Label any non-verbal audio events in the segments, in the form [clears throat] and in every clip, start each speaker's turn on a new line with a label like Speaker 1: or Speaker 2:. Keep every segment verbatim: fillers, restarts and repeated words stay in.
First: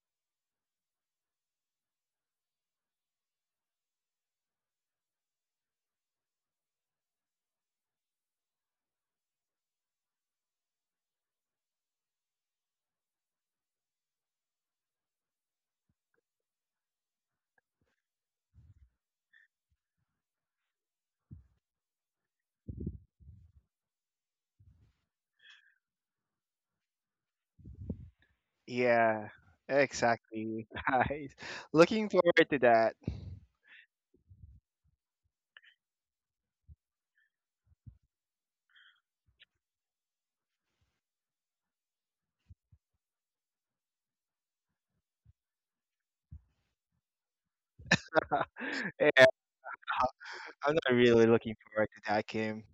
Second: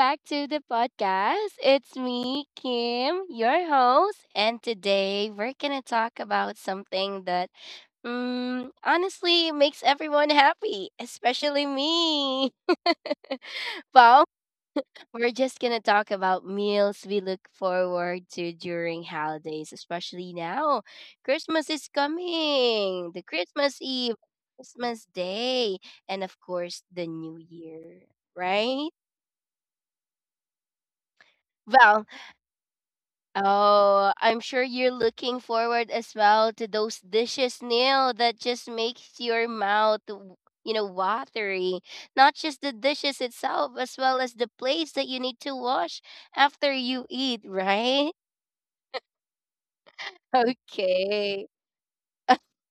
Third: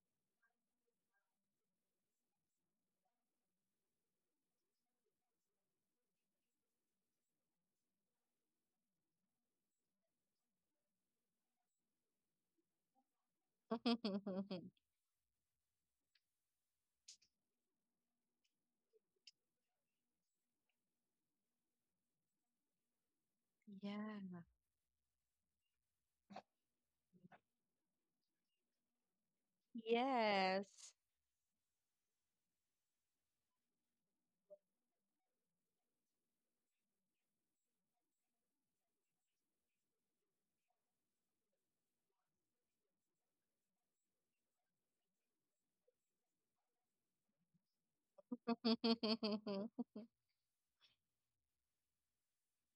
Speaker 1: back to the podcast. It's me, Kim, your host, and today we're gonna talk about something that mm, honestly makes everyone happy, especially me. [laughs] well,
Speaker 2: [laughs]
Speaker 1: we're just gonna talk about meals we look forward to during holidays, especially now. Christmas is coming, the Christmas Eve,
Speaker 2: Yeah.
Speaker 1: Christmas Day, and of course the New Year, right?
Speaker 3: Yeah, exactly.
Speaker 2: Yes.
Speaker 3: [laughs] Nice. Looking
Speaker 1: Well,
Speaker 3: forward to that.
Speaker 1: oh, I'm sure you're looking forward as well to those dishes, Neil, that just makes your mouth, w- you know, watery. Not just the dishes itself, as well as the plates that you need to wash after you eat, right? [laughs]
Speaker 3: [laughs] Yeah, I'm not really
Speaker 1: Okay.
Speaker 3: looking forward to that, Kim.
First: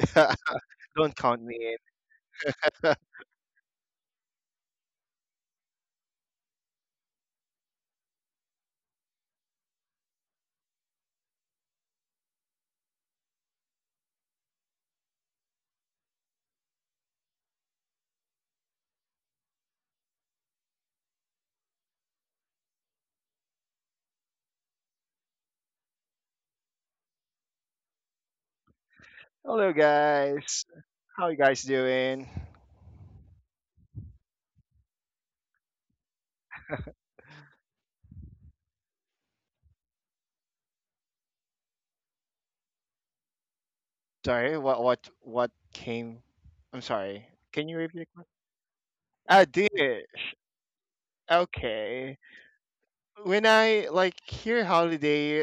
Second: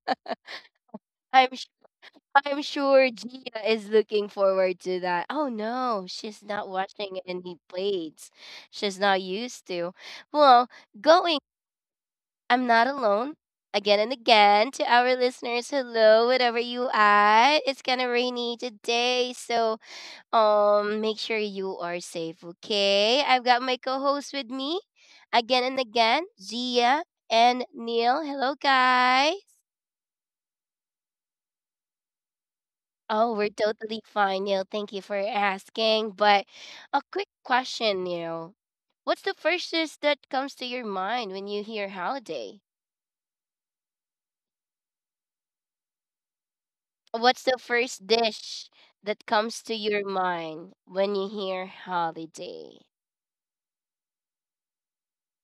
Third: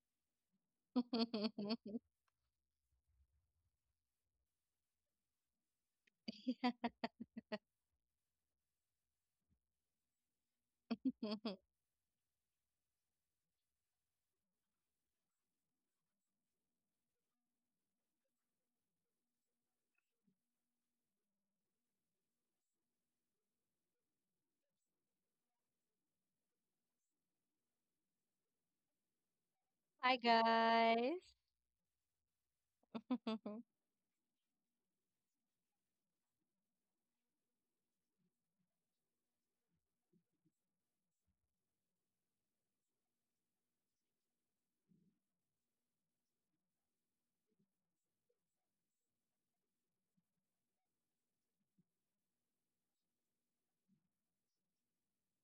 Speaker 3: [laughs] Don't count
Speaker 1: I'm s-
Speaker 3: me
Speaker 2: [laughs]
Speaker 1: I'm
Speaker 3: in.
Speaker 1: sure Gia is looking forward to that. Oh no, she's not washing any plates. She's not used to. Well, going I'm not alone. Again and again to our listeners, hello, whatever you at. It's kind of rainy today, so um, make sure you are safe, okay? I've got my co-host with me, again and again, Zia and Neil. Hello, guys.
Speaker 3: [laughs] Hello,
Speaker 2: Hi,
Speaker 3: guys. How
Speaker 2: guys.
Speaker 3: you guys doing?
Speaker 1: Oh, we're
Speaker 2: [laughs]
Speaker 1: totally fine, Neil. Thank you for asking. But a quick question, Neil. What's the first dish that comes to your mind when you hear holiday?
Speaker 3: Sorry, what what what came? I'm sorry.
Speaker 1: What's the
Speaker 3: Can you repeat
Speaker 1: first
Speaker 3: the question?
Speaker 1: dish that
Speaker 3: Ah,
Speaker 1: comes to your
Speaker 3: dish.
Speaker 1: mind when you hear
Speaker 3: Okay.
Speaker 1: holiday?
Speaker 3: When I like hear holiday,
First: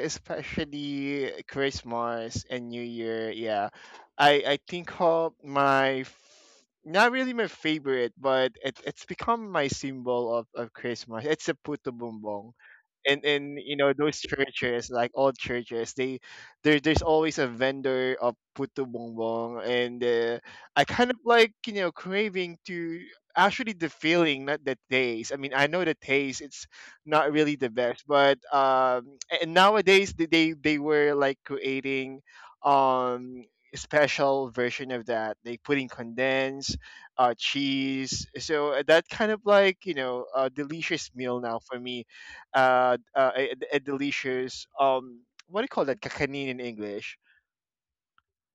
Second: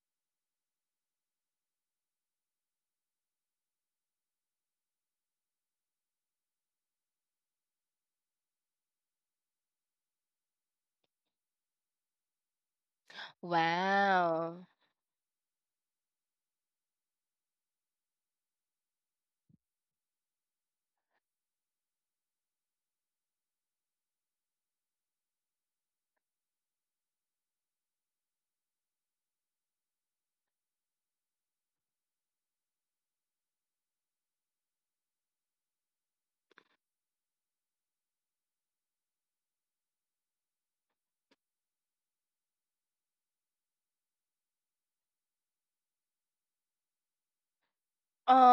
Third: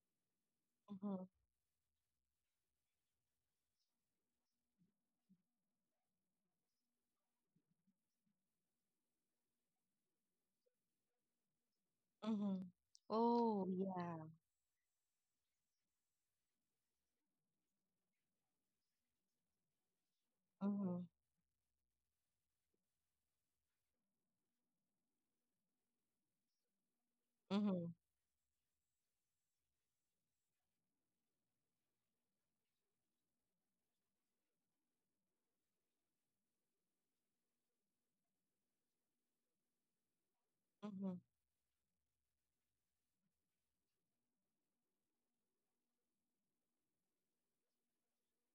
Speaker 2: Mm-hmm.
Speaker 3: especially Christmas and New Year, yeah, I I think of my f- not really my favorite, but it, it's become my symbol of, of Christmas. It's a puto bumbong.
Speaker 2: Mm-hmm.
Speaker 3: And and
Speaker 2: Oh,
Speaker 3: you know
Speaker 2: yeah.
Speaker 3: those
Speaker 1: Wow.
Speaker 3: churches, like all churches, they there there's always a vendor of puto bumbong, and uh, I
Speaker 2: Mm-hmm.
Speaker 3: kind of like you know craving to, actually the feeling, not the taste. I mean, I know the taste. It's not really the
Speaker 2: Mm-hmm.
Speaker 3: best, but um and nowadays they they they were like creating um special version of that, they put in condensed uh cheese, so uh, that kind of like you know a delicious
Speaker 2: Mm-hmm.
Speaker 3: meal now for me, uh, uh a, a delicious um what do you call that kakanin in english?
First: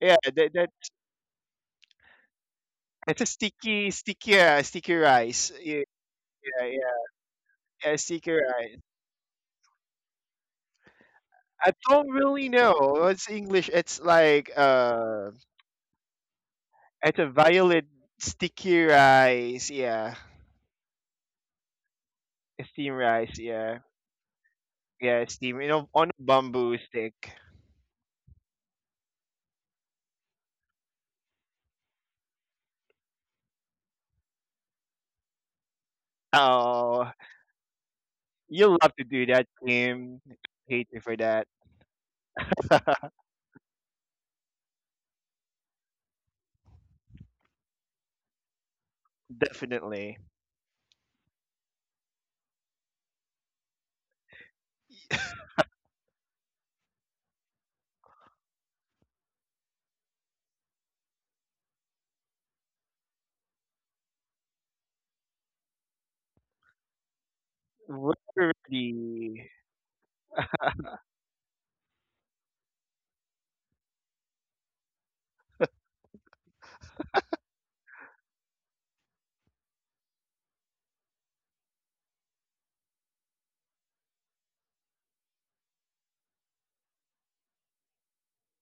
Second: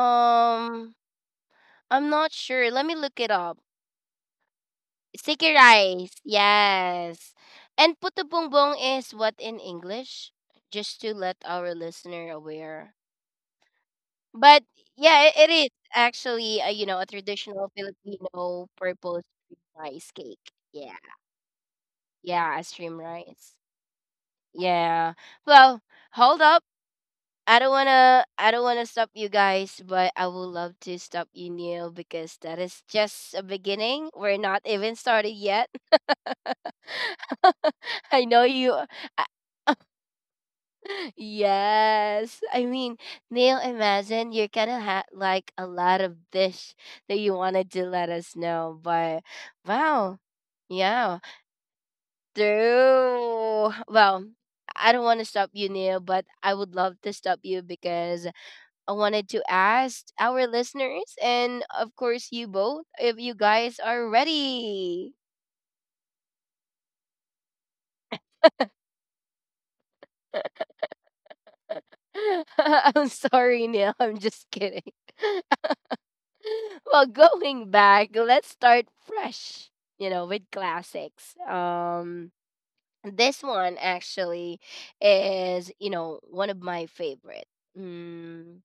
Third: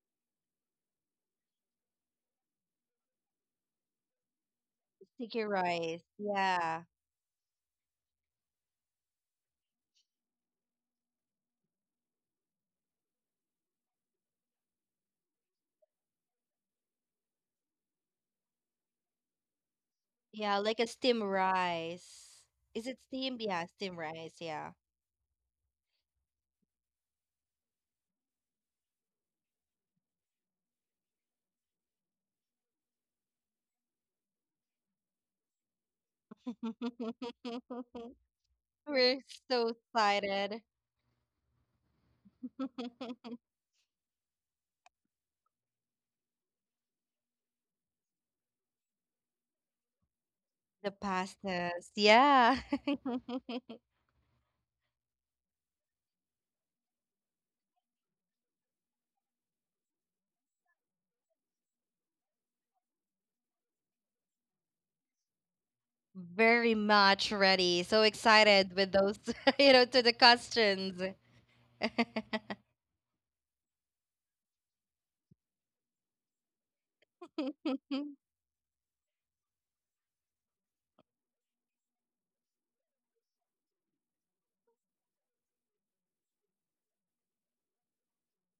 Speaker 3: Yeah that, that
Speaker 1: I'm not sure. Let me look
Speaker 3: it's a
Speaker 1: it up.
Speaker 3: sticky sticky uh, sticky
Speaker 2: Sticky
Speaker 3: rice,
Speaker 1: Sticky
Speaker 3: yeah.
Speaker 2: rice.
Speaker 1: rice.
Speaker 3: yeah,
Speaker 2: Yeah.
Speaker 1: Yes.
Speaker 3: yeah.
Speaker 1: And
Speaker 3: A
Speaker 1: puto
Speaker 3: sticky rice.
Speaker 1: bumbong is what in English? Just to let our
Speaker 3: I don't
Speaker 1: listener
Speaker 3: really
Speaker 1: aware.
Speaker 3: know. It's English. It's like,
Speaker 1: But yeah,
Speaker 3: uh,
Speaker 1: it, it is actually, uh, you know, a
Speaker 3: it's a
Speaker 1: traditional
Speaker 3: violet
Speaker 1: Filipino
Speaker 3: sticky
Speaker 1: purple streamed
Speaker 3: rice.
Speaker 1: rice
Speaker 3: Yeah,
Speaker 1: cake.
Speaker 2: Yeah, like a
Speaker 1: Yeah.
Speaker 2: steam rice.
Speaker 1: Yeah, a
Speaker 2: Is
Speaker 3: steam
Speaker 2: it
Speaker 1: stream
Speaker 2: steam?
Speaker 3: rice.
Speaker 1: rice.
Speaker 2: Yeah,
Speaker 3: Yeah,
Speaker 2: steam rice. Yeah.
Speaker 1: Yeah.
Speaker 3: yeah, steam. You
Speaker 1: Well,
Speaker 3: know, on a
Speaker 1: hold up.
Speaker 3: bamboo stick.
Speaker 1: I don't wanna I don't wanna stop you guys, but I would love to stop you Neil because that is just a beginning. We're not even started yet. [laughs]
Speaker 3: Oh,
Speaker 2: [laughs]
Speaker 1: I know
Speaker 3: you
Speaker 1: you
Speaker 3: love to
Speaker 2: We're
Speaker 1: I-
Speaker 3: do that,
Speaker 2: so
Speaker 3: Kim.
Speaker 2: excited.
Speaker 3: Hate you
Speaker 1: [laughs]
Speaker 3: for that.
Speaker 1: Yes. I mean,
Speaker 2: [laughs]
Speaker 1: Neil, imagine you're gonna have like a lot of dish that you wanted to let us know, but wow.
Speaker 3: Definitely.
Speaker 2: The
Speaker 1: Yeah.
Speaker 2: pastas. Yeah. [laughs]
Speaker 1: True. Well, I don't want to stop you, Neil, but I would love to stop you because I wanted to ask our listeners and, of course, you both if you guys are ready.
Speaker 2: Very much ready. So excited with those,
Speaker 3: Really.
Speaker 2: [laughs] you know, to the questions. [laughs]
Speaker 1: [laughs] I'm sorry, Neil. I'm just kidding. [laughs] Well, going back, let's start fresh, you know, with classics. Um, this one actually is, you know, one of my favorite. Mm,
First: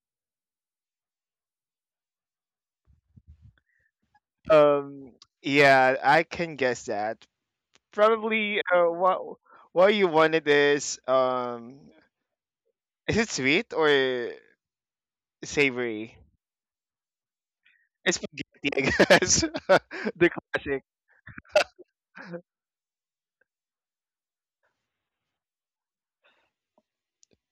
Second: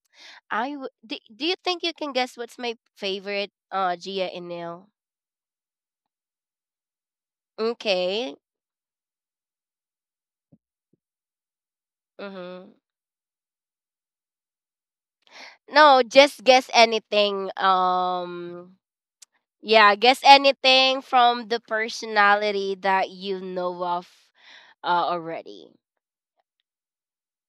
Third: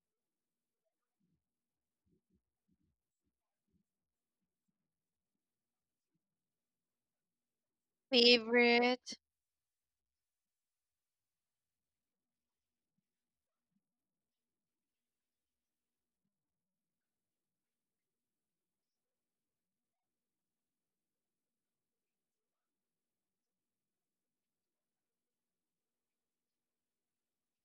Speaker 1: I w- do, do you think you can guess what's my favorite, uh, Gia and Neil?
Speaker 3: Um. Yeah, I can guess that.
Speaker 1: Okay.
Speaker 3: Probably. Uh,
Speaker 2: Favorite,
Speaker 3: what what you wanted is, um,
Speaker 1: Mm-hmm.
Speaker 3: is it sweet or
Speaker 1: No,
Speaker 3: savory?
Speaker 1: just guess anything.
Speaker 3: It's spaghetti,
Speaker 1: Um,
Speaker 3: I guess. [laughs]
Speaker 1: yeah, guess
Speaker 3: The classic.
Speaker 1: anything from the personality that you know of uh, already.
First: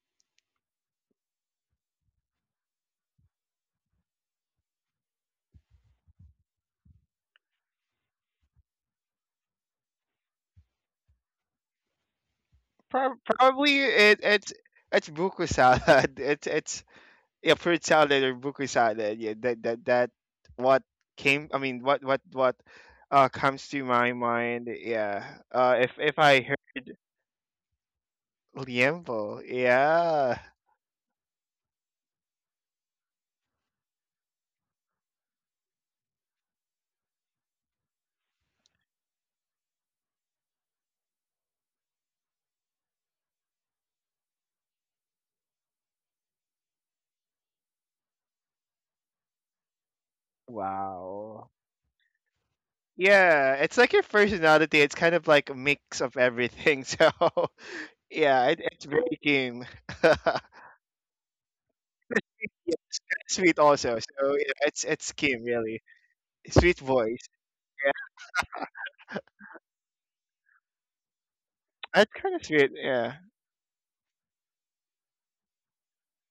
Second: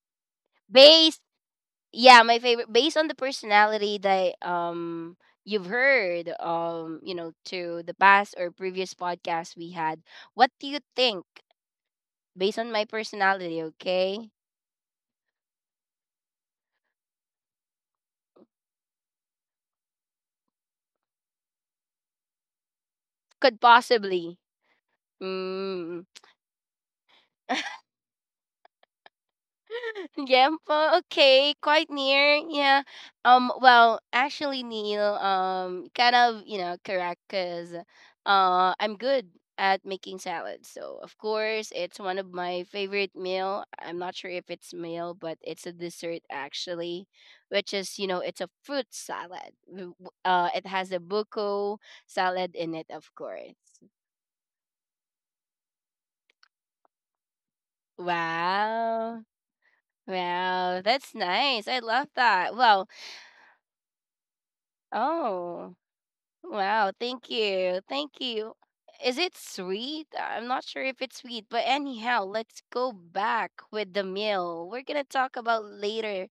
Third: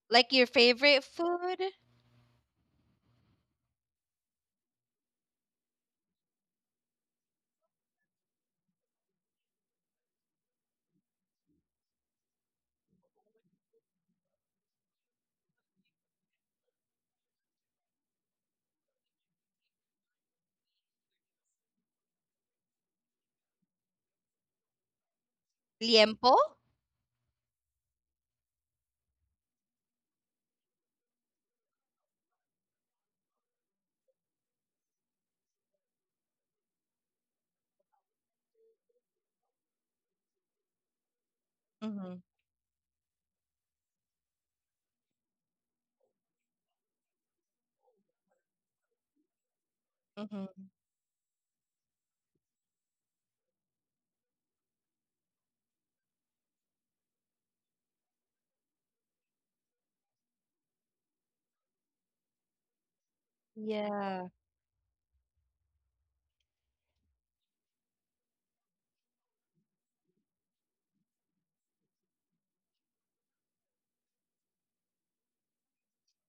Speaker 2: like your favorite
Speaker 1: Based,
Speaker 2: food?
Speaker 1: yeah, my favorite. Based on the personality that um you've heard um you know to the past or previous podcast we had. What do you think based on my
Speaker 3: Prob-
Speaker 1: personality?
Speaker 3: Probably it
Speaker 1: Okay,
Speaker 3: it's it's buku salad. [laughs] It's it's yeah, fruit salad or buku salad. Yeah, that that that what came. I mean, what what what uh
Speaker 1: could
Speaker 3: comes to my
Speaker 1: possibly.
Speaker 3: mind. Yeah. Uh, if
Speaker 1: Mm.
Speaker 3: if I
Speaker 2: Liempo?
Speaker 3: heard
Speaker 1: [laughs]
Speaker 3: liempo, yeah.
Speaker 1: Gempo, okay, quite near. Yeah. Um. Well, actually, Neil. Um. Kind of. You know, correct. Cause, uh, I'm good at making salads. So of course, it's one
Speaker 2: Mm-hmm.
Speaker 1: of my favorite meal. I'm not sure if it's meal, but it's a dessert actually, which is you know it's a fruit salad. W- w- Uh, it
Speaker 2: Mm-hmm.
Speaker 1: has a
Speaker 3: Wow.
Speaker 1: buko salad in it, of course.
Speaker 3: Yeah, it's like your personality. It's kind of like a mix of everything. [laughs] So yeah, it, it's very
Speaker 1: Wow.
Speaker 3: Kim. [laughs] Yeah,
Speaker 1: Wow, that's nice. I love that. Well,
Speaker 3: it's kinda sweet also.
Speaker 2: Yeah.
Speaker 3: So yeah, it's it's Kim
Speaker 1: oh.
Speaker 3: really. Sweet
Speaker 1: Wow, thank
Speaker 3: voice.
Speaker 1: you. Thank you. Is it sweet? I'm not sure if it's sweet, but
Speaker 3: That's
Speaker 1: anyhow,
Speaker 3: kind of
Speaker 1: let's
Speaker 3: sweet,
Speaker 1: go
Speaker 3: yeah.
Speaker 1: back with the meal. We're gonna talk about later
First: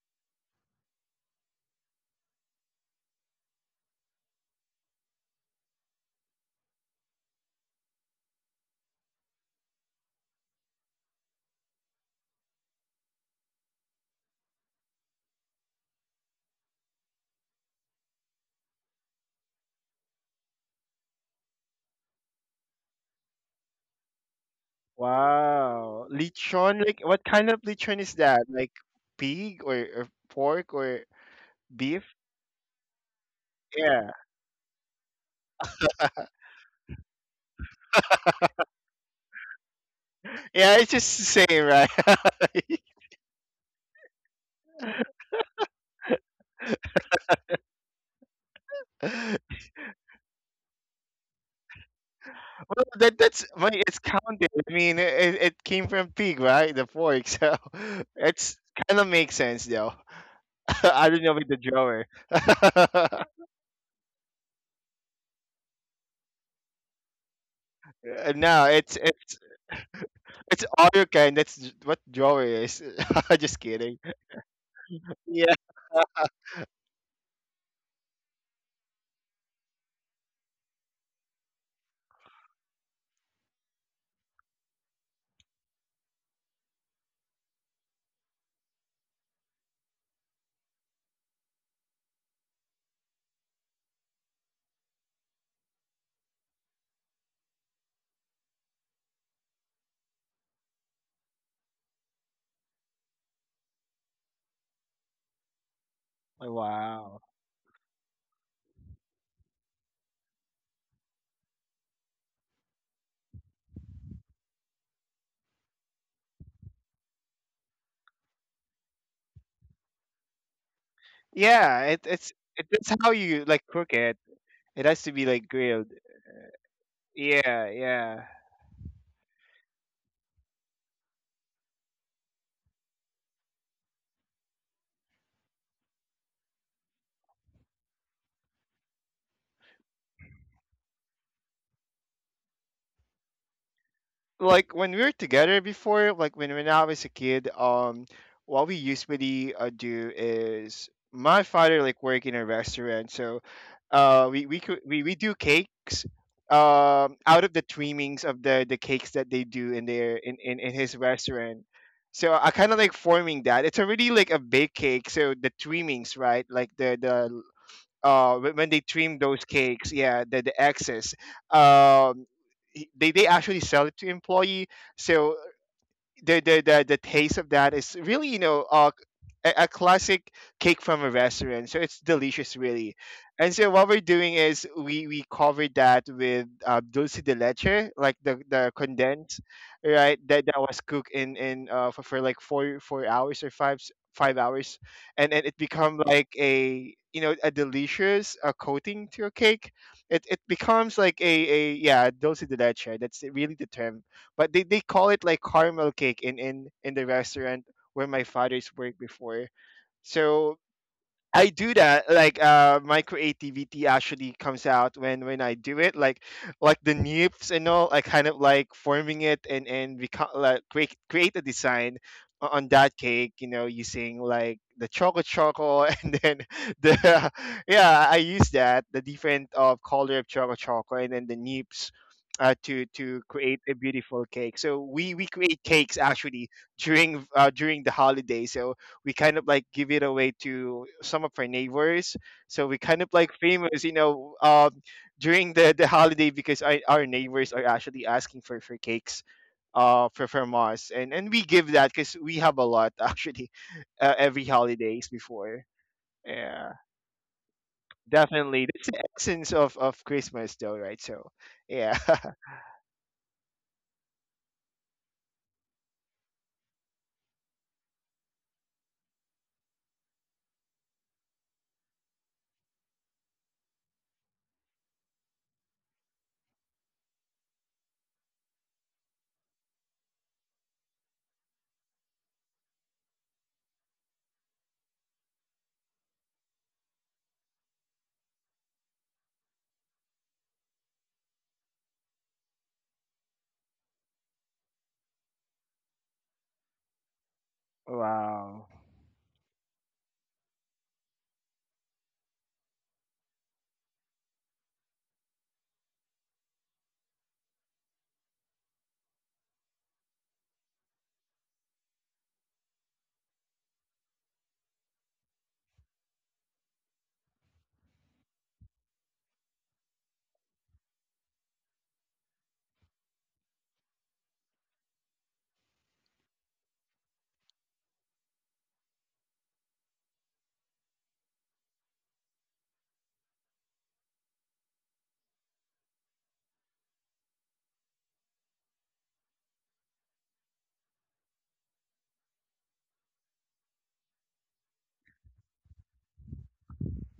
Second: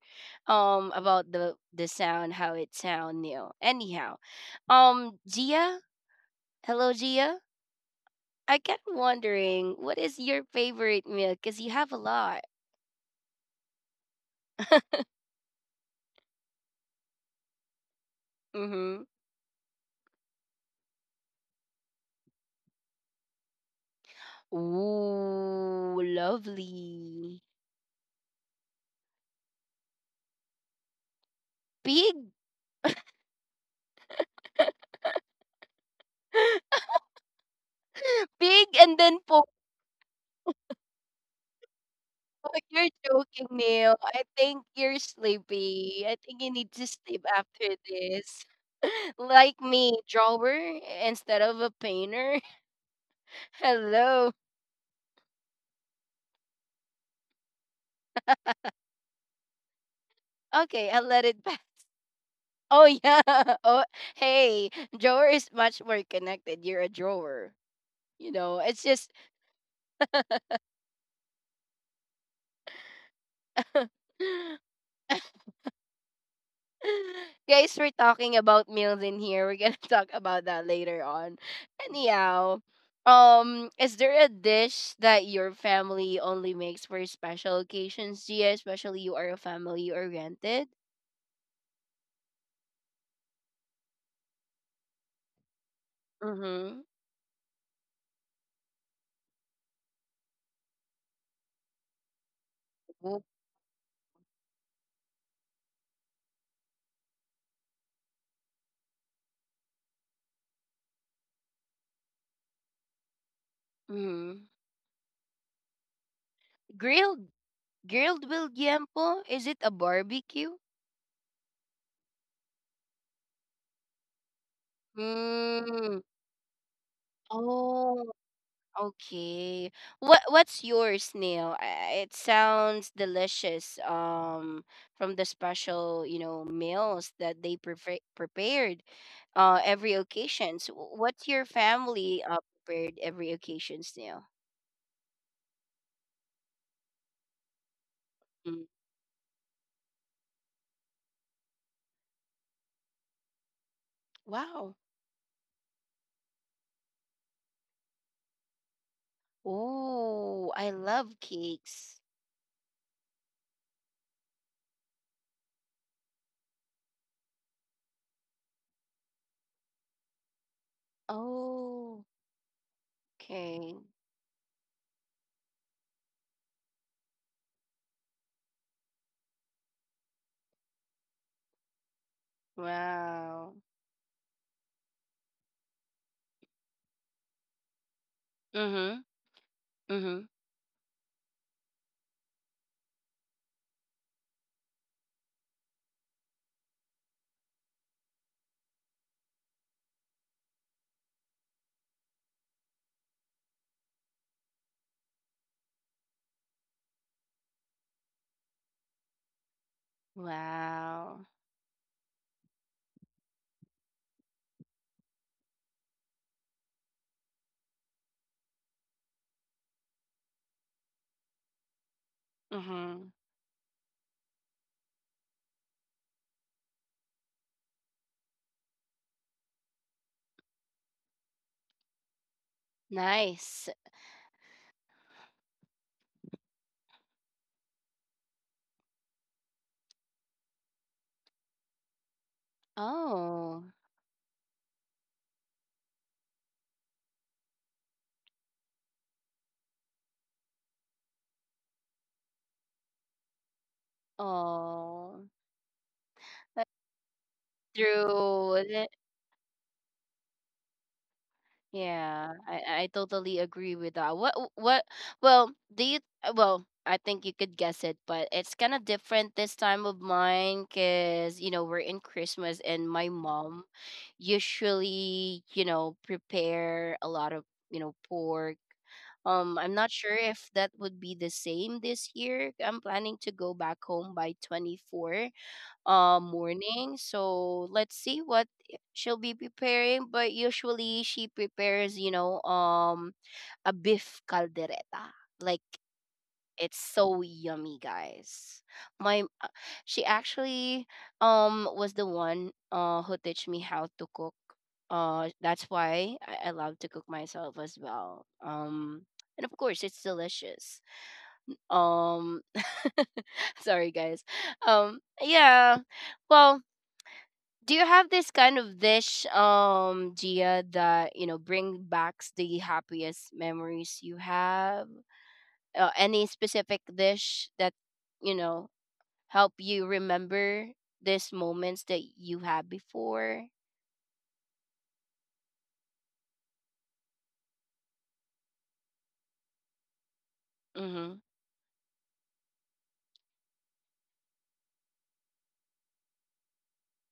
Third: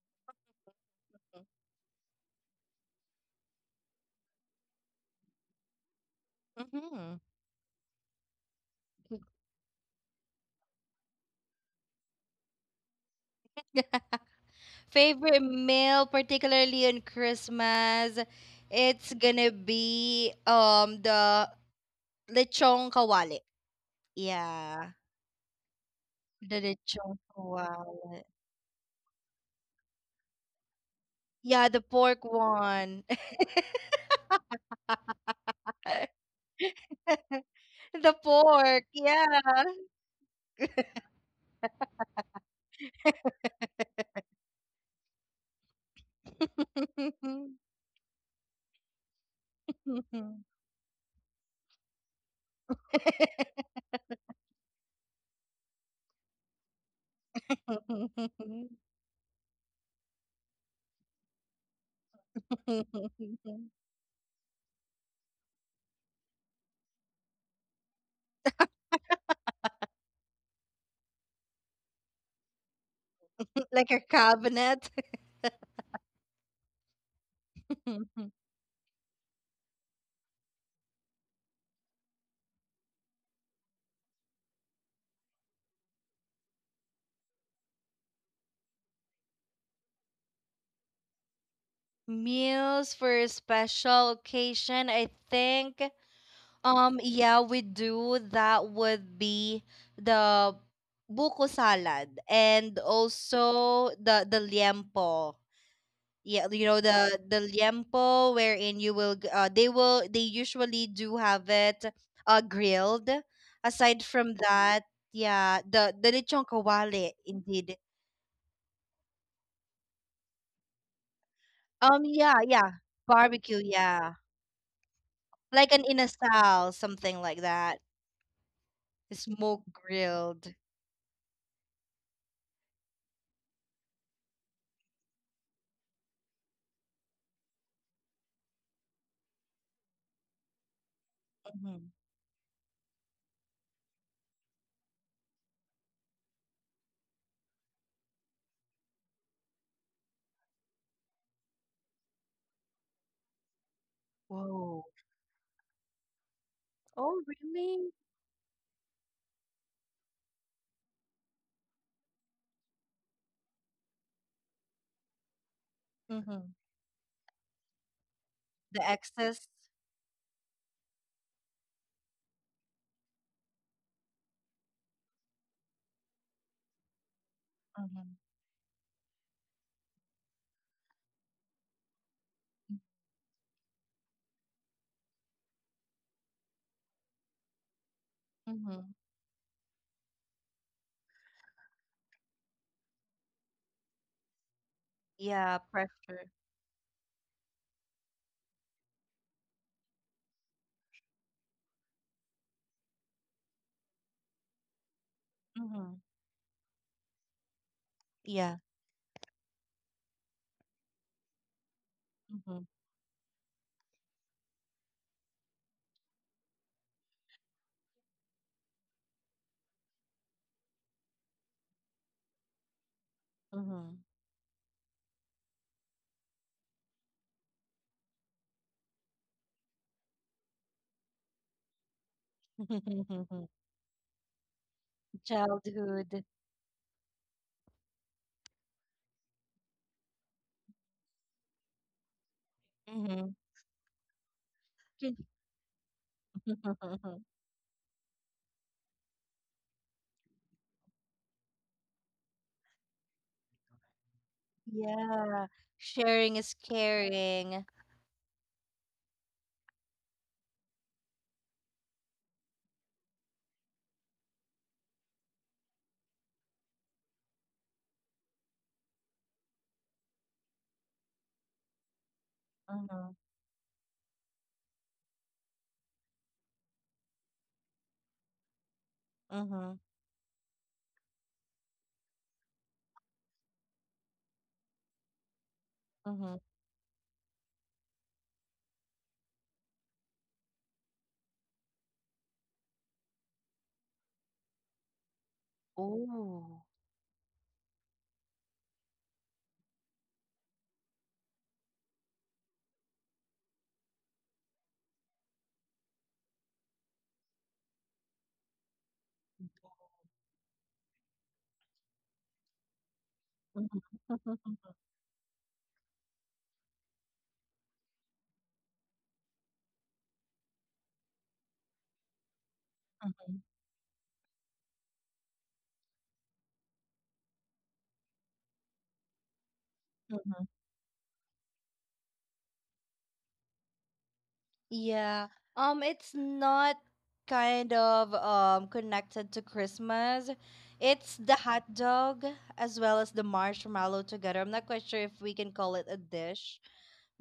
Speaker 1: um about the the sound, how it sound meal. Anyhow. Um Gia? Hello
Speaker 2: Mm-hmm.
Speaker 1: Gia? I kept wondering what is your favorite meal? Because you have a lot.
Speaker 2: [laughs] Favorite meal, particularly on Christmas,
Speaker 1: Mm-hmm.
Speaker 2: it's gonna be um the lechong kawali. Yeah,
Speaker 1: Ooh,
Speaker 3: Wow.
Speaker 2: the
Speaker 3: Lechon, like
Speaker 2: lechong
Speaker 3: what
Speaker 1: lovely.
Speaker 3: kind of lechon is
Speaker 2: kawali.
Speaker 3: that? Like pig or, or pork or
Speaker 2: Yeah, the
Speaker 3: beef?
Speaker 1: Pig.
Speaker 2: pork one.
Speaker 3: Yeah.
Speaker 1: [laughs]
Speaker 2: [laughs] The
Speaker 1: Pig
Speaker 2: pork,
Speaker 1: and then pork.
Speaker 2: yeah.
Speaker 3: Yeah, it's just the same, right?
Speaker 1: Oh, you're joking, Neil. I think you're sleepy. I think you need to sleep after this. [laughs] Like
Speaker 3: [laughs]
Speaker 1: me, drawer instead of a painter.
Speaker 3: Well, that that's
Speaker 1: [laughs]
Speaker 3: well, it's
Speaker 1: Hello.
Speaker 3: counted. I mean, it, it came from pig, right? The pork, so [laughs] it's
Speaker 2: [laughs]
Speaker 3: kind of makes sense though. [laughs]
Speaker 1: Okay, I'll
Speaker 3: I don't
Speaker 1: let
Speaker 3: know
Speaker 1: it
Speaker 3: with the
Speaker 1: pass.
Speaker 3: drawer.
Speaker 1: Oh yeah.
Speaker 3: [laughs]
Speaker 1: [laughs] Oh hey, drawer is much more connected. You're a drawer. You
Speaker 3: Uh,
Speaker 1: know,
Speaker 3: no,
Speaker 1: it's
Speaker 3: it's
Speaker 1: just
Speaker 3: it's it's all your kind. That's j- what drawer is. [laughs] Just
Speaker 2: Like
Speaker 3: kidding.
Speaker 2: a
Speaker 1: [laughs]
Speaker 2: cabinet.
Speaker 3: Yeah.
Speaker 1: [laughs] Guys, we're talking
Speaker 2: [laughs]
Speaker 1: about meals in here. We're gonna [laughs] talk about that later on. Anyhow, um, is there a dish that your family only makes for special occasions, Gia? Especially you are a family oriented.
Speaker 2: Meals for a special occasion, I think.
Speaker 1: Mm-hmm.
Speaker 2: Um, yeah, we do. That would be the buko salad and
Speaker 1: Oh,
Speaker 2: also the the liempo. Yeah, you know the
Speaker 3: Wow.
Speaker 2: the liempo wherein you will g- uh, they will they usually do have it uh grilled, aside from
Speaker 1: mm-hmm.
Speaker 2: that. Yeah, the the lechon kawale
Speaker 1: Grilled
Speaker 2: indeed.
Speaker 1: grilled Williampo? Is it a barbecue?
Speaker 3: Yeah,
Speaker 2: um
Speaker 3: it, it's
Speaker 2: yeah,
Speaker 3: it,
Speaker 2: yeah,
Speaker 3: that's how you
Speaker 2: barbecue,
Speaker 3: like cook
Speaker 2: yeah,
Speaker 3: it. It has to be like
Speaker 2: like an
Speaker 3: grilled.
Speaker 1: Mm.
Speaker 2: inasal, something like
Speaker 3: Yeah,
Speaker 2: that.
Speaker 1: Oh.
Speaker 3: yeah.
Speaker 2: Smoke
Speaker 1: Okay. What
Speaker 2: grilled.
Speaker 1: what's yours, Neil? I- It sounds delicious. Um, from the special, you know, meals that they prefer- prepared, uh, every occasion. So wh- what's your
Speaker 2: Hmm.
Speaker 1: family uh, prepared every occasions, Neil?
Speaker 3: Like when we were together before, like when when I was a kid, um,
Speaker 1: Mm.
Speaker 3: what we usually uh, do is my father like work in a restaurant, so uh, we we
Speaker 1: Wow.
Speaker 3: could
Speaker 2: Whoa.
Speaker 3: we, we do cakes, um
Speaker 2: Oh,
Speaker 3: out of the
Speaker 2: really?
Speaker 3: trimmings of the the cakes that they do in their in
Speaker 1: Oh,
Speaker 3: in,
Speaker 1: I
Speaker 3: in his
Speaker 1: love
Speaker 3: restaurant.
Speaker 1: cakes.
Speaker 3: So I kind of like forming that. It's already like a baked cake, so the trimmings, right?
Speaker 2: Mm-hmm.
Speaker 3: Like the the uh wh- when they
Speaker 2: The
Speaker 3: trim those
Speaker 2: excess.
Speaker 3: cakes, yeah, the, the excess,
Speaker 1: Oh,
Speaker 3: um y- they, they actually
Speaker 1: okay.
Speaker 3: sell it to employee, so the the the, the taste of that is
Speaker 2: Mm-hmm.
Speaker 3: really, you know, uh, a, a classic cake from a restaurant, so it's delicious really.
Speaker 1: Wow.
Speaker 3: And so what we're doing is we we covered that with, uh, dulce de leche, like the the
Speaker 2: Mm-hmm.
Speaker 1: Mhm.
Speaker 3: condensed, right?
Speaker 1: Mhm.
Speaker 3: That that was cooked in in uh, for, for like four four hours or five s- five hours, and and it
Speaker 2: Yeah,
Speaker 3: become like
Speaker 2: pressure.
Speaker 3: a, you know, a delicious, uh, coating to your cake. it it becomes like a a yeah, dulce de leche. That's really the term, but they, they call it like caramel
Speaker 2: Mm-hmm.
Speaker 3: cake in in in the restaurant where my
Speaker 2: Yeah.
Speaker 3: father's worked before. So
Speaker 1: Wow.
Speaker 3: I do that. Like,
Speaker 2: Mm-hmm.
Speaker 3: uh, my creativity actually comes out when when I do it. Like like the nips and all. I kind of like forming it and and become like create create a design o- on that
Speaker 1: Mhm.
Speaker 3: cake. You know, using like the chocolate choco, [laughs] and then the [laughs] yeah, I use that the different of color of chocolate choco and then the nips. Uh, to to
Speaker 2: Mm-hmm. [laughs]
Speaker 3: create
Speaker 1: Nice.
Speaker 3: a beautiful cake, so we we create cakes
Speaker 2: Childhood.
Speaker 3: actually during, uh, during the holiday. So we kind of like give it away to some of our neighbors. So we kind of like
Speaker 2: Mm-hmm.
Speaker 1: Oh.
Speaker 3: famous, you know, um, during the, the holiday because our, our
Speaker 2: [laughs]
Speaker 3: neighbors are actually asking for, for cakes, uh for from us, and and we give that because we have a lot [laughs] actually, uh, every holidays
Speaker 1: Oh,
Speaker 2: Yeah,
Speaker 3: before.
Speaker 2: sharing is
Speaker 1: that's
Speaker 3: Yeah,
Speaker 2: caring.
Speaker 1: true.
Speaker 3: definitely
Speaker 1: Th-
Speaker 3: that's the essence of of Christmas though, right? So yeah.
Speaker 1: Yeah, I I totally agree with that. What what? Well, do you? uh, Well, I think you could guess it, but it's kind of different this time of mine because you know we're in Christmas and my
Speaker 2: Mm-hmm.
Speaker 1: mom usually you know prepare a lot of you know pork. Um, I'm
Speaker 2: Mm-hmm.
Speaker 1: not sure if that would be the same this year. I'm planning to go back home by twenty-fourth uh,
Speaker 2: Mm-hmm.
Speaker 1: morning. So let's see what she'll be preparing. But usually she prepares, you know, um, a beef caldereta. Like
Speaker 2: Oh.
Speaker 1: it's so yummy,
Speaker 3: [laughs]
Speaker 1: guys.
Speaker 3: Wow.
Speaker 1: My uh, She actually um was the one uh who teach me how to cook. Uh, that's why I, I love to cook myself as well. Um, and of course it's delicious. Um, [laughs] sorry guys.
Speaker 2: Mm-hmm. [laughs]
Speaker 1: Um, yeah. Well, do you have this kind of dish um gia that you know bring back the happiest memories you have uh, any specific dish that you know help you
Speaker 2: Mm-hmm.
Speaker 1: remember these moments that you had before
Speaker 2: Yeah. Um, it's not kind of um connected to Christmas. It's
Speaker 1: mm-hmm
Speaker 2: the hot dog as well as the marshmallow together. I'm not quite sure if we can call it a dish,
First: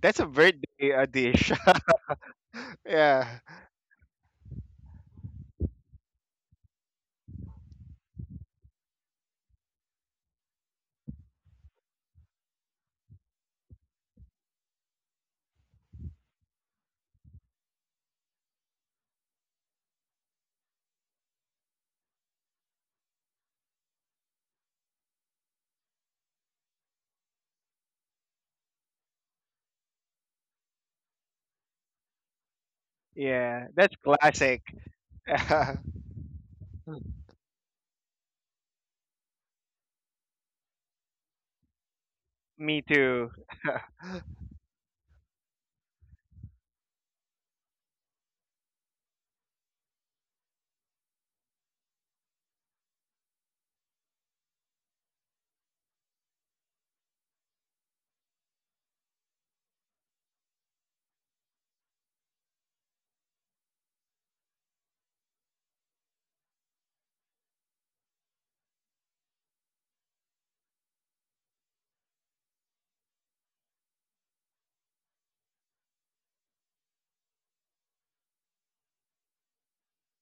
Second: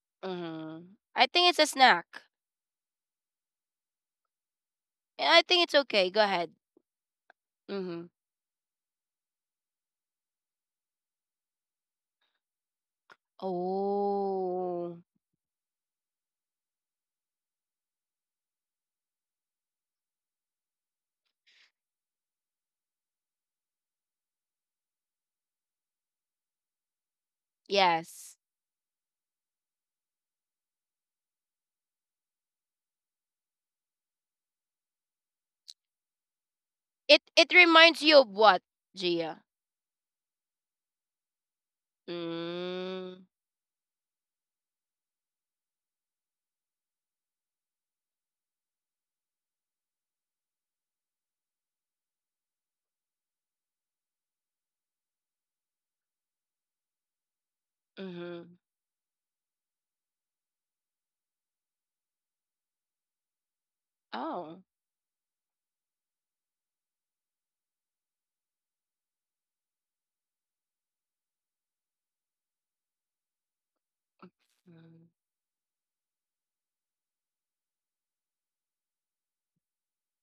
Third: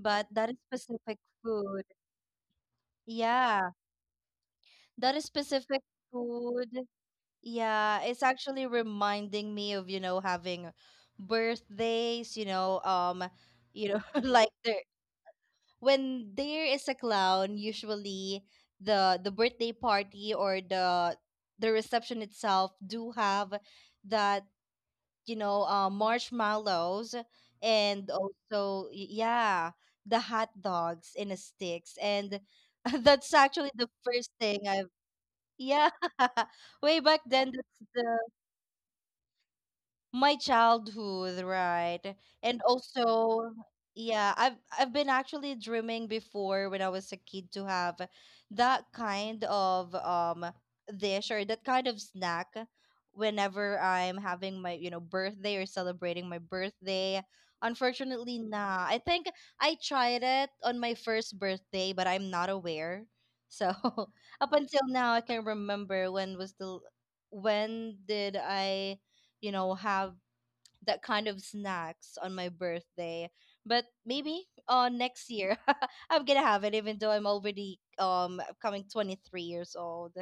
Speaker 3: That's a
Speaker 2: that is
Speaker 1: mm-hmm
Speaker 3: birthday, uh,
Speaker 2: specific
Speaker 1: I think
Speaker 3: dish.
Speaker 1: it's a
Speaker 2: food.
Speaker 1: snack.
Speaker 3: [laughs] Yeah,
Speaker 2: Yeah, that is
Speaker 1: Yeah, I think it's
Speaker 2: specific
Speaker 1: okay go ahead
Speaker 2: food.
Speaker 1: mm-hmm
Speaker 2: Yeah, it's actually reminding me of, you know, having birthdays, you know, um, you know, [laughs] like there,
Speaker 1: oh
Speaker 2: when there is a clown, usually the the birthday party or the the reception itself do have that, you know, uh, marshmallows and
Speaker 1: yes
Speaker 2: also y- yeah, the hot dogs in a sticks, and [laughs] that's
Speaker 3: yeah,
Speaker 2: actually the
Speaker 3: that's
Speaker 2: first thing
Speaker 3: classic.
Speaker 2: I've
Speaker 3: [laughs]
Speaker 2: yeah. [laughs] Way
Speaker 1: it
Speaker 2: back
Speaker 1: it
Speaker 2: then that's
Speaker 1: reminds you
Speaker 2: the
Speaker 1: of what gia.
Speaker 2: my childhood, right? And
Speaker 3: Me
Speaker 1: Mm,
Speaker 3: too.
Speaker 2: also, yeah, I've I've been actually dreaming before when I was a kid to have that kind of um dish or that kind of snack whenever I'm having my, you know, birthday or celebrating my birthday. Unfortunately,
Speaker 1: mm-hmm
Speaker 2: nah. I think I tried it on my first birthday, but I'm not aware. So [laughs] up
Speaker 1: oh.
Speaker 2: until now, I can remember when was the when did I you know have that kind of snacks on my birthday. But maybe uh
Speaker 1: Mm.
Speaker 2: next year [laughs] I'm gonna have it, even though I'm already um coming twenty three years old.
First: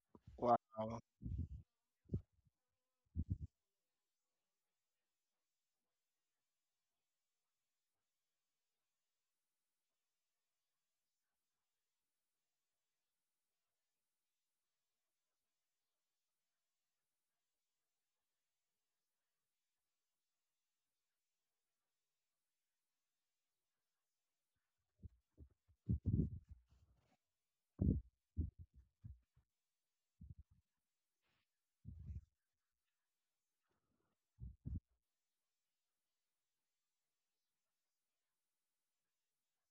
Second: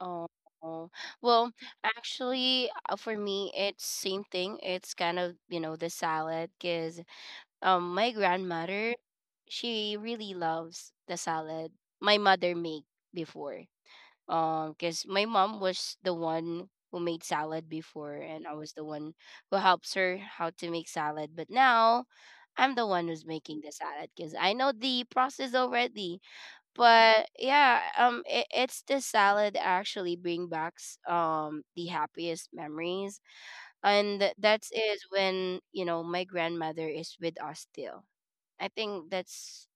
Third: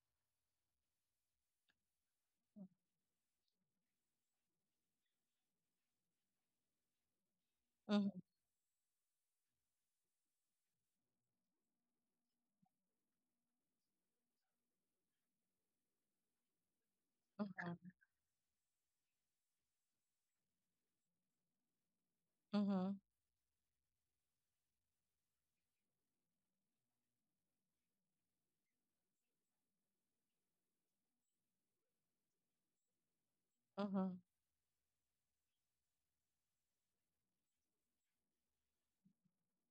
Speaker 1: Oh,
Speaker 3: Wow.
Speaker 1: oh. well, Actually, uh, for me, it's same thing. It's kind of, you know, the salad because um my
Speaker 2: Mhm,
Speaker 1: grandmother, she really loves the salad my mother made before. Um, because my mom was the one who made salad
Speaker 2: mhm,
Speaker 1: before, and I was the one who helps her how to make salad. But now, I'm the
Speaker 2: mhm,
Speaker 1: one who's making the salad because I know the process already but yeah um it, it's the salad actually bring back s- um the happiest memories and th- that's is when you know my grandmother is with us still I think that's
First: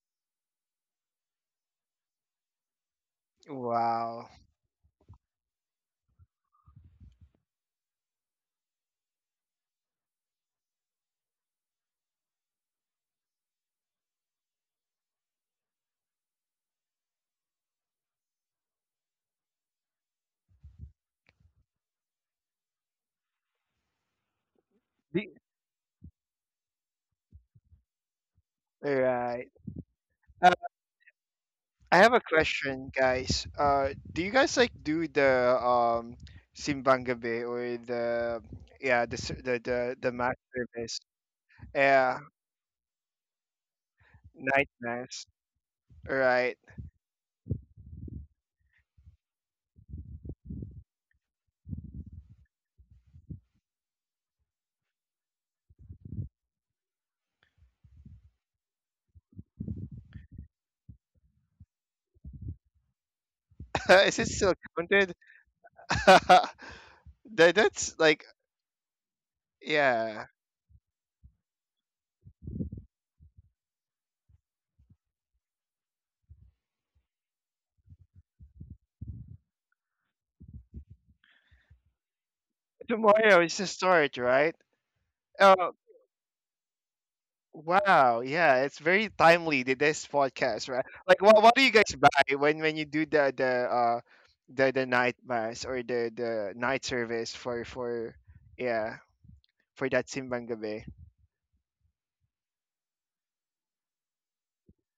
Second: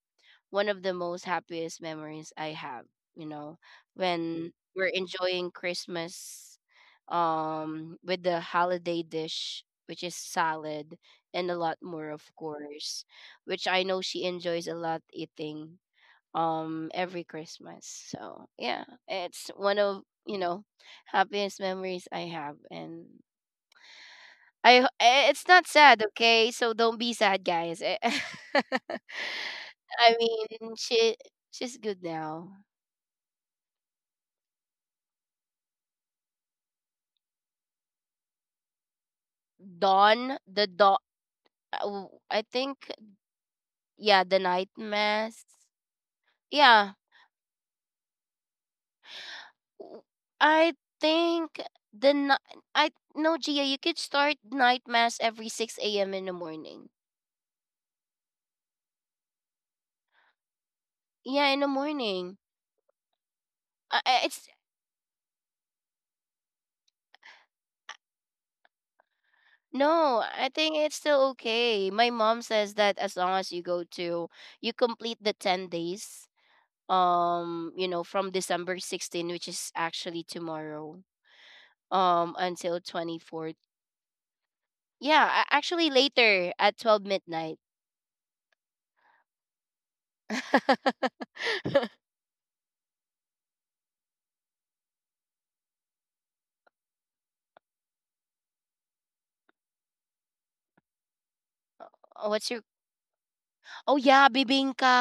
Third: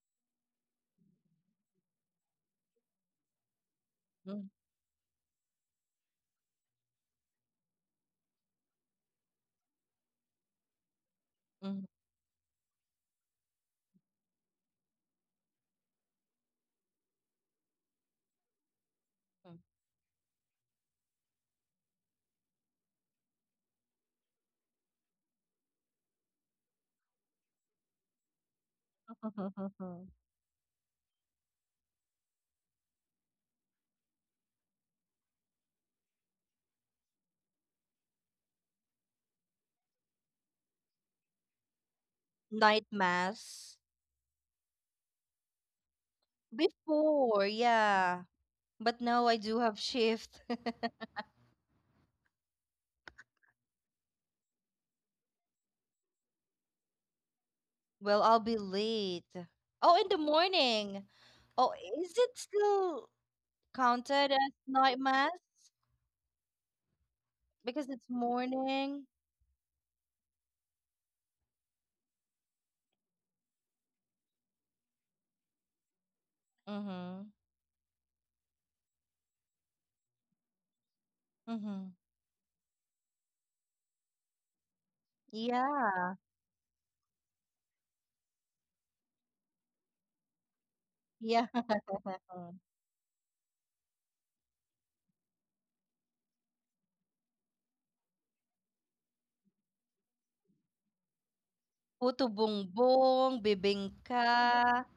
Speaker 1: one of the most happiest memories I have you know
Speaker 3: Wow.
Speaker 2: mhm,
Speaker 1: when we're enjoying christmas um with the holiday dish which is salad and a lot
Speaker 2: mhm,
Speaker 1: more of course which I know she enjoys a lot eating um every Christmas. So yeah, it's one of you know happiest memories I have, and I ho- eh,
Speaker 3: The-
Speaker 1: it's not sad, okay? So don't be sad, guys. Eh, [laughs]
Speaker 3: Right.
Speaker 2: mhm.
Speaker 1: I
Speaker 2: [laughs]
Speaker 3: Uh,
Speaker 1: mean, she she's
Speaker 3: I
Speaker 1: good
Speaker 3: have a
Speaker 1: now.
Speaker 3: question, guys. Uh, do you guys like do the, um, simbang gabi or the, yeah, the s- the the, the mass
Speaker 1: Dawn, the dawn.
Speaker 3: service? Yeah,
Speaker 1: I think
Speaker 2: Night mass.
Speaker 1: yeah, the night
Speaker 3: night mass.
Speaker 1: mass.
Speaker 3: Right.
Speaker 1: Yeah,
Speaker 2: Before, yeah. But now I do have
Speaker 1: w-
Speaker 2: shift.
Speaker 1: I
Speaker 2: [laughs]
Speaker 1: think the ni- I no Gia, you could start night mass every six a m in the morning.
Speaker 2: Well, I'll be late. Oh, in the morning.
Speaker 1: Yeah, in the
Speaker 2: Oh, is
Speaker 1: morning
Speaker 2: it still
Speaker 3: [laughs]
Speaker 1: Uh, uh,
Speaker 3: Is it
Speaker 2: counted
Speaker 1: it's
Speaker 2: as
Speaker 3: still
Speaker 2: night
Speaker 3: counted?
Speaker 2: mass?
Speaker 3: [laughs] that,
Speaker 2: Because
Speaker 3: that's
Speaker 2: it's
Speaker 3: like
Speaker 2: morning.
Speaker 1: no,
Speaker 3: yeah.
Speaker 1: I think it's still okay. My mom says that as long as you go to you complete the ten days
Speaker 2: Mhm,
Speaker 1: um you know from December sixteenth which is actually tomorrow
Speaker 2: mhm.
Speaker 1: um until
Speaker 3: Tomorrow
Speaker 1: twenty-fourth.
Speaker 3: is the start, right?
Speaker 1: Yeah, a-
Speaker 3: Uh,
Speaker 1: actually
Speaker 2: Yeah,
Speaker 1: later at twelve midnight.
Speaker 3: wow, yeah, it's very timely that this podcast, right? Like what
Speaker 2: yeah.
Speaker 3: what do you guys
Speaker 1: [laughs]
Speaker 2: [laughs]
Speaker 3: buy when when you do the, the uh the the night mass or the the night service for for yeah, for that Simbang Gabi?
Speaker 2: Puto
Speaker 1: What's
Speaker 2: Bumbong, Mm.
Speaker 1: Oh
Speaker 2: Bibingka.
Speaker 1: yeah, bibingka.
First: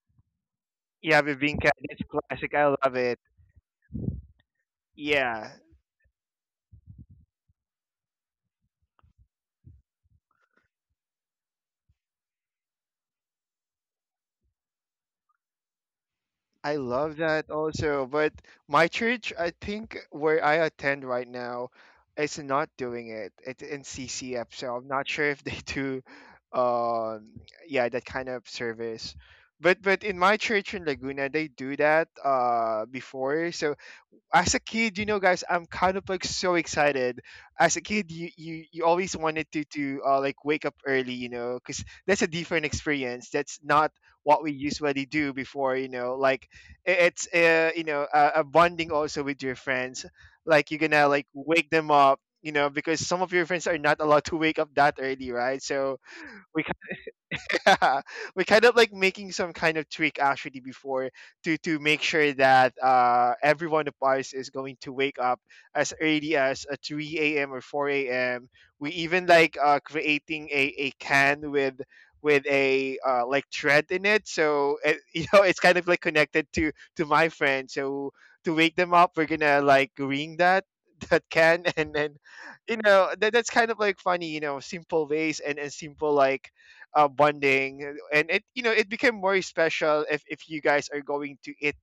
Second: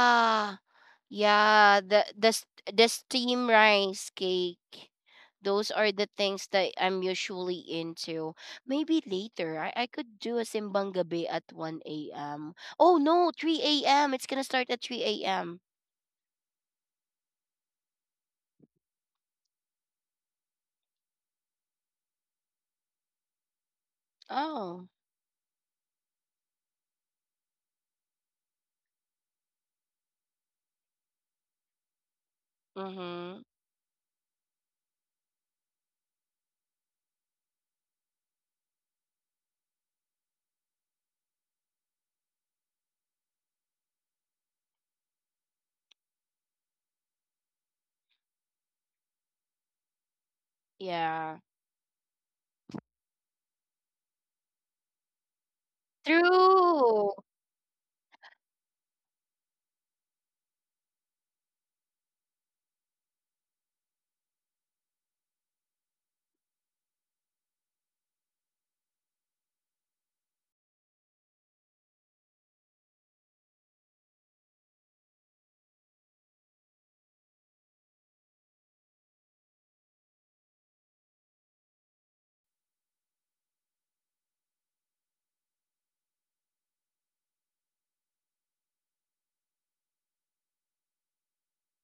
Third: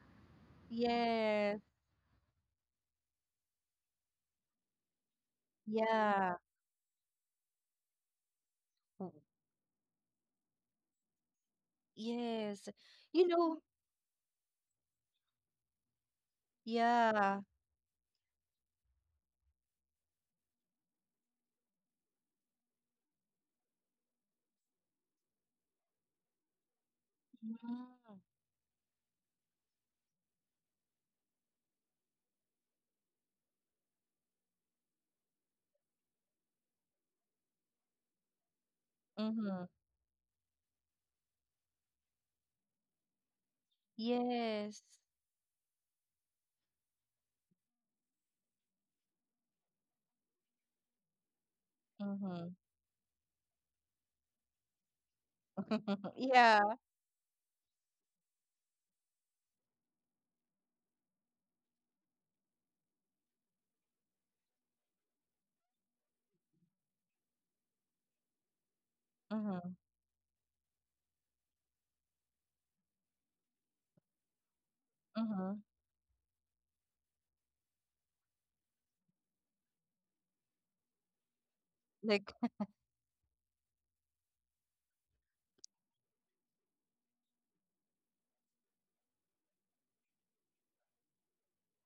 Speaker 3: Yeah,
Speaker 2: Yes,
Speaker 3: bibingka,
Speaker 1: Yeah,
Speaker 3: it's
Speaker 1: the the s-
Speaker 3: classic. I
Speaker 1: the
Speaker 3: love it.
Speaker 1: steam rice cake.
Speaker 3: Yeah.
Speaker 1: Those are the
Speaker 2: yeah.
Speaker 1: things that I'm usually into. Maybe
Speaker 2: Mm.
Speaker 1: later I, I could do a simbang gabi at one a m.
Speaker 2: Yes.
Speaker 1: Oh
Speaker 2: You
Speaker 1: no,
Speaker 2: know
Speaker 1: three a m. It's gonna start at three a m.
Speaker 3: I love
Speaker 2: yeah.
Speaker 3: that also, but my church, I think, where I attend right now, is not doing it. It's in C C F, so
Speaker 1: Oh.
Speaker 3: I'm not sure if they [laughs] do, um, yeah, that
Speaker 2: Mm,
Speaker 3: kind of service. But but in my church in Laguna, they do that uh
Speaker 1: Mm-hmm.
Speaker 3: before. So as a kid, you know, guys, I'm kind of like so excited. As a kid, you you, you always wanted to
Speaker 2: mhm.
Speaker 3: to uh, like wake up early, you know, because that's a different experience. That's not what we
Speaker 2: Yes.
Speaker 3: usually do before, you know. Like i- it's, uh, you know, a, a bonding also with your friends. Like you're gonna like
Speaker 1: Yeah.
Speaker 3: wake them up,
Speaker 2: Mhm.
Speaker 3: you know, because some of your friends are not allowed to wake up that early, right? So
Speaker 2: [laughs] Yeah.
Speaker 3: we
Speaker 1: True.
Speaker 3: [laughs] yeah, we kind of like making some kind of tweak actually before to to make sure that uh everyone of us is going to wake up as early as, uh, three a m or four a m. We even like
Speaker 2: Mhm,
Speaker 3: uh creating a a can with with a, uh, like thread in it, so it, [laughs] you know,
Speaker 2: mhm.
Speaker 3: it's kind of like connected to to my friend, so to wake them up, we're gonna like ring that [laughs] that can, and then,
Speaker 2: Like [laughs]
Speaker 3: you know, that, that's kind of like funny, you know, simple ways, and, and simple like, uh, bonding, and it, you know, it became more special if if you guys are going to eat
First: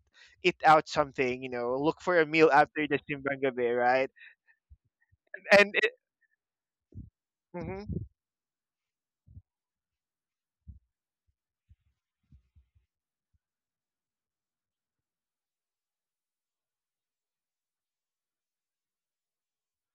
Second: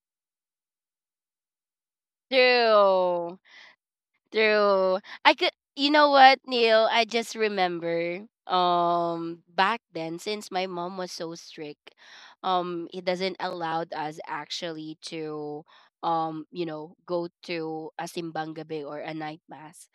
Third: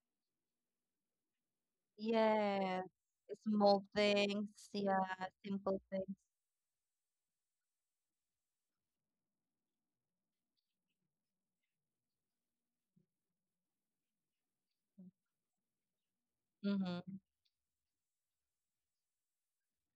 Speaker 3: eat out something. You know, look for a meal
Speaker 2: yes,
Speaker 3: after the
Speaker 1: True.
Speaker 3: simbang gabi,
Speaker 2: small
Speaker 3: right?
Speaker 2: things, yeah,
Speaker 1: True. I could
Speaker 3: And
Speaker 2: simple
Speaker 1: you
Speaker 3: it,
Speaker 1: know
Speaker 2: things.
Speaker 1: what, Neil? I just
Speaker 3: mhm,
Speaker 1: remember um back then since my mom was so strict, um it doesn't allowed us actually to um, you know,
Speaker 2: Mhm,
Speaker 1: go to a simbang gabi or a night mass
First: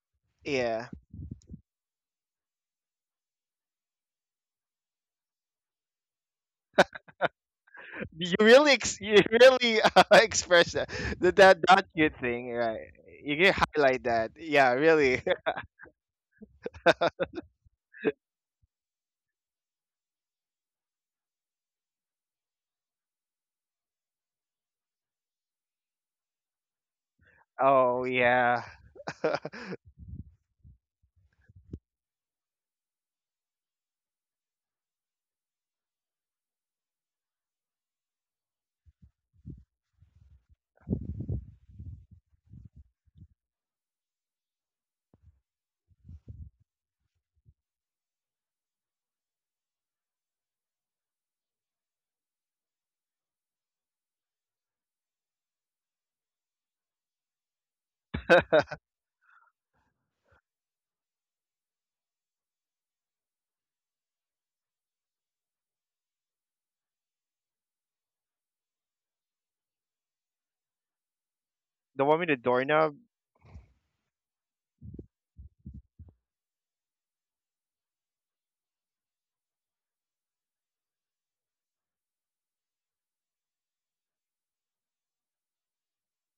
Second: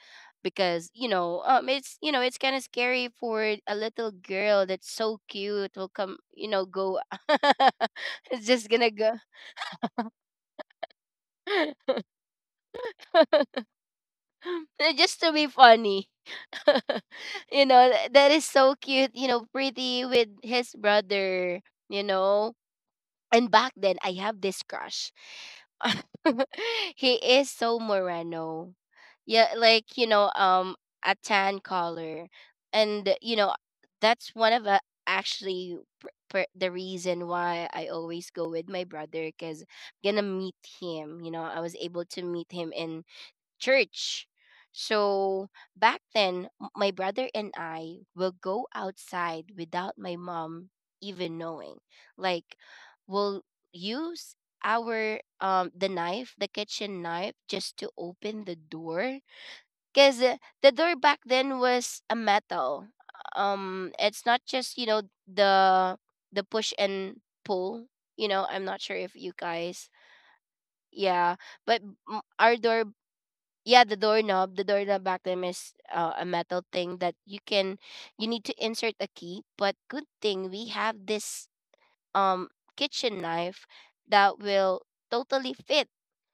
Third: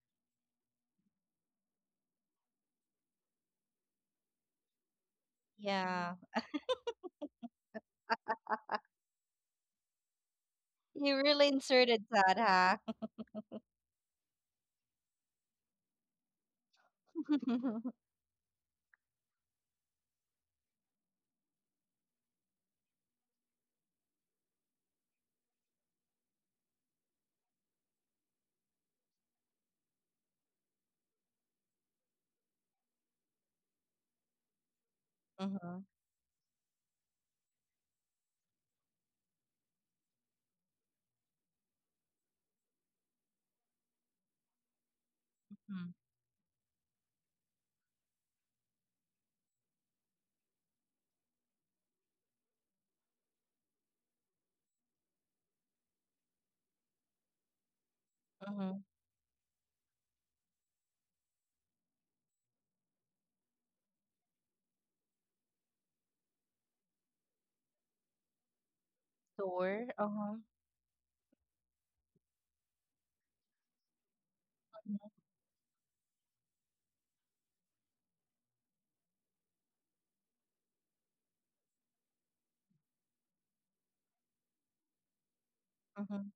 Speaker 3: yeah,
Speaker 1: because, you know, um it's you know, it's kind of scary for a little girl that's so cute will
Speaker 2: yeah.
Speaker 1: come, you know, go [laughs]
Speaker 3: you
Speaker 1: it's just
Speaker 3: really
Speaker 1: gonna
Speaker 3: ex-
Speaker 1: go.
Speaker 3: you [laughs] really, uh, [laughs] express that
Speaker 2: You
Speaker 3: that
Speaker 2: really
Speaker 3: that that
Speaker 1: [laughs]
Speaker 2: inserted
Speaker 3: you
Speaker 2: that,
Speaker 3: thing, right?
Speaker 2: huh?
Speaker 3: You can highlight that. Yeah,
Speaker 1: [laughs] just
Speaker 3: really.
Speaker 1: to be
Speaker 3: [laughs]
Speaker 1: funny. [laughs] you know,
Speaker 2: [laughs]
Speaker 1: th- that is so cute. You know, pretty with his brother, you know. And back then, I have this crush. [laughs] he is so
Speaker 3: Oh yeah,
Speaker 1: Moreno. Yeah,
Speaker 3: [laughs]
Speaker 1: like, you know, um, a tan color. And, you know, that's one of the actually
Speaker 2: Mhm,
Speaker 1: pr- pr- the reason why I always go with my brother because I'm gonna meet him. You know, I was able to meet him in church. So
Speaker 2: mhm,
Speaker 1: back then, m- my brother and I will go outside without my mom even knowing. Like, we'll use our um the knife, the kitchen knife, just to open the
Speaker 2: mhm.
Speaker 1: door. Cause uh, the door back then was a metal. Um, it's not just you know the the push and pull. You know, I'm not sure if you
Speaker 2: Door.
Speaker 1: guys,
Speaker 2: Uh-huh.
Speaker 1: yeah, but
Speaker 3: the one
Speaker 1: m-
Speaker 3: with the
Speaker 1: our door
Speaker 3: doorknob.
Speaker 1: yeah, the doorknob. The doorknob
Speaker 2: Mhm,
Speaker 1: back then is uh, a metal thing that you can, you need to insert a key. But good thing we have this um kitchen knife that will totally fit
Speaker 2: mhm,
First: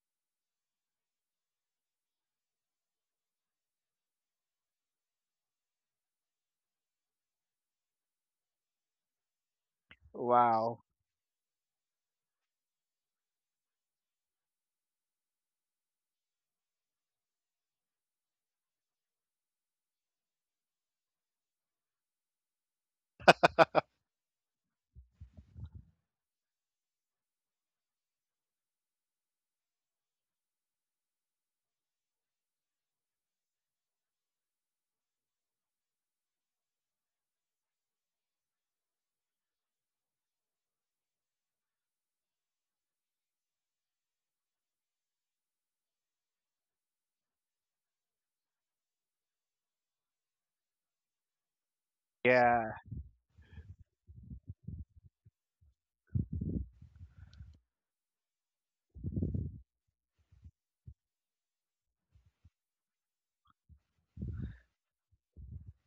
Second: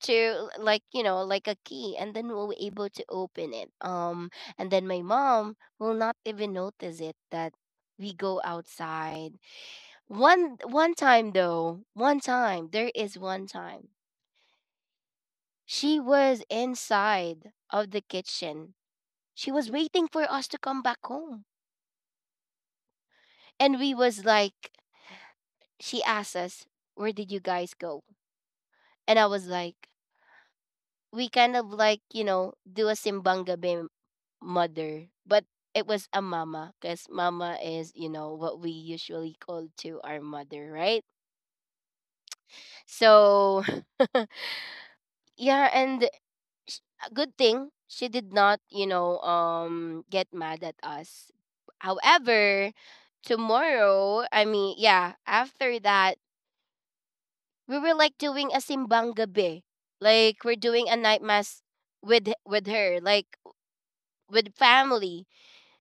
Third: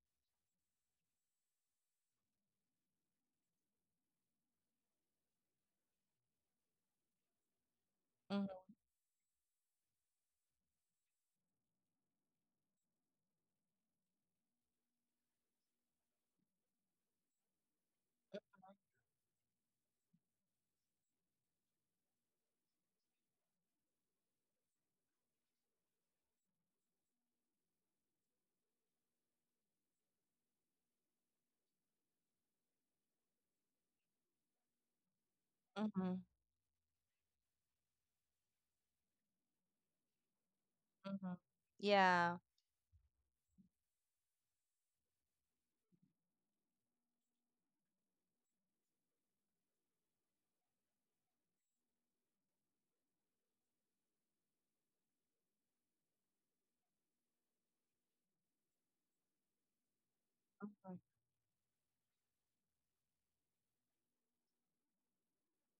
Speaker 1: to l- like you know like a key, and then we'll be able to open it. Um, and then my mom will not even notice it that we go
Speaker 2: mhm,
Speaker 1: outside. One
Speaker 3: Wow.
Speaker 1: one time though, one time there is one time she was inside of the kitchen. She was waiting for us to come back home. And we was like, She asked us, "Where did you guys go?" And I was like, "We kind of like, you know, do a simbang Gabi, mother." But it
Speaker 2: mhm,
Speaker 1: was a mama because mama is, you know, what we usually call to our mother, right?
Speaker 2: mhm. Yeah.
Speaker 1: So, [laughs] yeah, and sh- a good thing she did not, you know, um, get mad at us.
Speaker 3: Yeah.
Speaker 1: However, tomorrow, I mean, yeah, after that, we were like doing a simbang gabi. Like we're doing a
Speaker 2: Mhm,
Speaker 1: night mass with with her, like with family.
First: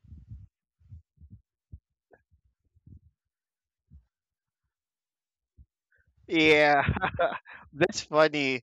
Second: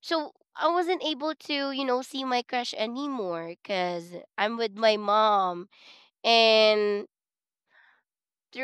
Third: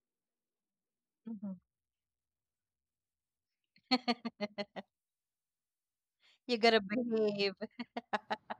Speaker 1: So I wasn't able
Speaker 2: mhm.
Speaker 1: to, you know, see my crush anymore cuz I'm with
Speaker 2: [laughs]
Speaker 1: my mom
Speaker 2: You
Speaker 3: Yeah.
Speaker 2: gotta
Speaker 1: and
Speaker 3: [laughs]
Speaker 2: behave
Speaker 3: That's funny.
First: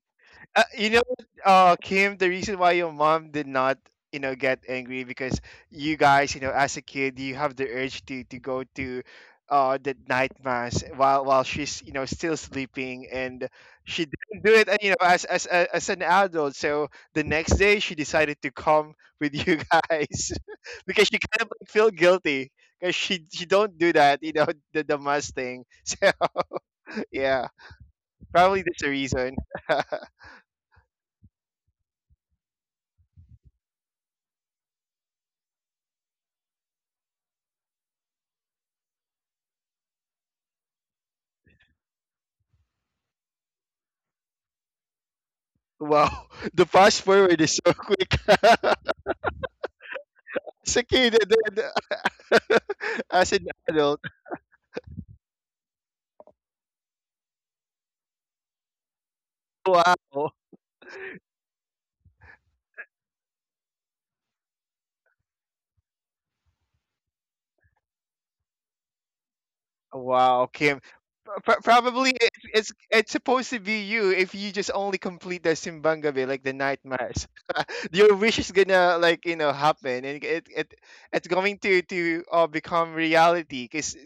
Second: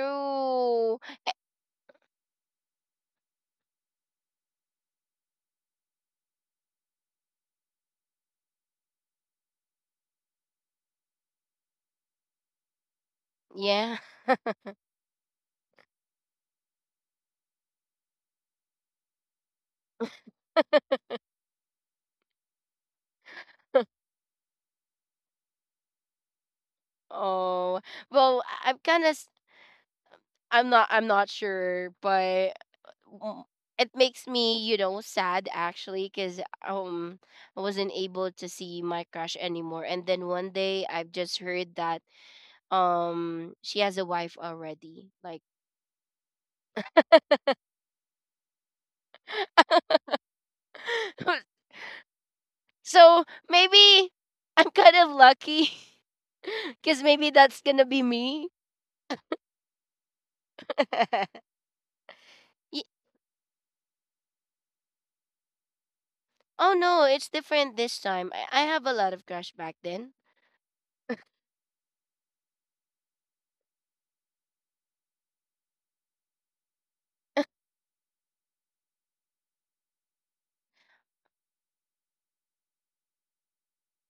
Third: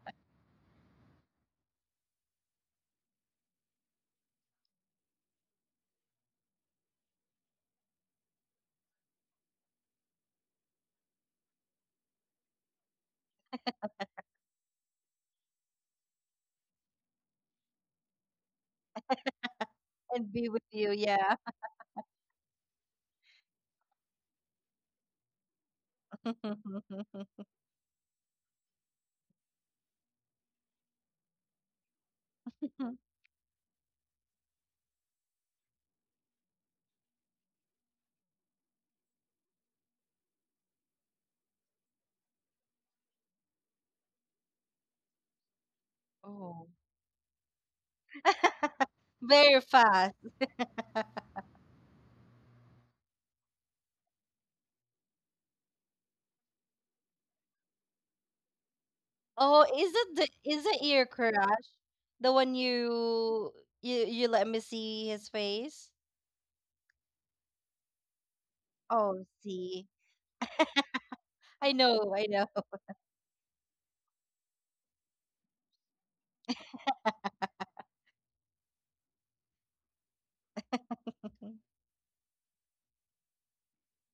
Speaker 3: Uh, you know, uh, Kim, the reason why your mom did not, you know, get angry because you guys, you know, as a kid, you have the urge to to go to, uh, the night mass while while she's, you know, still sleeping, and
Speaker 1: yeah.
Speaker 3: she
Speaker 1: [laughs]
Speaker 3: didn't do it, and you know, as as a- as an adult, so the next day she decided to come [laughs] with you guys
Speaker 2: and be with
Speaker 3: [laughs]
Speaker 2: you.
Speaker 3: because she kind
Speaker 2: Yeah.
Speaker 3: of like feel guilty because she she don't do that, you know, the the mass thing. [laughs] So yeah,
Speaker 2: [laughs]
Speaker 1: Oh. Well,
Speaker 3: probably
Speaker 1: I- I'm
Speaker 3: that's the
Speaker 1: kind of
Speaker 3: reason.
Speaker 1: I'm not I'm not sure, but uh, w- it makes me, you know, sad actually cuz um I wasn't able to see my crush anymore. And then one day I've just heard that um she has a wife already. Like
Speaker 3: Wow, [laughs] the
Speaker 2: Oh,
Speaker 3: fast forward is so quick. [laughs]
Speaker 2: very fast.
Speaker 3: As a kid, and
Speaker 1: [laughs]
Speaker 3: then [laughs]
Speaker 1: so
Speaker 3: as an adult,
Speaker 1: maybe I'm kind of lucky [laughs] cuz maybe that's going to be me.
Speaker 2: Oh, is it the
Speaker 3: wow,
Speaker 2: is the ear
Speaker 1: [laughs]
Speaker 2: correct? The one
Speaker 1: Ye-
Speaker 2: you you you let me see his face?
Speaker 1: oh no, it's different this time. I, I have a lot
Speaker 2: Oh,
Speaker 1: of crush back
Speaker 2: see.
Speaker 1: then.
Speaker 3: wow, Kim. Pro-
Speaker 2: I know,
Speaker 3: probably
Speaker 2: I know.
Speaker 3: it's, it's it's supposed to be you if you just only complete the Simbangabe, like the night mass. Your wish is gonna like, you know, happen, and it it it's going
Speaker 2: [laughs]
Speaker 3: to to uh, become reality. Cause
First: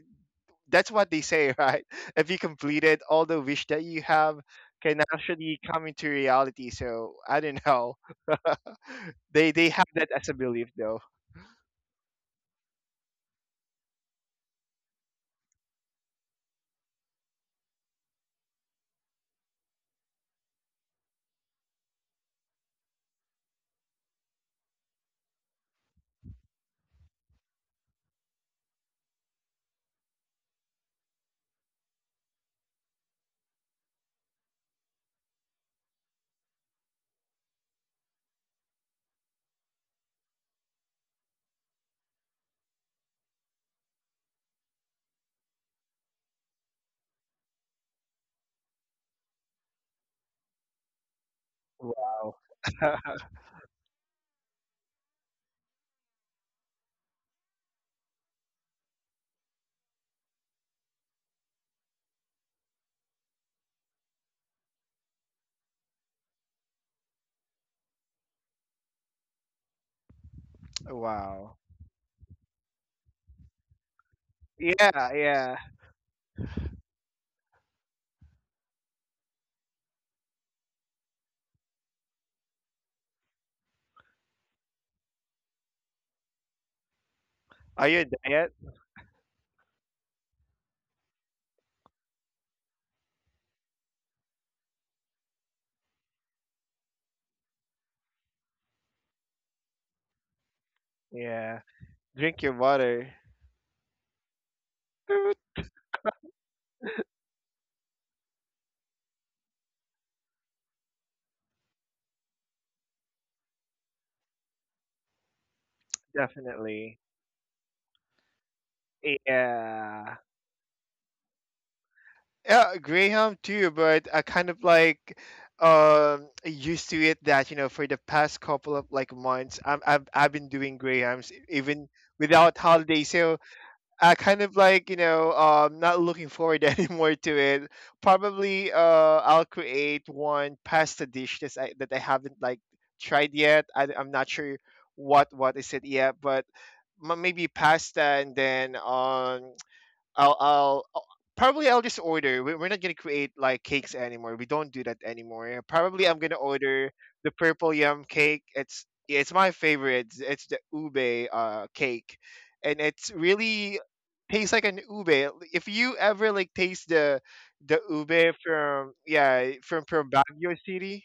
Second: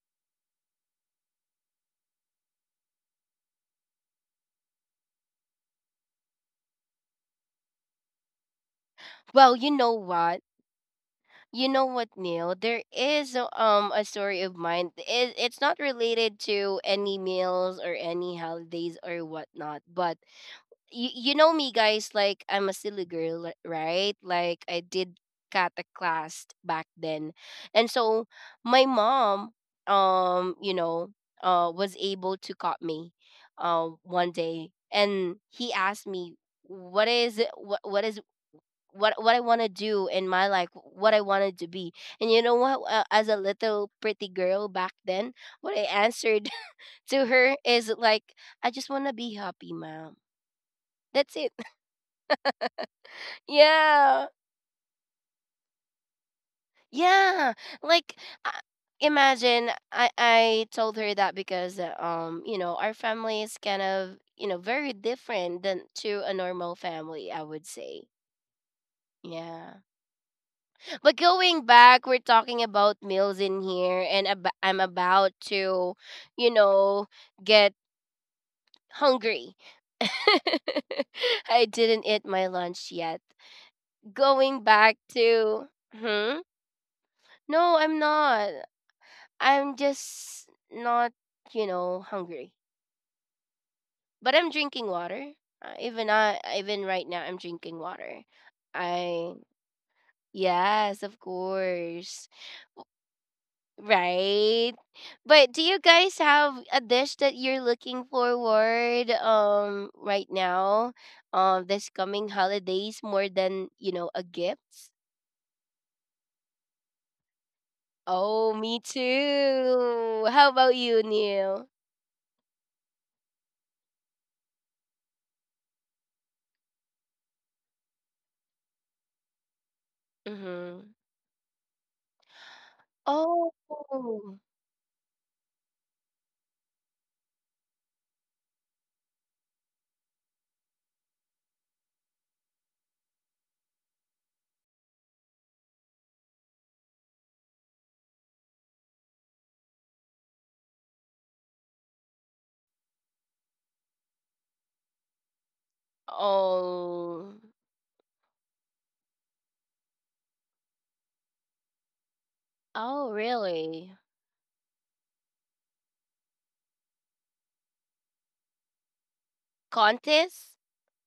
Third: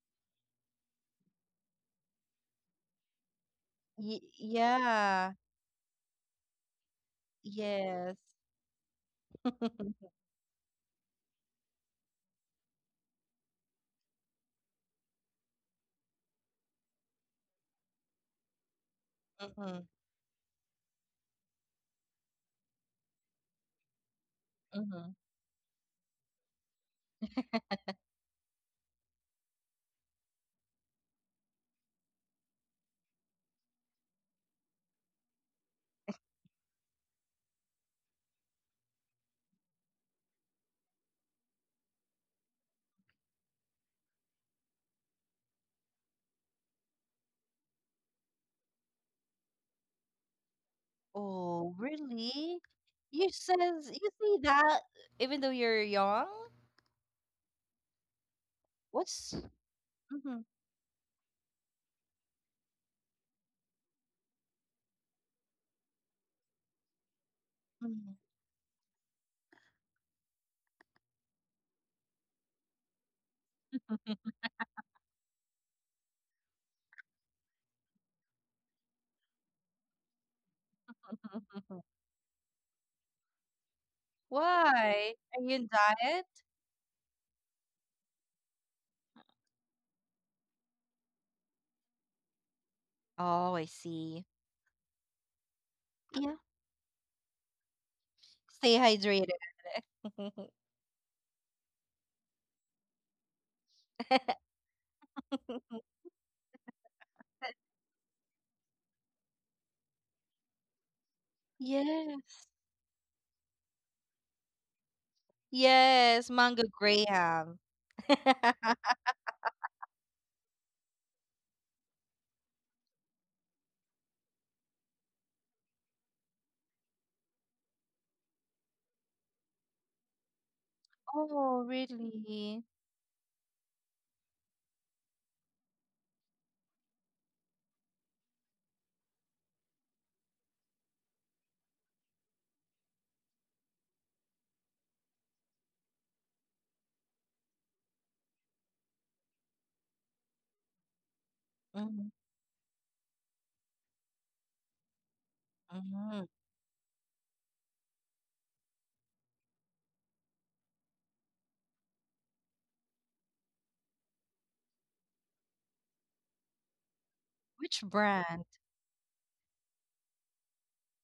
Speaker 3: that's what they say, right? [laughs] If you completed all the wish that you
Speaker 2: Y-
Speaker 3: have, can
Speaker 2: yeah.
Speaker 3: actually come into reality. So I don't know.
Speaker 2: Yes.
Speaker 3: [laughs] they
Speaker 1: Well,
Speaker 3: they
Speaker 1: you
Speaker 3: have
Speaker 1: know
Speaker 3: that
Speaker 2: [laughs]
Speaker 3: as a
Speaker 1: what?
Speaker 3: belief though.
Speaker 1: You know what, Neil? There is a- um a story of mine. It, it's not related to any meals or any holidays or whatnot.
Speaker 2: Mm-hmm.
Speaker 1: But you you know me, guys. Like I'm a silly girl, li- right? Like I
Speaker 2: Mm-hmm.
Speaker 1: did kata class back then, and so my mom, um, you know, uh, was able to caught me, uh, one day, and he asked me, "What is it? What what is what what I want to do in my life, what I wanted to be." And you know what? Uh, as a little pretty girl back then, what I answered [laughs] to her is like, "I just want to be happy, mom." That's it.
Speaker 2: Oh,
Speaker 3: Wow.
Speaker 2: really?
Speaker 3: [laughs]
Speaker 2: You
Speaker 1: [laughs]
Speaker 2: says you
Speaker 1: Yeah,
Speaker 2: see that even though you're young?
Speaker 1: yeah. Like, I
Speaker 2: What's
Speaker 1: imagine I
Speaker 2: Mhm,
Speaker 1: I told her that because uh, um you know our family is kind of you know very different than to a normal family, I would say.
Speaker 2: mhm,
Speaker 1: Yeah. But
Speaker 3: Wow.
Speaker 1: going back, we're talking about meals in here, and ab- I'm
Speaker 3: Yeah,
Speaker 1: about
Speaker 3: yeah.
Speaker 1: to, you know, get hungry. [laughs] I
Speaker 2: [laughs]
Speaker 1: didn't eat my lunch yet. Going back
Speaker 2: Why? Are
Speaker 1: to,
Speaker 2: you in
Speaker 1: hmm?
Speaker 2: diet?
Speaker 1: No,
Speaker 3: Are
Speaker 1: I'm
Speaker 3: you a
Speaker 1: not.
Speaker 3: diet?
Speaker 1: I'm just not, you know, hungry.
Speaker 2: Oh, I
Speaker 1: But
Speaker 2: see.
Speaker 1: I'm drinking water. Uh, even I,
Speaker 2: Yeah.
Speaker 1: even right now, I'm drinking water.
Speaker 2: Stay
Speaker 1: I
Speaker 2: hydrated.
Speaker 1: Yes, of
Speaker 3: Yeah.
Speaker 1: course.
Speaker 3: Drink your water.
Speaker 2: [laughs]
Speaker 1: Right.
Speaker 3: Toot.
Speaker 1: But do you guys have a dish that you're looking forward um right now, um this coming
Speaker 2: Yes.
Speaker 1: holidays, more than, you know, a gift?
Speaker 2: Yes, mango
Speaker 3: Definitely.
Speaker 2: graham.
Speaker 1: Oh, me
Speaker 2: [laughs]
Speaker 3: Yeah.
Speaker 1: too. How about you, Neil?
Speaker 3: Yeah, Graham too, but I kind of like, um, used to it that, you know, for the past couple of like months, I'm I've I've been doing
Speaker 1: Mhm.
Speaker 3: Grahams, e,
Speaker 2: Oh,
Speaker 3: even without
Speaker 2: really?
Speaker 3: holiday. So
Speaker 1: Oh.
Speaker 3: I kind of like, you know, um, not looking forward [laughs] anymore to it. Probably uh I'll create one pasta dish that I that I haven't like tried yet. I I'm not sure what what is it yet, but m- maybe pasta, and then, um, I'll, I'll I'll- probably I'll just
Speaker 2: Mhm,
Speaker 3: order. We- We're not gonna create like cakes anymore. We don't do that anymore. Probably I'm
Speaker 2: mhm.
Speaker 3: gonna order the
Speaker 1: Oh.
Speaker 3: purple yum cake. It's, yeah, it's my favorite. It's it's the ube uh cake, and
Speaker 1: Oh,
Speaker 3: it's really
Speaker 1: really?
Speaker 3: tastes like an ube. If you ever like taste the the
Speaker 2: Which
Speaker 3: ube
Speaker 2: brand?
Speaker 3: from, yeah, from from
Speaker 1: Contest?
Speaker 3: Baguio City.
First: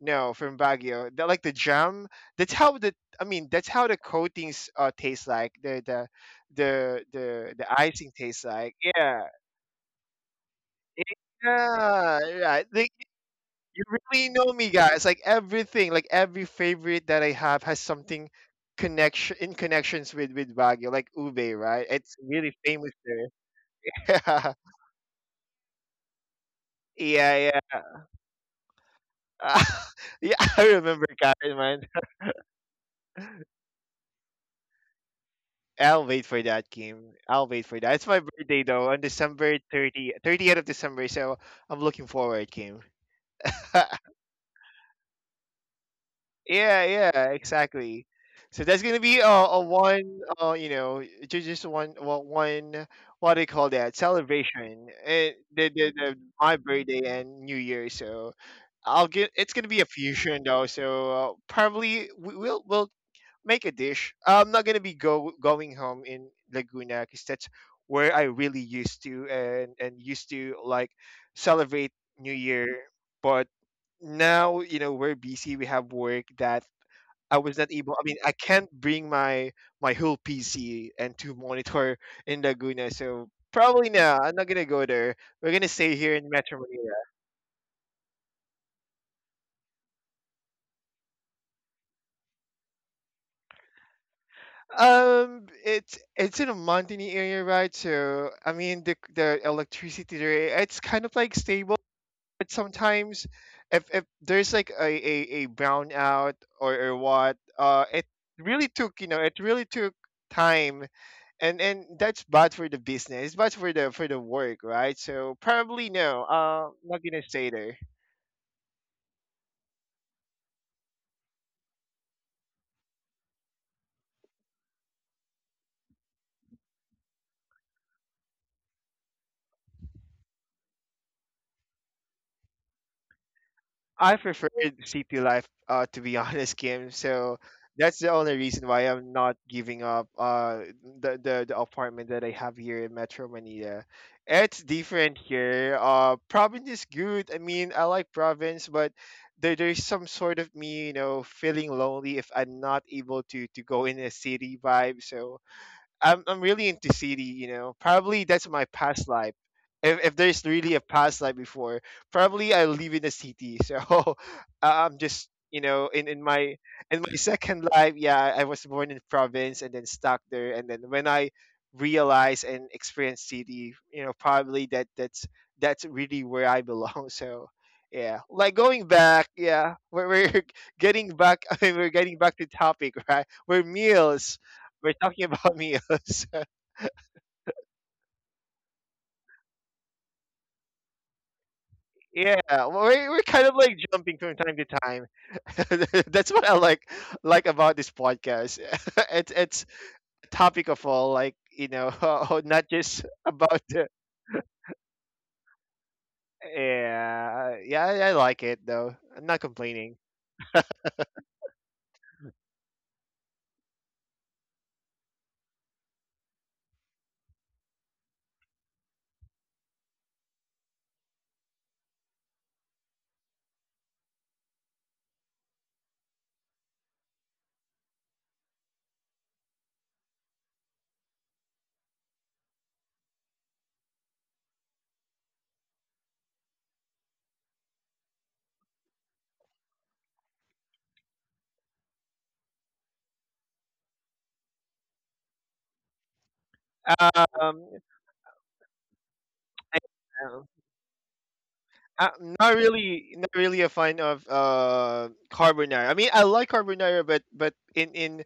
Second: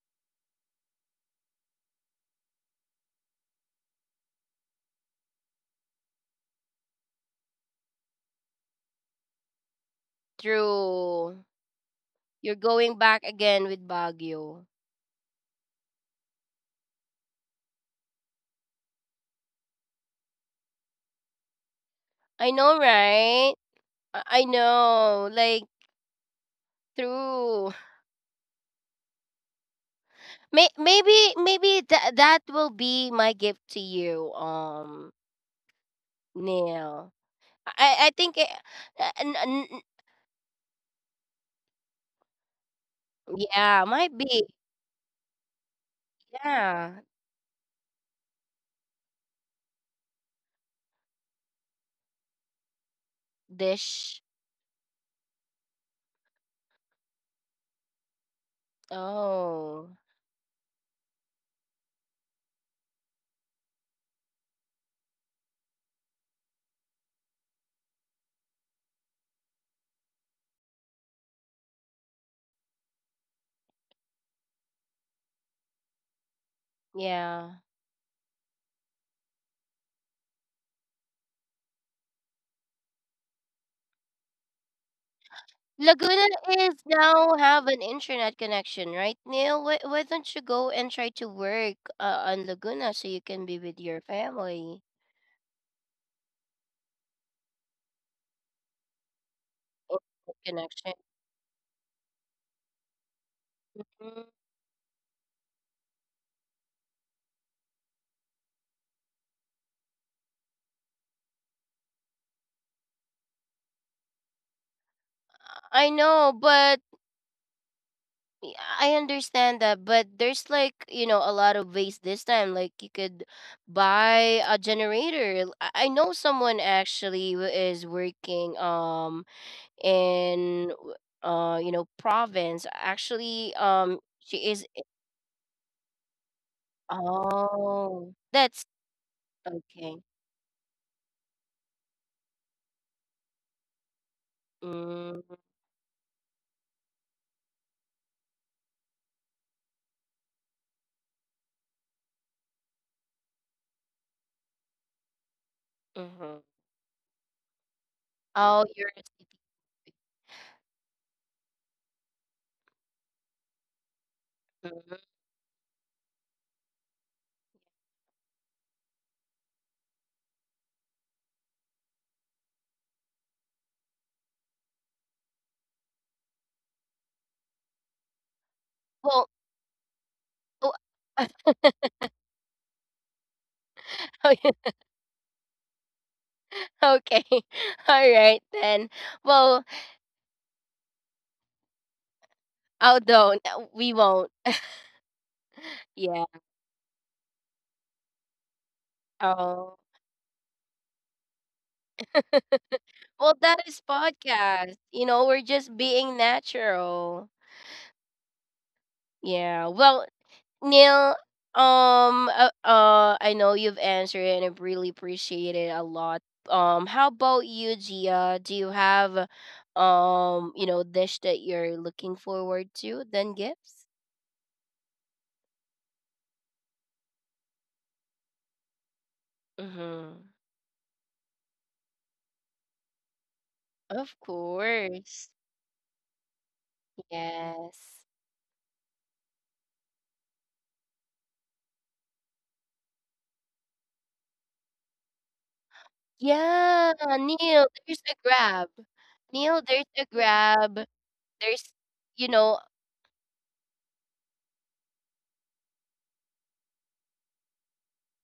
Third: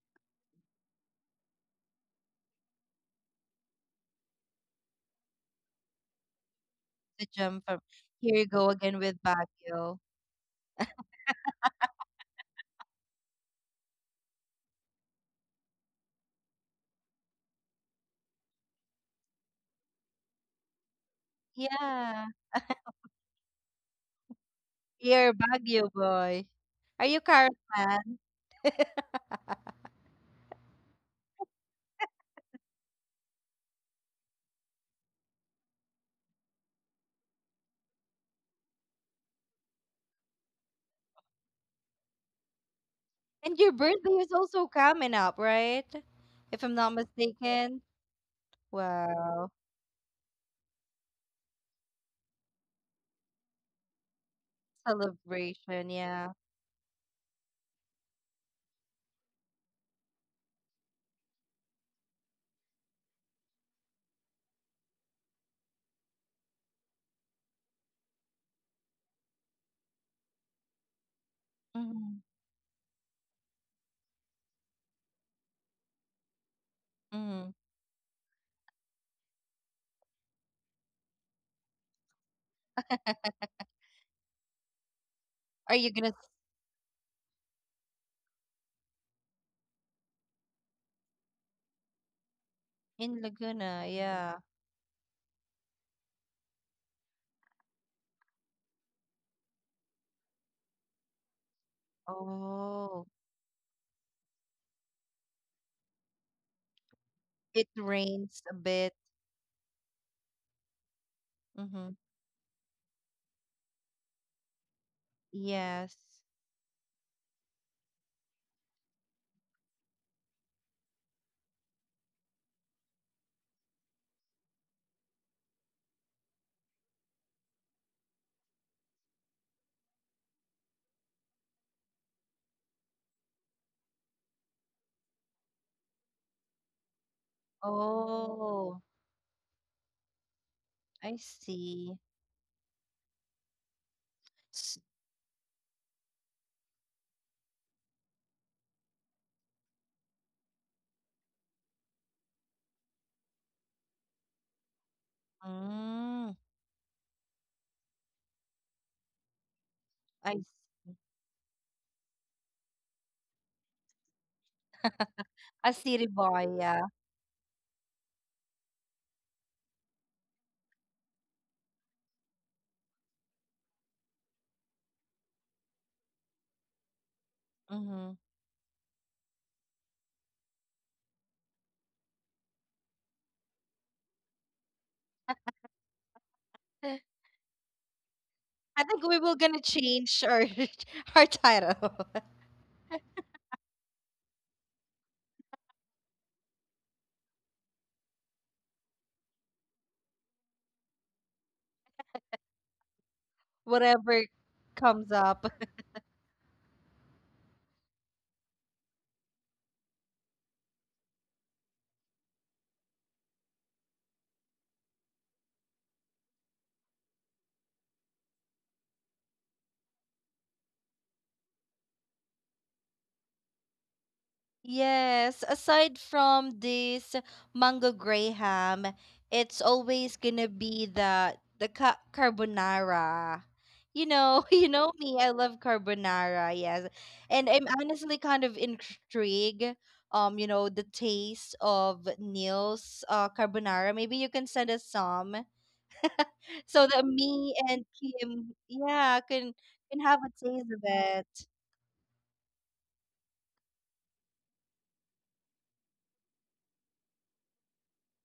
Speaker 3: No, from Baguio. The, like the jam. That's how the I mean, that's how the coatings uh taste like. The the the
Speaker 2: The
Speaker 3: the
Speaker 2: jump. From
Speaker 3: the icing
Speaker 2: here
Speaker 3: tastes
Speaker 2: you go
Speaker 3: like.
Speaker 2: again with
Speaker 3: Yeah.
Speaker 2: Baguio.
Speaker 3: It-
Speaker 1: True.
Speaker 3: yeah,
Speaker 1: You're
Speaker 3: right. Like,
Speaker 1: going back again
Speaker 3: you
Speaker 1: with
Speaker 3: really know
Speaker 1: Baguio.
Speaker 3: me, guys. Like everything, like every favorite that I have has something connection in connections with with Baguio, like ube, right? It's
Speaker 2: Yeah,
Speaker 3: really
Speaker 1: I know,
Speaker 3: famous
Speaker 1: right? I I
Speaker 3: there. [laughs]
Speaker 2: you're
Speaker 1: know.
Speaker 2: a
Speaker 1: Like,
Speaker 2: Baguio boy. Are you
Speaker 3: Yeah,
Speaker 2: Carol
Speaker 1: true.
Speaker 3: yeah,
Speaker 2: fan?
Speaker 3: yeah. [laughs] Yeah. I
Speaker 1: May-
Speaker 3: remember,
Speaker 1: maybe
Speaker 3: Karen,
Speaker 1: maybe
Speaker 3: man.
Speaker 1: that that will be my gift to you, um
Speaker 3: I'll wait for that
Speaker 1: Neil.
Speaker 3: game. I'll wait for
Speaker 1: i
Speaker 3: that. It's
Speaker 1: i
Speaker 3: my
Speaker 1: think it,
Speaker 3: birthday though on
Speaker 1: uh, n-
Speaker 3: December
Speaker 1: n- n-
Speaker 3: 30, thirtieth of December, so I'm looking forward, Kim.
Speaker 2: And your
Speaker 1: yeah,
Speaker 2: birthday
Speaker 3: [laughs]
Speaker 1: might
Speaker 2: is
Speaker 1: be.
Speaker 2: also coming up, right? If I'm
Speaker 3: Yeah,
Speaker 2: not
Speaker 1: Yeah.
Speaker 3: yeah,
Speaker 2: mistaken.
Speaker 3: exactly. So that's gonna be a,
Speaker 2: Wow.
Speaker 3: a one, uh, you know, ju- just one, well, one, what do you call that?
Speaker 1: Dish.
Speaker 3: Celebration. Eh, the,
Speaker 2: Celebration,
Speaker 3: the, the
Speaker 2: yeah.
Speaker 3: my birthday and New Year. So I'll get. It's gonna be a
Speaker 1: Oh,
Speaker 3: fusion though. So, uh, probably we, we'll we'll make a dish. I'm not gonna be go going home in Laguna, because that's where I really used to and and used to like celebrate
Speaker 2: Mm-hmm.
Speaker 3: New Year. But now, you know, we're busy. We have work that I
Speaker 2: Mm-hmm.
Speaker 1: yeah,
Speaker 3: was not able. I mean, I can't bring my my whole P C and to monitor in Laguna. So probably now I'm not gonna go there. We're gonna
Speaker 2: Are you
Speaker 3: stay
Speaker 2: gonna
Speaker 3: here
Speaker 1: Laguna
Speaker 3: in Metro
Speaker 1: is
Speaker 3: Manila.
Speaker 1: now have an internet connection, right, Neil? Why, why don't you go and try to work uh, on Laguna so you
Speaker 2: in
Speaker 1: can be with
Speaker 2: Laguna?
Speaker 1: your
Speaker 2: Yeah.
Speaker 1: family?
Speaker 3: Um, it's it's in a mountainy area, right? So I mean, the the electricity
Speaker 1: Internet
Speaker 3: there, it's
Speaker 1: connection.
Speaker 3: kind of like stable, but
Speaker 2: Oh,
Speaker 3: sometimes if if
Speaker 1: Mm,
Speaker 3: there's like a a, a brownout or or what,
Speaker 2: it
Speaker 3: uh, it
Speaker 2: rains a
Speaker 3: really
Speaker 2: bit.
Speaker 3: took, you know, it really took time, and and
Speaker 2: Mm-hmm.
Speaker 3: that's bad for the business. It's bad for the for the work, right? So probably
Speaker 1: I
Speaker 2: Yes.
Speaker 3: no,
Speaker 1: know,
Speaker 3: uh,
Speaker 1: but
Speaker 3: I'm not gonna stay there.
Speaker 1: Y- I understand that, but there's like, you know, a lot of ways this time. Like you could buy a generator. L- I I know someone actually who is working, um in w- uh you know province. Actually, um
Speaker 3: I
Speaker 1: she is
Speaker 3: preferred city life, uh, to be [laughs] honest, Kim.
Speaker 1: i-
Speaker 3: So that's the
Speaker 1: oh,
Speaker 3: only
Speaker 1: that's
Speaker 3: reason
Speaker 2: Oh,
Speaker 3: why I'm not giving
Speaker 1: okay.
Speaker 3: up uh
Speaker 2: I
Speaker 3: the the, the
Speaker 2: see.
Speaker 3: apartment that I have here in Metro Manila. It's
Speaker 2: S-
Speaker 3: different
Speaker 1: Mm.
Speaker 3: here. Uh, province is good. I mean, I like province, but there there's some sort of me, you know, feeling lonely if I'm not able to to go in a city vibe. So I'm
Speaker 2: Mm,
Speaker 1: Mm-hmm.
Speaker 3: I'm really into city, you know. Probably that's my
Speaker 1: Oh, you're a
Speaker 3: past life.
Speaker 1: city.
Speaker 3: If if
Speaker 2: I s-
Speaker 3: there's really a past life before, probably I live in a city. So [laughs] I- I'm
Speaker 1: Mhm.
Speaker 3: just, you
Speaker 2: a
Speaker 3: know,
Speaker 2: city
Speaker 3: in in
Speaker 2: boy,
Speaker 3: my
Speaker 2: yeah.
Speaker 3: in my second life. Yeah, I was born in province and then stuck there, and then when I realized and experienced city, you know, probably that that's that's really where I belong. [laughs] So.
Speaker 2: Mm-hmm.
Speaker 3: Yeah, like going back.
Speaker 1: Well,
Speaker 3: Yeah, we're, we're [laughs]
Speaker 1: oh,
Speaker 3: getting back. [laughs] I mean, we're
Speaker 1: [laughs]
Speaker 3: getting back to topic, right? We're meals
Speaker 1: okay.
Speaker 3: we're talking about meals. [laughs]
Speaker 2: [laughs]
Speaker 1: [laughs] All right
Speaker 2: I
Speaker 1: then.
Speaker 2: think we will gonna
Speaker 1: Well,
Speaker 2: change our [laughs] our title, [laughs]
Speaker 3: Yeah,
Speaker 1: I
Speaker 3: we're, we're kind
Speaker 1: don't.
Speaker 3: of like
Speaker 1: We
Speaker 3: jumping from
Speaker 1: won't.
Speaker 3: time to time. [laughs]
Speaker 1: Yeah.
Speaker 3: That's what I like like about this podcast. [laughs] it's it's
Speaker 1: Oh.
Speaker 3: topic of all, like, you know, [laughs] not just
Speaker 1: Well,
Speaker 3: about
Speaker 1: that
Speaker 3: the
Speaker 1: is
Speaker 2: whatever
Speaker 1: podcast. You
Speaker 2: comes
Speaker 1: know,
Speaker 2: up.
Speaker 1: we're just being natural.
Speaker 3: yeah, yeah, I I like it though. I'm not
Speaker 1: Yeah.
Speaker 3: complaining.
Speaker 1: Well, Neil, um uh, uh I know you've answered it and I really appreciate it a lot. Um how about you, Gia? Do you have, um, you know, dish that you're looking forward to than gifts?
Speaker 2: Yes, aside from this mango graham, it's always
Speaker 1: Mhm.
Speaker 2: gonna be the the ca- carbonara. You
Speaker 1: Of
Speaker 2: know, [laughs] you know me,
Speaker 1: course.
Speaker 2: I love carbonara, yes. And I'm
Speaker 1: Yes.
Speaker 2: honestly kind of intrigued, um, you know, the taste of Neil's uh carbonara. Maybe you can send us some [laughs] so
Speaker 1: Yeah,
Speaker 2: that me
Speaker 3: Um,
Speaker 1: Neil,
Speaker 2: and
Speaker 1: there's a
Speaker 2: Kim,
Speaker 1: grab.
Speaker 2: yeah, can
Speaker 1: Neil, there's
Speaker 2: can
Speaker 1: a
Speaker 2: have a
Speaker 3: yeah.
Speaker 2: taste of
Speaker 1: grab.
Speaker 2: it.
Speaker 1: There's,
Speaker 3: Uh,
Speaker 1: you
Speaker 3: Not
Speaker 1: know
Speaker 3: really, not really a fan of uh carbonara. I mean, I like carbonara, but but in in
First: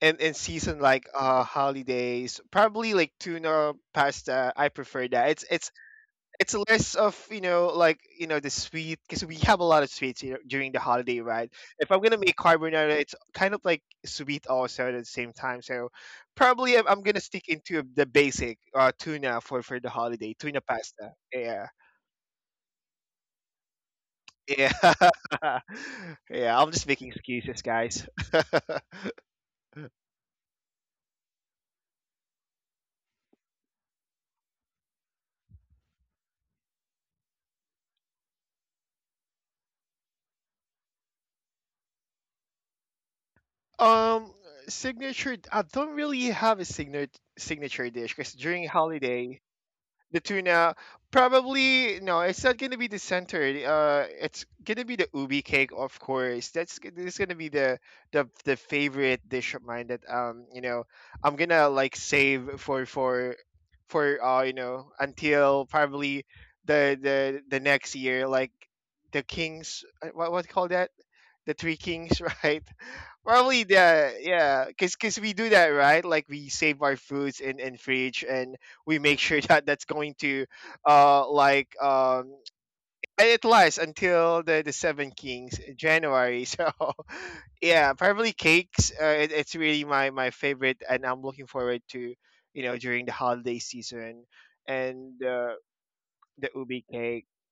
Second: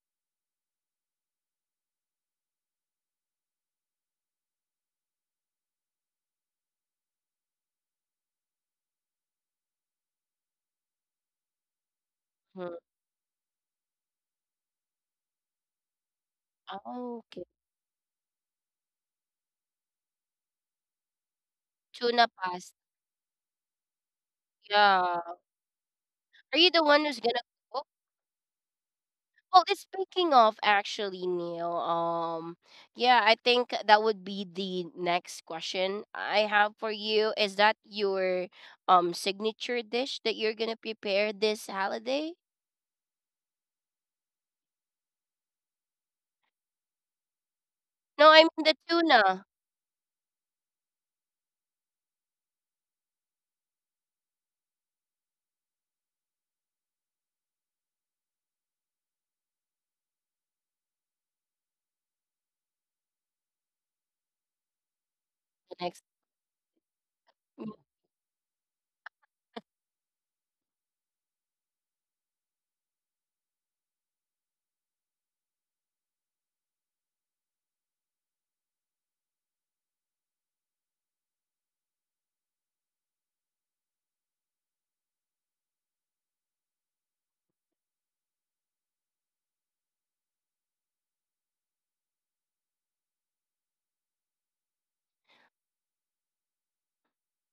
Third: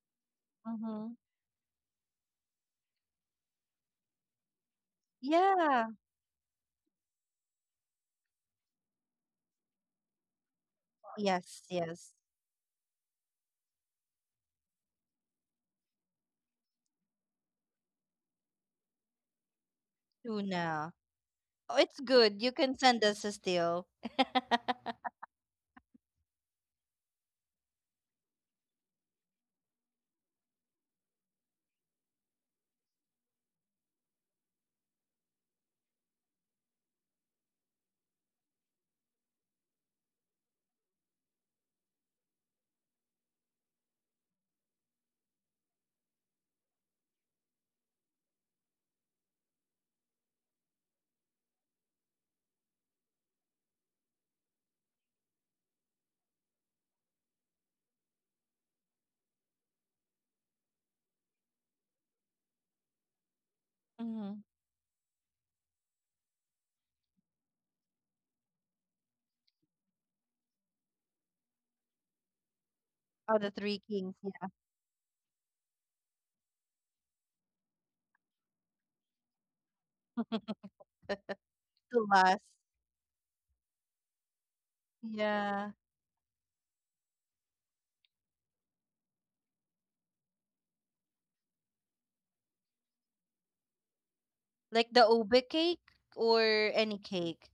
Speaker 3: in, in season like
Speaker 2: Mm-hmm.
Speaker 3: uh holidays, probably like tuna pasta. I prefer that. It's it's
Speaker 2: Yeah.
Speaker 3: it's less of, you know, like, you know, the sweet, because we have a lot of sweets, you know, during the holiday, right?
Speaker 2: Yes,
Speaker 3: If I'm
Speaker 2: yes.
Speaker 3: gonna make
Speaker 1: mm,
Speaker 3: carbonara, it's kind of like sweet also at the same time. So probably I'm, I'm gonna
Speaker 1: oh, okay,
Speaker 3: stick into the basic uh tuna for for the holiday tuna
Speaker 2: Tuna.
Speaker 3: pasta. Yeah.
Speaker 2: Oh, it's
Speaker 1: tuna
Speaker 2: good. You
Speaker 1: pasta,
Speaker 2: can send us a still. [laughs]
Speaker 3: Yeah.
Speaker 1: yeah.
Speaker 3: [laughs] Yeah,
Speaker 1: Are
Speaker 3: I'm
Speaker 1: you
Speaker 3: just
Speaker 1: the one
Speaker 3: making
Speaker 1: who's gonna
Speaker 3: excuses,
Speaker 1: cook?
Speaker 3: guys. [laughs]
Speaker 1: Well, it's speaking of actually, Neil, um, yeah, I think that would be the next question I have for you. Is that your um signature dish that you're gonna prepare this holiday?
Speaker 3: Um, signature. I don't really have a signature signature dish,
Speaker 1: No,
Speaker 3: because
Speaker 1: I mean
Speaker 3: during
Speaker 1: the
Speaker 3: holiday,
Speaker 1: tuna.
Speaker 3: the tuna probably no, it's not gonna be the center. Uh it's gonna be the ubi cake, of course. That's g- this is gonna be the the the favorite dish of mine that, um, you know, I'm gonna like save for for for,
Speaker 2: Mhm.
Speaker 3: uh you know, until
Speaker 1: The next,
Speaker 3: probably the the the next year, like the kings. Uh, what what do you call that? The three kings. [laughs] Right?
Speaker 2: Oh, the
Speaker 3: Probably
Speaker 2: Three Kings.
Speaker 3: the,
Speaker 2: Yeah,
Speaker 3: yeah. Cause 'cause we do that, right? Like, we save our foods in in fridge, and we make sure [laughs] that that's going to, uh, like,
Speaker 2: to
Speaker 3: um,
Speaker 2: last.
Speaker 3: and it lasts until the the Seven Kings
Speaker 2: Yeah.
Speaker 3: in January. [laughs] So yeah, probably cakes. Uh, it, it's really my my favorite, and I'm looking forward to, you know, during the holiday season
Speaker 2: Like the
Speaker 3: and,
Speaker 2: ube
Speaker 3: uh,
Speaker 2: cake
Speaker 3: the
Speaker 2: or
Speaker 3: ubi
Speaker 2: any
Speaker 3: cake.
Speaker 2: cake.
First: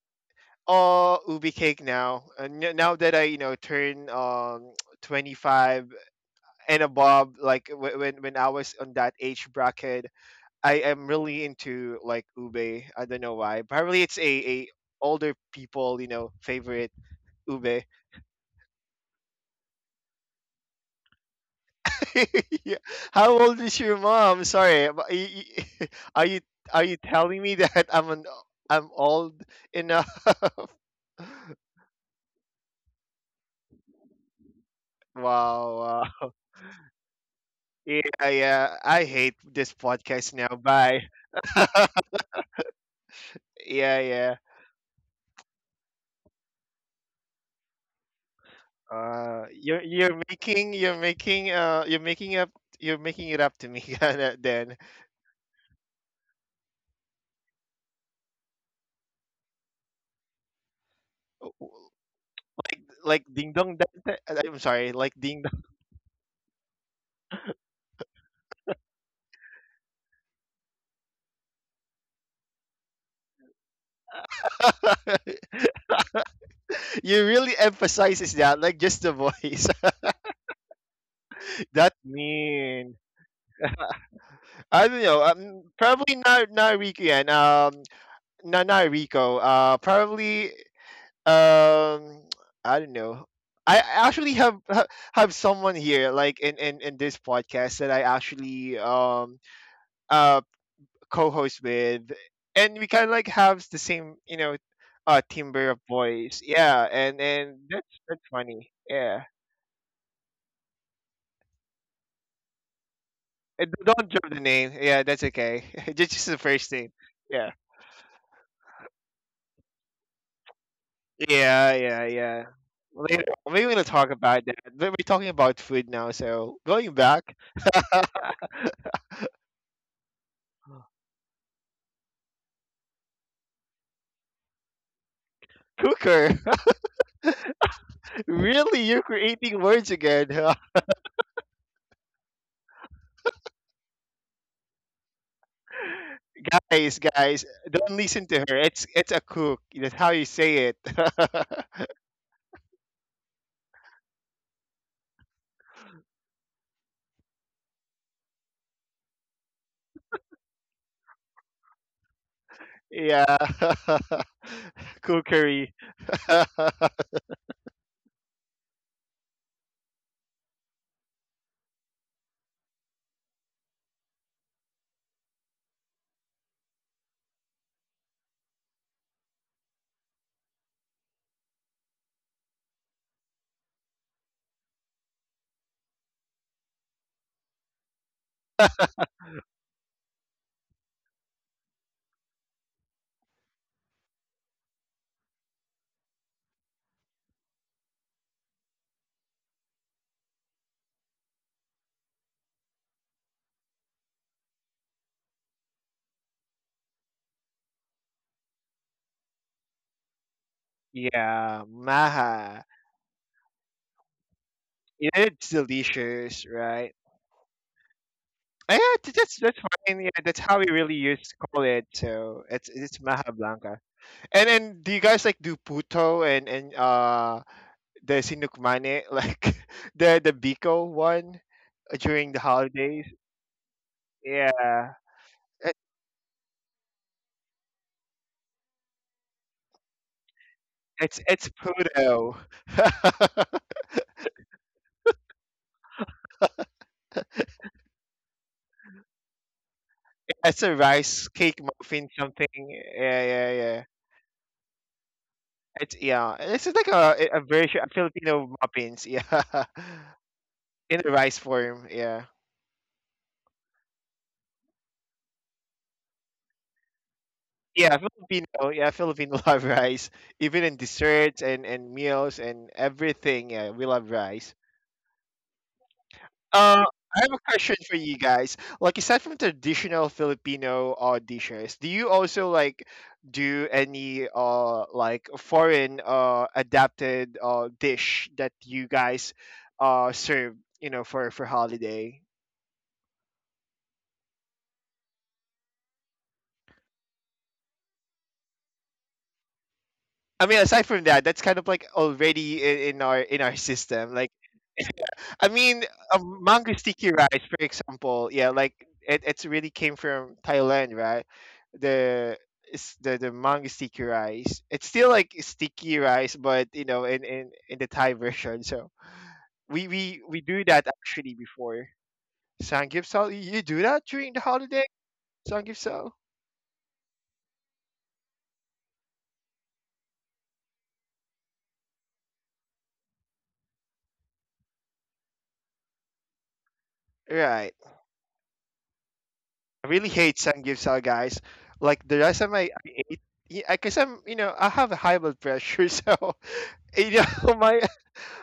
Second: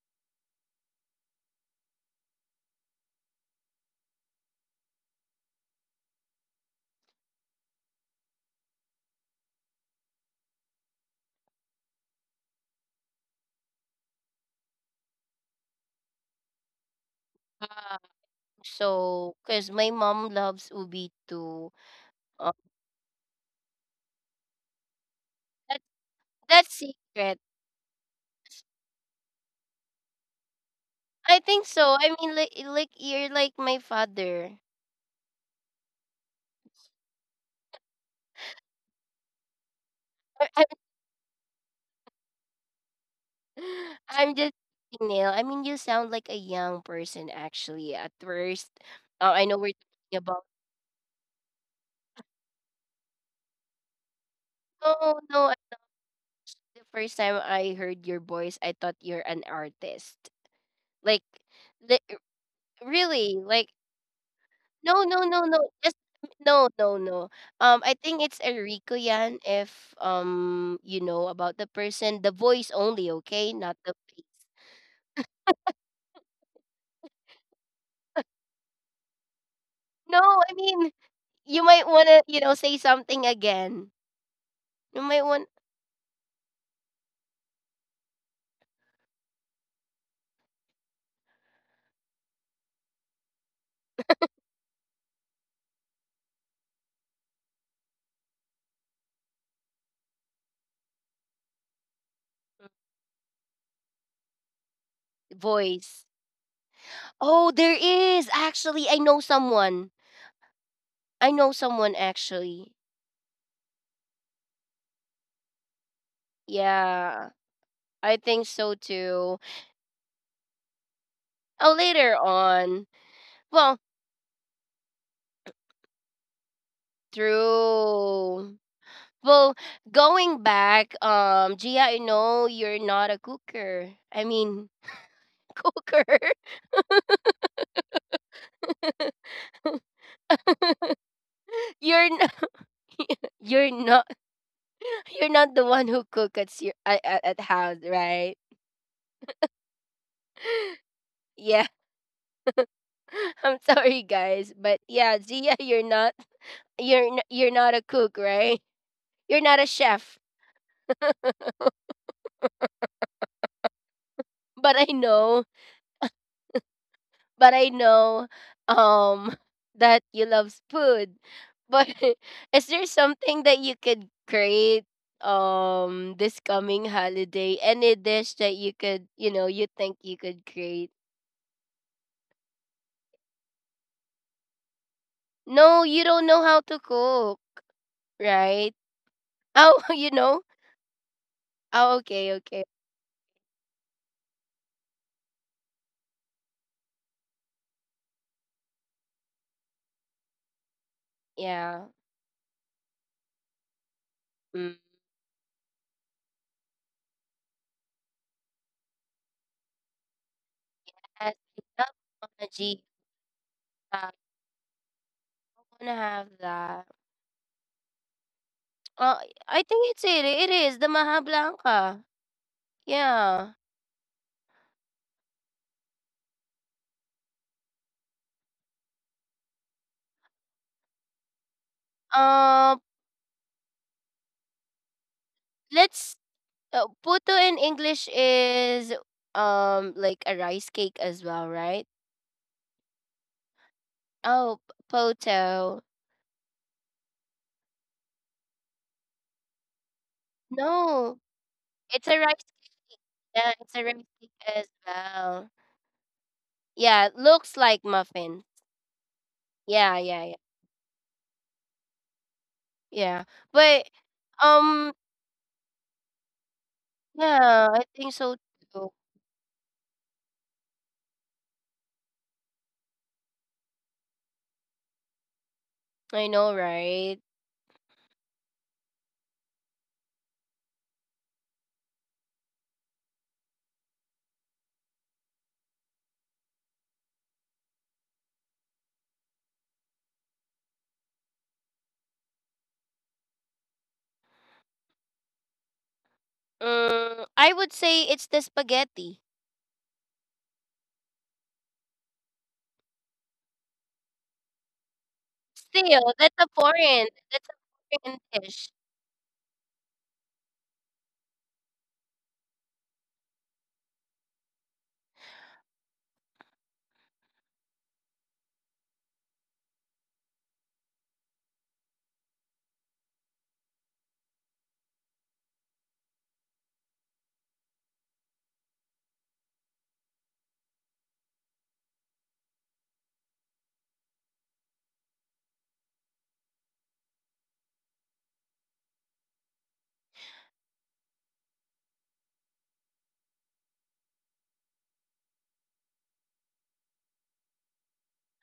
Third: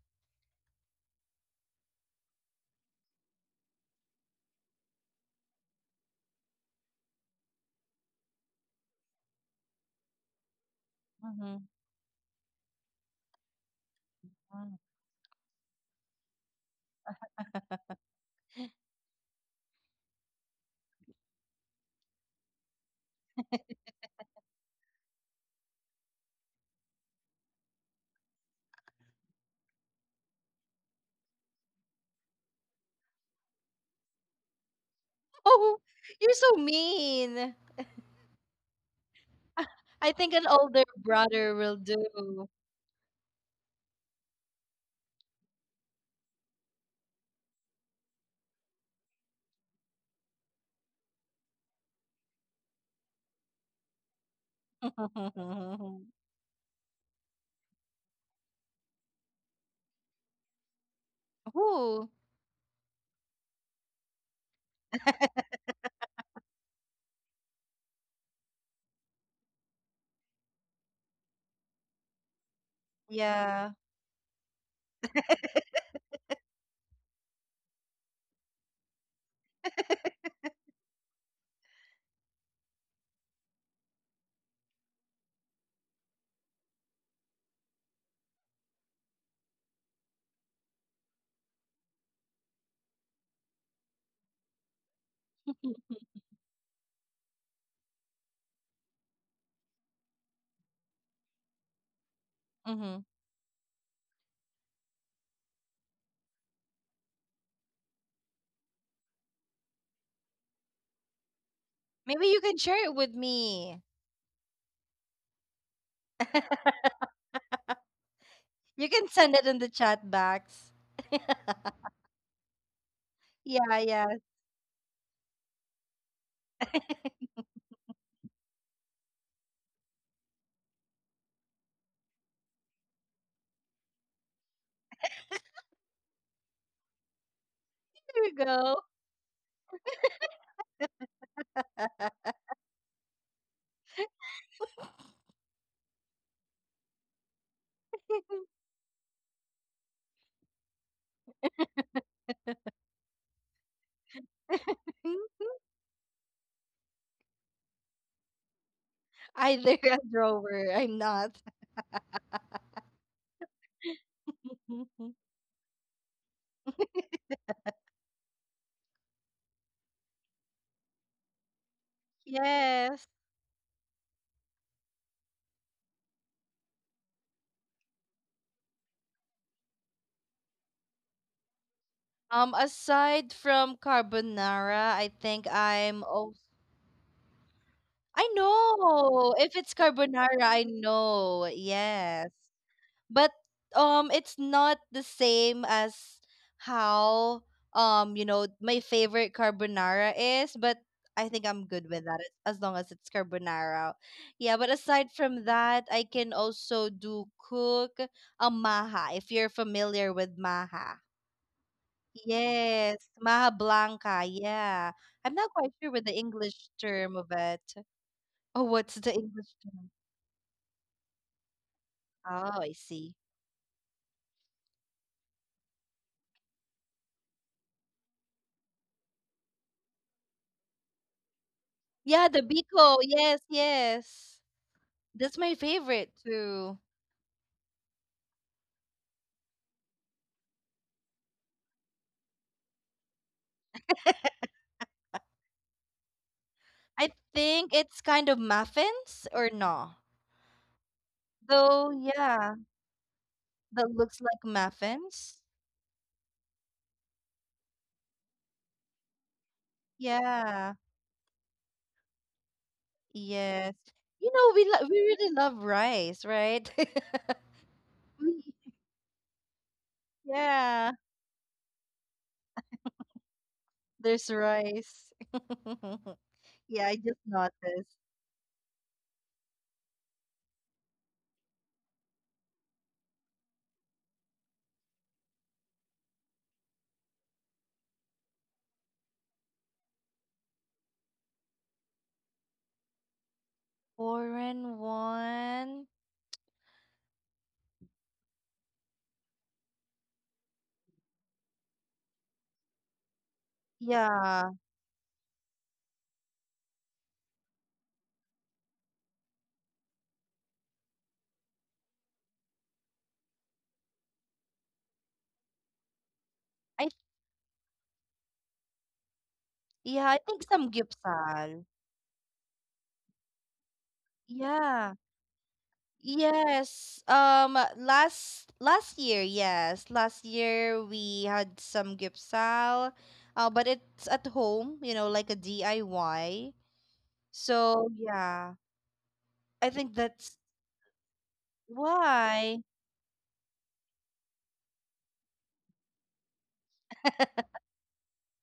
Speaker 3: Oh, ubi cake now. And n- now that I, you know, turn, um, [tsk] twenty-five and above. Like wh- when when I was on that age bracket, I am really
Speaker 2: Hmm.
Speaker 3: into like ube. I don't know why. Probably it's a, a older people, you know, favorite, ube.
Speaker 1: yeah.
Speaker 2: [laughs]
Speaker 1: So, cause my mom loves ubi too. Um,
Speaker 3: [laughs] Yeah. How old is your mom, sorry, but y-
Speaker 1: that
Speaker 3: y- [laughs] are you,
Speaker 1: that's
Speaker 3: are you
Speaker 1: secret.
Speaker 3: telling me [laughs] that i'm an I'm old enough?
Speaker 1: I
Speaker 3: [laughs]
Speaker 1: think so. I mean, like, eh, like you're like my father.
Speaker 2: Oh,
Speaker 3: Wow, wow.
Speaker 2: you're so mean.
Speaker 3: Yeah, yeah, I hate this
Speaker 2: I
Speaker 3: podcast
Speaker 2: think an
Speaker 3: now,
Speaker 1: [laughs] I'm,
Speaker 2: older
Speaker 3: bye.
Speaker 2: brother will do.
Speaker 3: Yeah,
Speaker 1: I'm
Speaker 3: yeah.
Speaker 1: just kidding, Neil. I mean, you sound like a young person actually. At first, uh, I
Speaker 3: Uh,
Speaker 1: know we're
Speaker 3: you're
Speaker 1: talking
Speaker 3: you're
Speaker 1: about.
Speaker 3: making you're making uh you're making up, you're making it up to me. [laughs] Uh, then,
Speaker 1: No, no. I-
Speaker 2: [laughs]
Speaker 1: The first time I heard your voice, I thought you're an artist. Like,
Speaker 3: W- w-
Speaker 2: Ooh,
Speaker 1: li-
Speaker 3: like
Speaker 1: really?
Speaker 3: Ding
Speaker 1: Like,
Speaker 3: Dong Dante- uh, I'm sorry,
Speaker 1: no,
Speaker 3: like
Speaker 1: no, no,
Speaker 3: Ding Dong.
Speaker 1: no. Just no, no, no. Um, I think it's Enrico Yan. If um, you know about the person, the voice only. Okay,
Speaker 2: yeah.
Speaker 1: not the face.
Speaker 3: [laughs] You really emphasizes that, like, just the voice.
Speaker 1: No, I mean, you
Speaker 3: [laughs]
Speaker 1: might
Speaker 3: That
Speaker 1: want to, you know, say
Speaker 3: mean,
Speaker 1: something again.
Speaker 3: I
Speaker 1: You
Speaker 3: don't know,
Speaker 1: might want
Speaker 3: um, probably not, not Rico. And, um, not, not Rico, uh, probably, um, [tsk] I don't know. I I actually have ha- have someone here, like, in in in this podcast that I actually, um, uh, co-host with, and we
Speaker 2: Hmm.
Speaker 3: kind of like have the same, you know, uh, timbre of
Speaker 1: voice.
Speaker 3: voice. Yeah, and
Speaker 1: Oh,
Speaker 3: and
Speaker 1: there
Speaker 3: that's
Speaker 1: is
Speaker 3: that's funny.
Speaker 1: actually. I know
Speaker 3: Yeah,
Speaker 1: someone. I know someone
Speaker 2: Maybe you can
Speaker 1: actually.
Speaker 2: share it with
Speaker 3: and
Speaker 2: me.
Speaker 3: don't drop the name. Yeah, that's okay. [laughs] Just just the first name.
Speaker 1: Yeah,
Speaker 3: Yeah,
Speaker 1: I think so
Speaker 2: You can send
Speaker 1: too.
Speaker 2: it in the chat box.
Speaker 3: yeah,
Speaker 1: Oh,
Speaker 3: yeah,
Speaker 1: later
Speaker 3: yeah.
Speaker 1: on.
Speaker 3: Later, maybe we're
Speaker 2: Yeah,
Speaker 1: Well,
Speaker 3: gonna
Speaker 2: yeah.
Speaker 3: talk
Speaker 2: There
Speaker 3: about that. But we're talking about food now, so going back.
Speaker 1: through. Well, going back,
Speaker 3: [laughs]
Speaker 1: um, Gia, I know you're not a cooker. I mean, [laughs] cooker.
Speaker 3: Cooker. [laughs]
Speaker 2: we go.
Speaker 3: Really, you're
Speaker 1: [laughs]
Speaker 3: creating words again.
Speaker 1: You're not, [laughs] you're not, [laughs] you're not the one who cook at
Speaker 3: [laughs]
Speaker 1: your
Speaker 3: Guys.
Speaker 1: at, at at
Speaker 3: Guys,
Speaker 1: house,
Speaker 3: don't listen
Speaker 1: right?
Speaker 3: to her. It's it's a cook. That's how you say it. [laughs]
Speaker 1: Yeah. [laughs] I'm sorry, guys, but yeah,
Speaker 2: [laughs]
Speaker 1: Zia, you're not you're n- you're not a cook, right? You're not a
Speaker 2: Either a
Speaker 1: chef,
Speaker 2: drawer. I'm not.
Speaker 3: Yeah.
Speaker 1: but I
Speaker 3: [laughs]
Speaker 2: [laughs]
Speaker 1: know,
Speaker 3: Cookery. [laughs]
Speaker 1: but I know, um, [laughs] that you love food. But [laughs] is there
Speaker 2: Yes.
Speaker 1: something that you could create, um, this coming holiday? Any dish that you could, you know, you think you could create?
Speaker 2: Um, aside from carbonara, I think
Speaker 1: No,
Speaker 2: I'm
Speaker 1: you don't
Speaker 2: oh,
Speaker 1: know how to cook,
Speaker 2: I
Speaker 1: right?
Speaker 2: know. If it's
Speaker 1: Oh, [laughs] you
Speaker 2: carbonara,
Speaker 1: know.
Speaker 2: I know.
Speaker 1: Oh,
Speaker 2: Yes.
Speaker 1: okay, okay,
Speaker 2: But um it's not the same as how um you know my favorite carbonara is, but I think I'm good
Speaker 1: yeah.
Speaker 2: with that, as as long as it's carbonara. Yeah, but
Speaker 1: Mm.
Speaker 2: aside from that, I can also do cook a maha, if you're familiar with maha.
Speaker 1: That's
Speaker 3: Yeah,
Speaker 1: enough, Mama
Speaker 3: maha.
Speaker 1: G.
Speaker 2: Yes, maha
Speaker 1: I
Speaker 2: blanca, yeah. I'm
Speaker 3: It's
Speaker 2: not quite sure
Speaker 1: wanna
Speaker 2: with the
Speaker 1: have
Speaker 3: delicious,
Speaker 2: English
Speaker 1: that.
Speaker 3: right?
Speaker 2: term of it. Oh,
Speaker 3: Uh,
Speaker 2: what's
Speaker 3: yeah,
Speaker 2: the
Speaker 3: th-
Speaker 1: Uh,
Speaker 3: that's
Speaker 2: English
Speaker 3: that's
Speaker 1: I think
Speaker 2: term?
Speaker 3: fine.
Speaker 1: it's
Speaker 3: Yeah,
Speaker 1: it
Speaker 3: that's
Speaker 1: it
Speaker 3: how we
Speaker 1: is the
Speaker 3: really
Speaker 1: Maha
Speaker 3: used to call it.
Speaker 1: Blanca.
Speaker 3: So
Speaker 2: Oh,
Speaker 3: it's
Speaker 2: I
Speaker 3: it's
Speaker 2: see.
Speaker 3: maha
Speaker 1: Yeah.
Speaker 3: blanca. And then, do you guys like do puto and and uh, the sinukmane, [laughs] like the the biko one, uh, during the
Speaker 2: Yeah, the
Speaker 1: Um,
Speaker 3: holidays?
Speaker 2: biko, yes, yes.
Speaker 3: Yeah,
Speaker 2: That's my
Speaker 3: it,
Speaker 1: let's
Speaker 2: favorite too.
Speaker 1: uh, Puto in English is um like a rice cake
Speaker 3: it's
Speaker 1: as
Speaker 3: it's
Speaker 1: well, right?
Speaker 3: puto. [laughs]
Speaker 1: Oh, p- poto.
Speaker 2: I think it's kind of muffins or no.
Speaker 3: It's a
Speaker 1: No,
Speaker 3: rice cake
Speaker 2: Though
Speaker 1: it's
Speaker 3: muffin
Speaker 1: a rice
Speaker 2: yeah,
Speaker 3: something.
Speaker 1: cake.
Speaker 3: Yeah,
Speaker 1: Yeah,
Speaker 3: yeah,
Speaker 1: it's a
Speaker 3: yeah,
Speaker 2: that
Speaker 1: rice
Speaker 2: looks
Speaker 1: cake
Speaker 2: like
Speaker 1: as
Speaker 2: muffins.
Speaker 1: well.
Speaker 3: it's, yeah. This is like
Speaker 1: Yeah, it
Speaker 3: a a
Speaker 1: looks
Speaker 3: version
Speaker 1: like
Speaker 3: of
Speaker 1: muffin.
Speaker 3: Filipino muffins. Yeah, [laughs]
Speaker 1: Yeah, yeah, yeah,
Speaker 2: Yeah.
Speaker 3: in a rice form. Yeah,
Speaker 1: yeah.
Speaker 2: Yes.
Speaker 1: But
Speaker 2: You know, we lo-
Speaker 1: um,
Speaker 2: we really love rice, right? [laughs]
Speaker 1: yeah, I
Speaker 3: yeah.
Speaker 1: think so
Speaker 2: We-
Speaker 3: Filipino.
Speaker 1: too.
Speaker 3: Yeah, Filipino [laughs] love rice. Even in
Speaker 2: yeah,
Speaker 3: desserts and and meals and everything. Yeah, we love
Speaker 2: there's
Speaker 3: rice.
Speaker 2: rice. [laughs]
Speaker 1: I know,
Speaker 3: Uh,
Speaker 2: Yeah, I
Speaker 1: right?
Speaker 2: just
Speaker 3: I have a question
Speaker 2: noticed.
Speaker 3: for you guys. Like, aside from traditional Filipino, uh, dishes, do you also like do any, uh, like foreign, uh, adapted, uh, dish that you guys, uh, serve? You know, for for holiday.
Speaker 2: Foreign one.
Speaker 1: Mm, I would say it's the spaghetti.
Speaker 3: I mean, aside from that, that's kind of like already in, in our in our system. Like,
Speaker 2: Yeah.
Speaker 3: [laughs] I mean,
Speaker 1: Still,
Speaker 3: a
Speaker 1: that's a
Speaker 3: mango
Speaker 1: foreign.
Speaker 3: sticky rice,
Speaker 1: That's
Speaker 3: for
Speaker 1: a foreign
Speaker 3: example, yeah,
Speaker 1: dish.
Speaker 3: like it it's really came from Thailand, right? The It's the the mango sticky rice. It's still like sticky rice, but, you
Speaker 2: I
Speaker 3: know, in in in the Thai version. So we
Speaker 2: yeah, I
Speaker 3: we we
Speaker 2: think
Speaker 3: do
Speaker 2: some
Speaker 3: that actually
Speaker 2: gyupsal.
Speaker 3: before. Samgyeopsal. You do that during the holiday,
Speaker 2: Yeah.
Speaker 3: Samgyeopsal,
Speaker 2: Yes. Um last last year, yes. Last year we had some gipsal. Uh but it's at home, you know, like a D I Y.
Speaker 3: right?
Speaker 2: So yeah. I
Speaker 3: I
Speaker 2: think
Speaker 3: really hate
Speaker 2: that's
Speaker 3: samgyeopsal, guys. Like the last time
Speaker 2: why.
Speaker 3: I, I ate, yeah, I guess I'm, you know, I have a high blood pressure. [laughs] So, you know, my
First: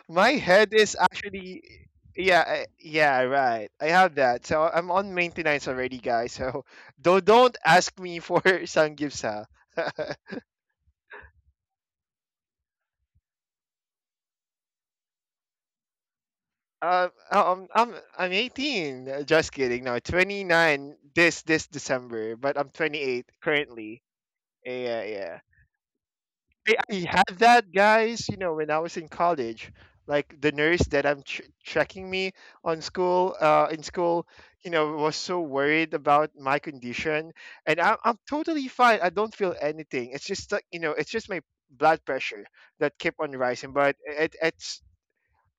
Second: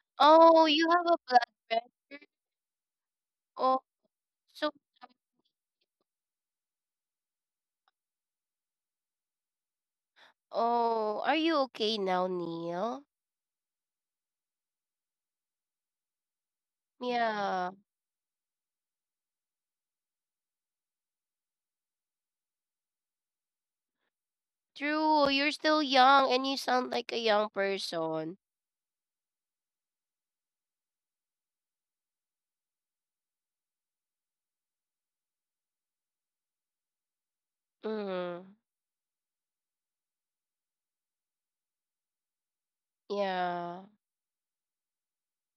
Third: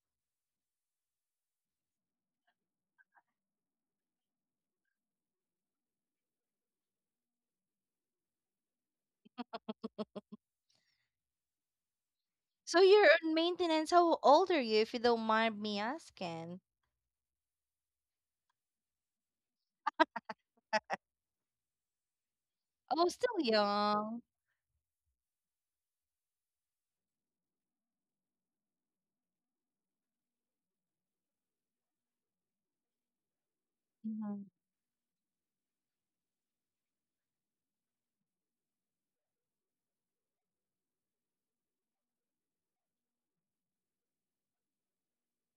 Speaker 3: my
Speaker 1: Oh,
Speaker 3: head
Speaker 1: you
Speaker 3: is
Speaker 1: have a blood
Speaker 3: actually,
Speaker 1: pressure.
Speaker 3: yeah, I- yeah, right.
Speaker 1: Oh,
Speaker 3: I have that, so
Speaker 1: so
Speaker 3: I'm on maintenance already, guys. So don't don't ask me for [laughs] samgyeopsal. [laughs]
Speaker 1: oh, are you okay now,
Speaker 2: So
Speaker 1: Neil?
Speaker 2: you're on maintenance. How old are you if you don't mind me asking?
Speaker 3: Um, um,
Speaker 1: Yeah,
Speaker 3: I'm I'm eighteen. Uh, just kidding. No, twenty-nine this this December, but I'm
Speaker 2: Oh,
Speaker 3: twenty-eight
Speaker 2: still
Speaker 3: currently.
Speaker 2: young.
Speaker 3: Yeah,
Speaker 1: true.
Speaker 3: yeah.
Speaker 1: You're still young, and you
Speaker 3: I,
Speaker 1: sound
Speaker 3: I
Speaker 1: like a
Speaker 3: had
Speaker 1: young
Speaker 3: that, guys. You
Speaker 1: person.
Speaker 3: know, when I was in college, like the nurse that I'm ch- checking me on school, uh, in school,
Speaker 2: Mm-hmm.
Speaker 3: you know, was so worried about my condition, and I'm I'm
Speaker 1: Mm.
Speaker 3: totally fine. I don't feel anything. It's just like, you know, it's just my blood pressure that kept on rising,
Speaker 1: Yeah.
Speaker 3: but it it's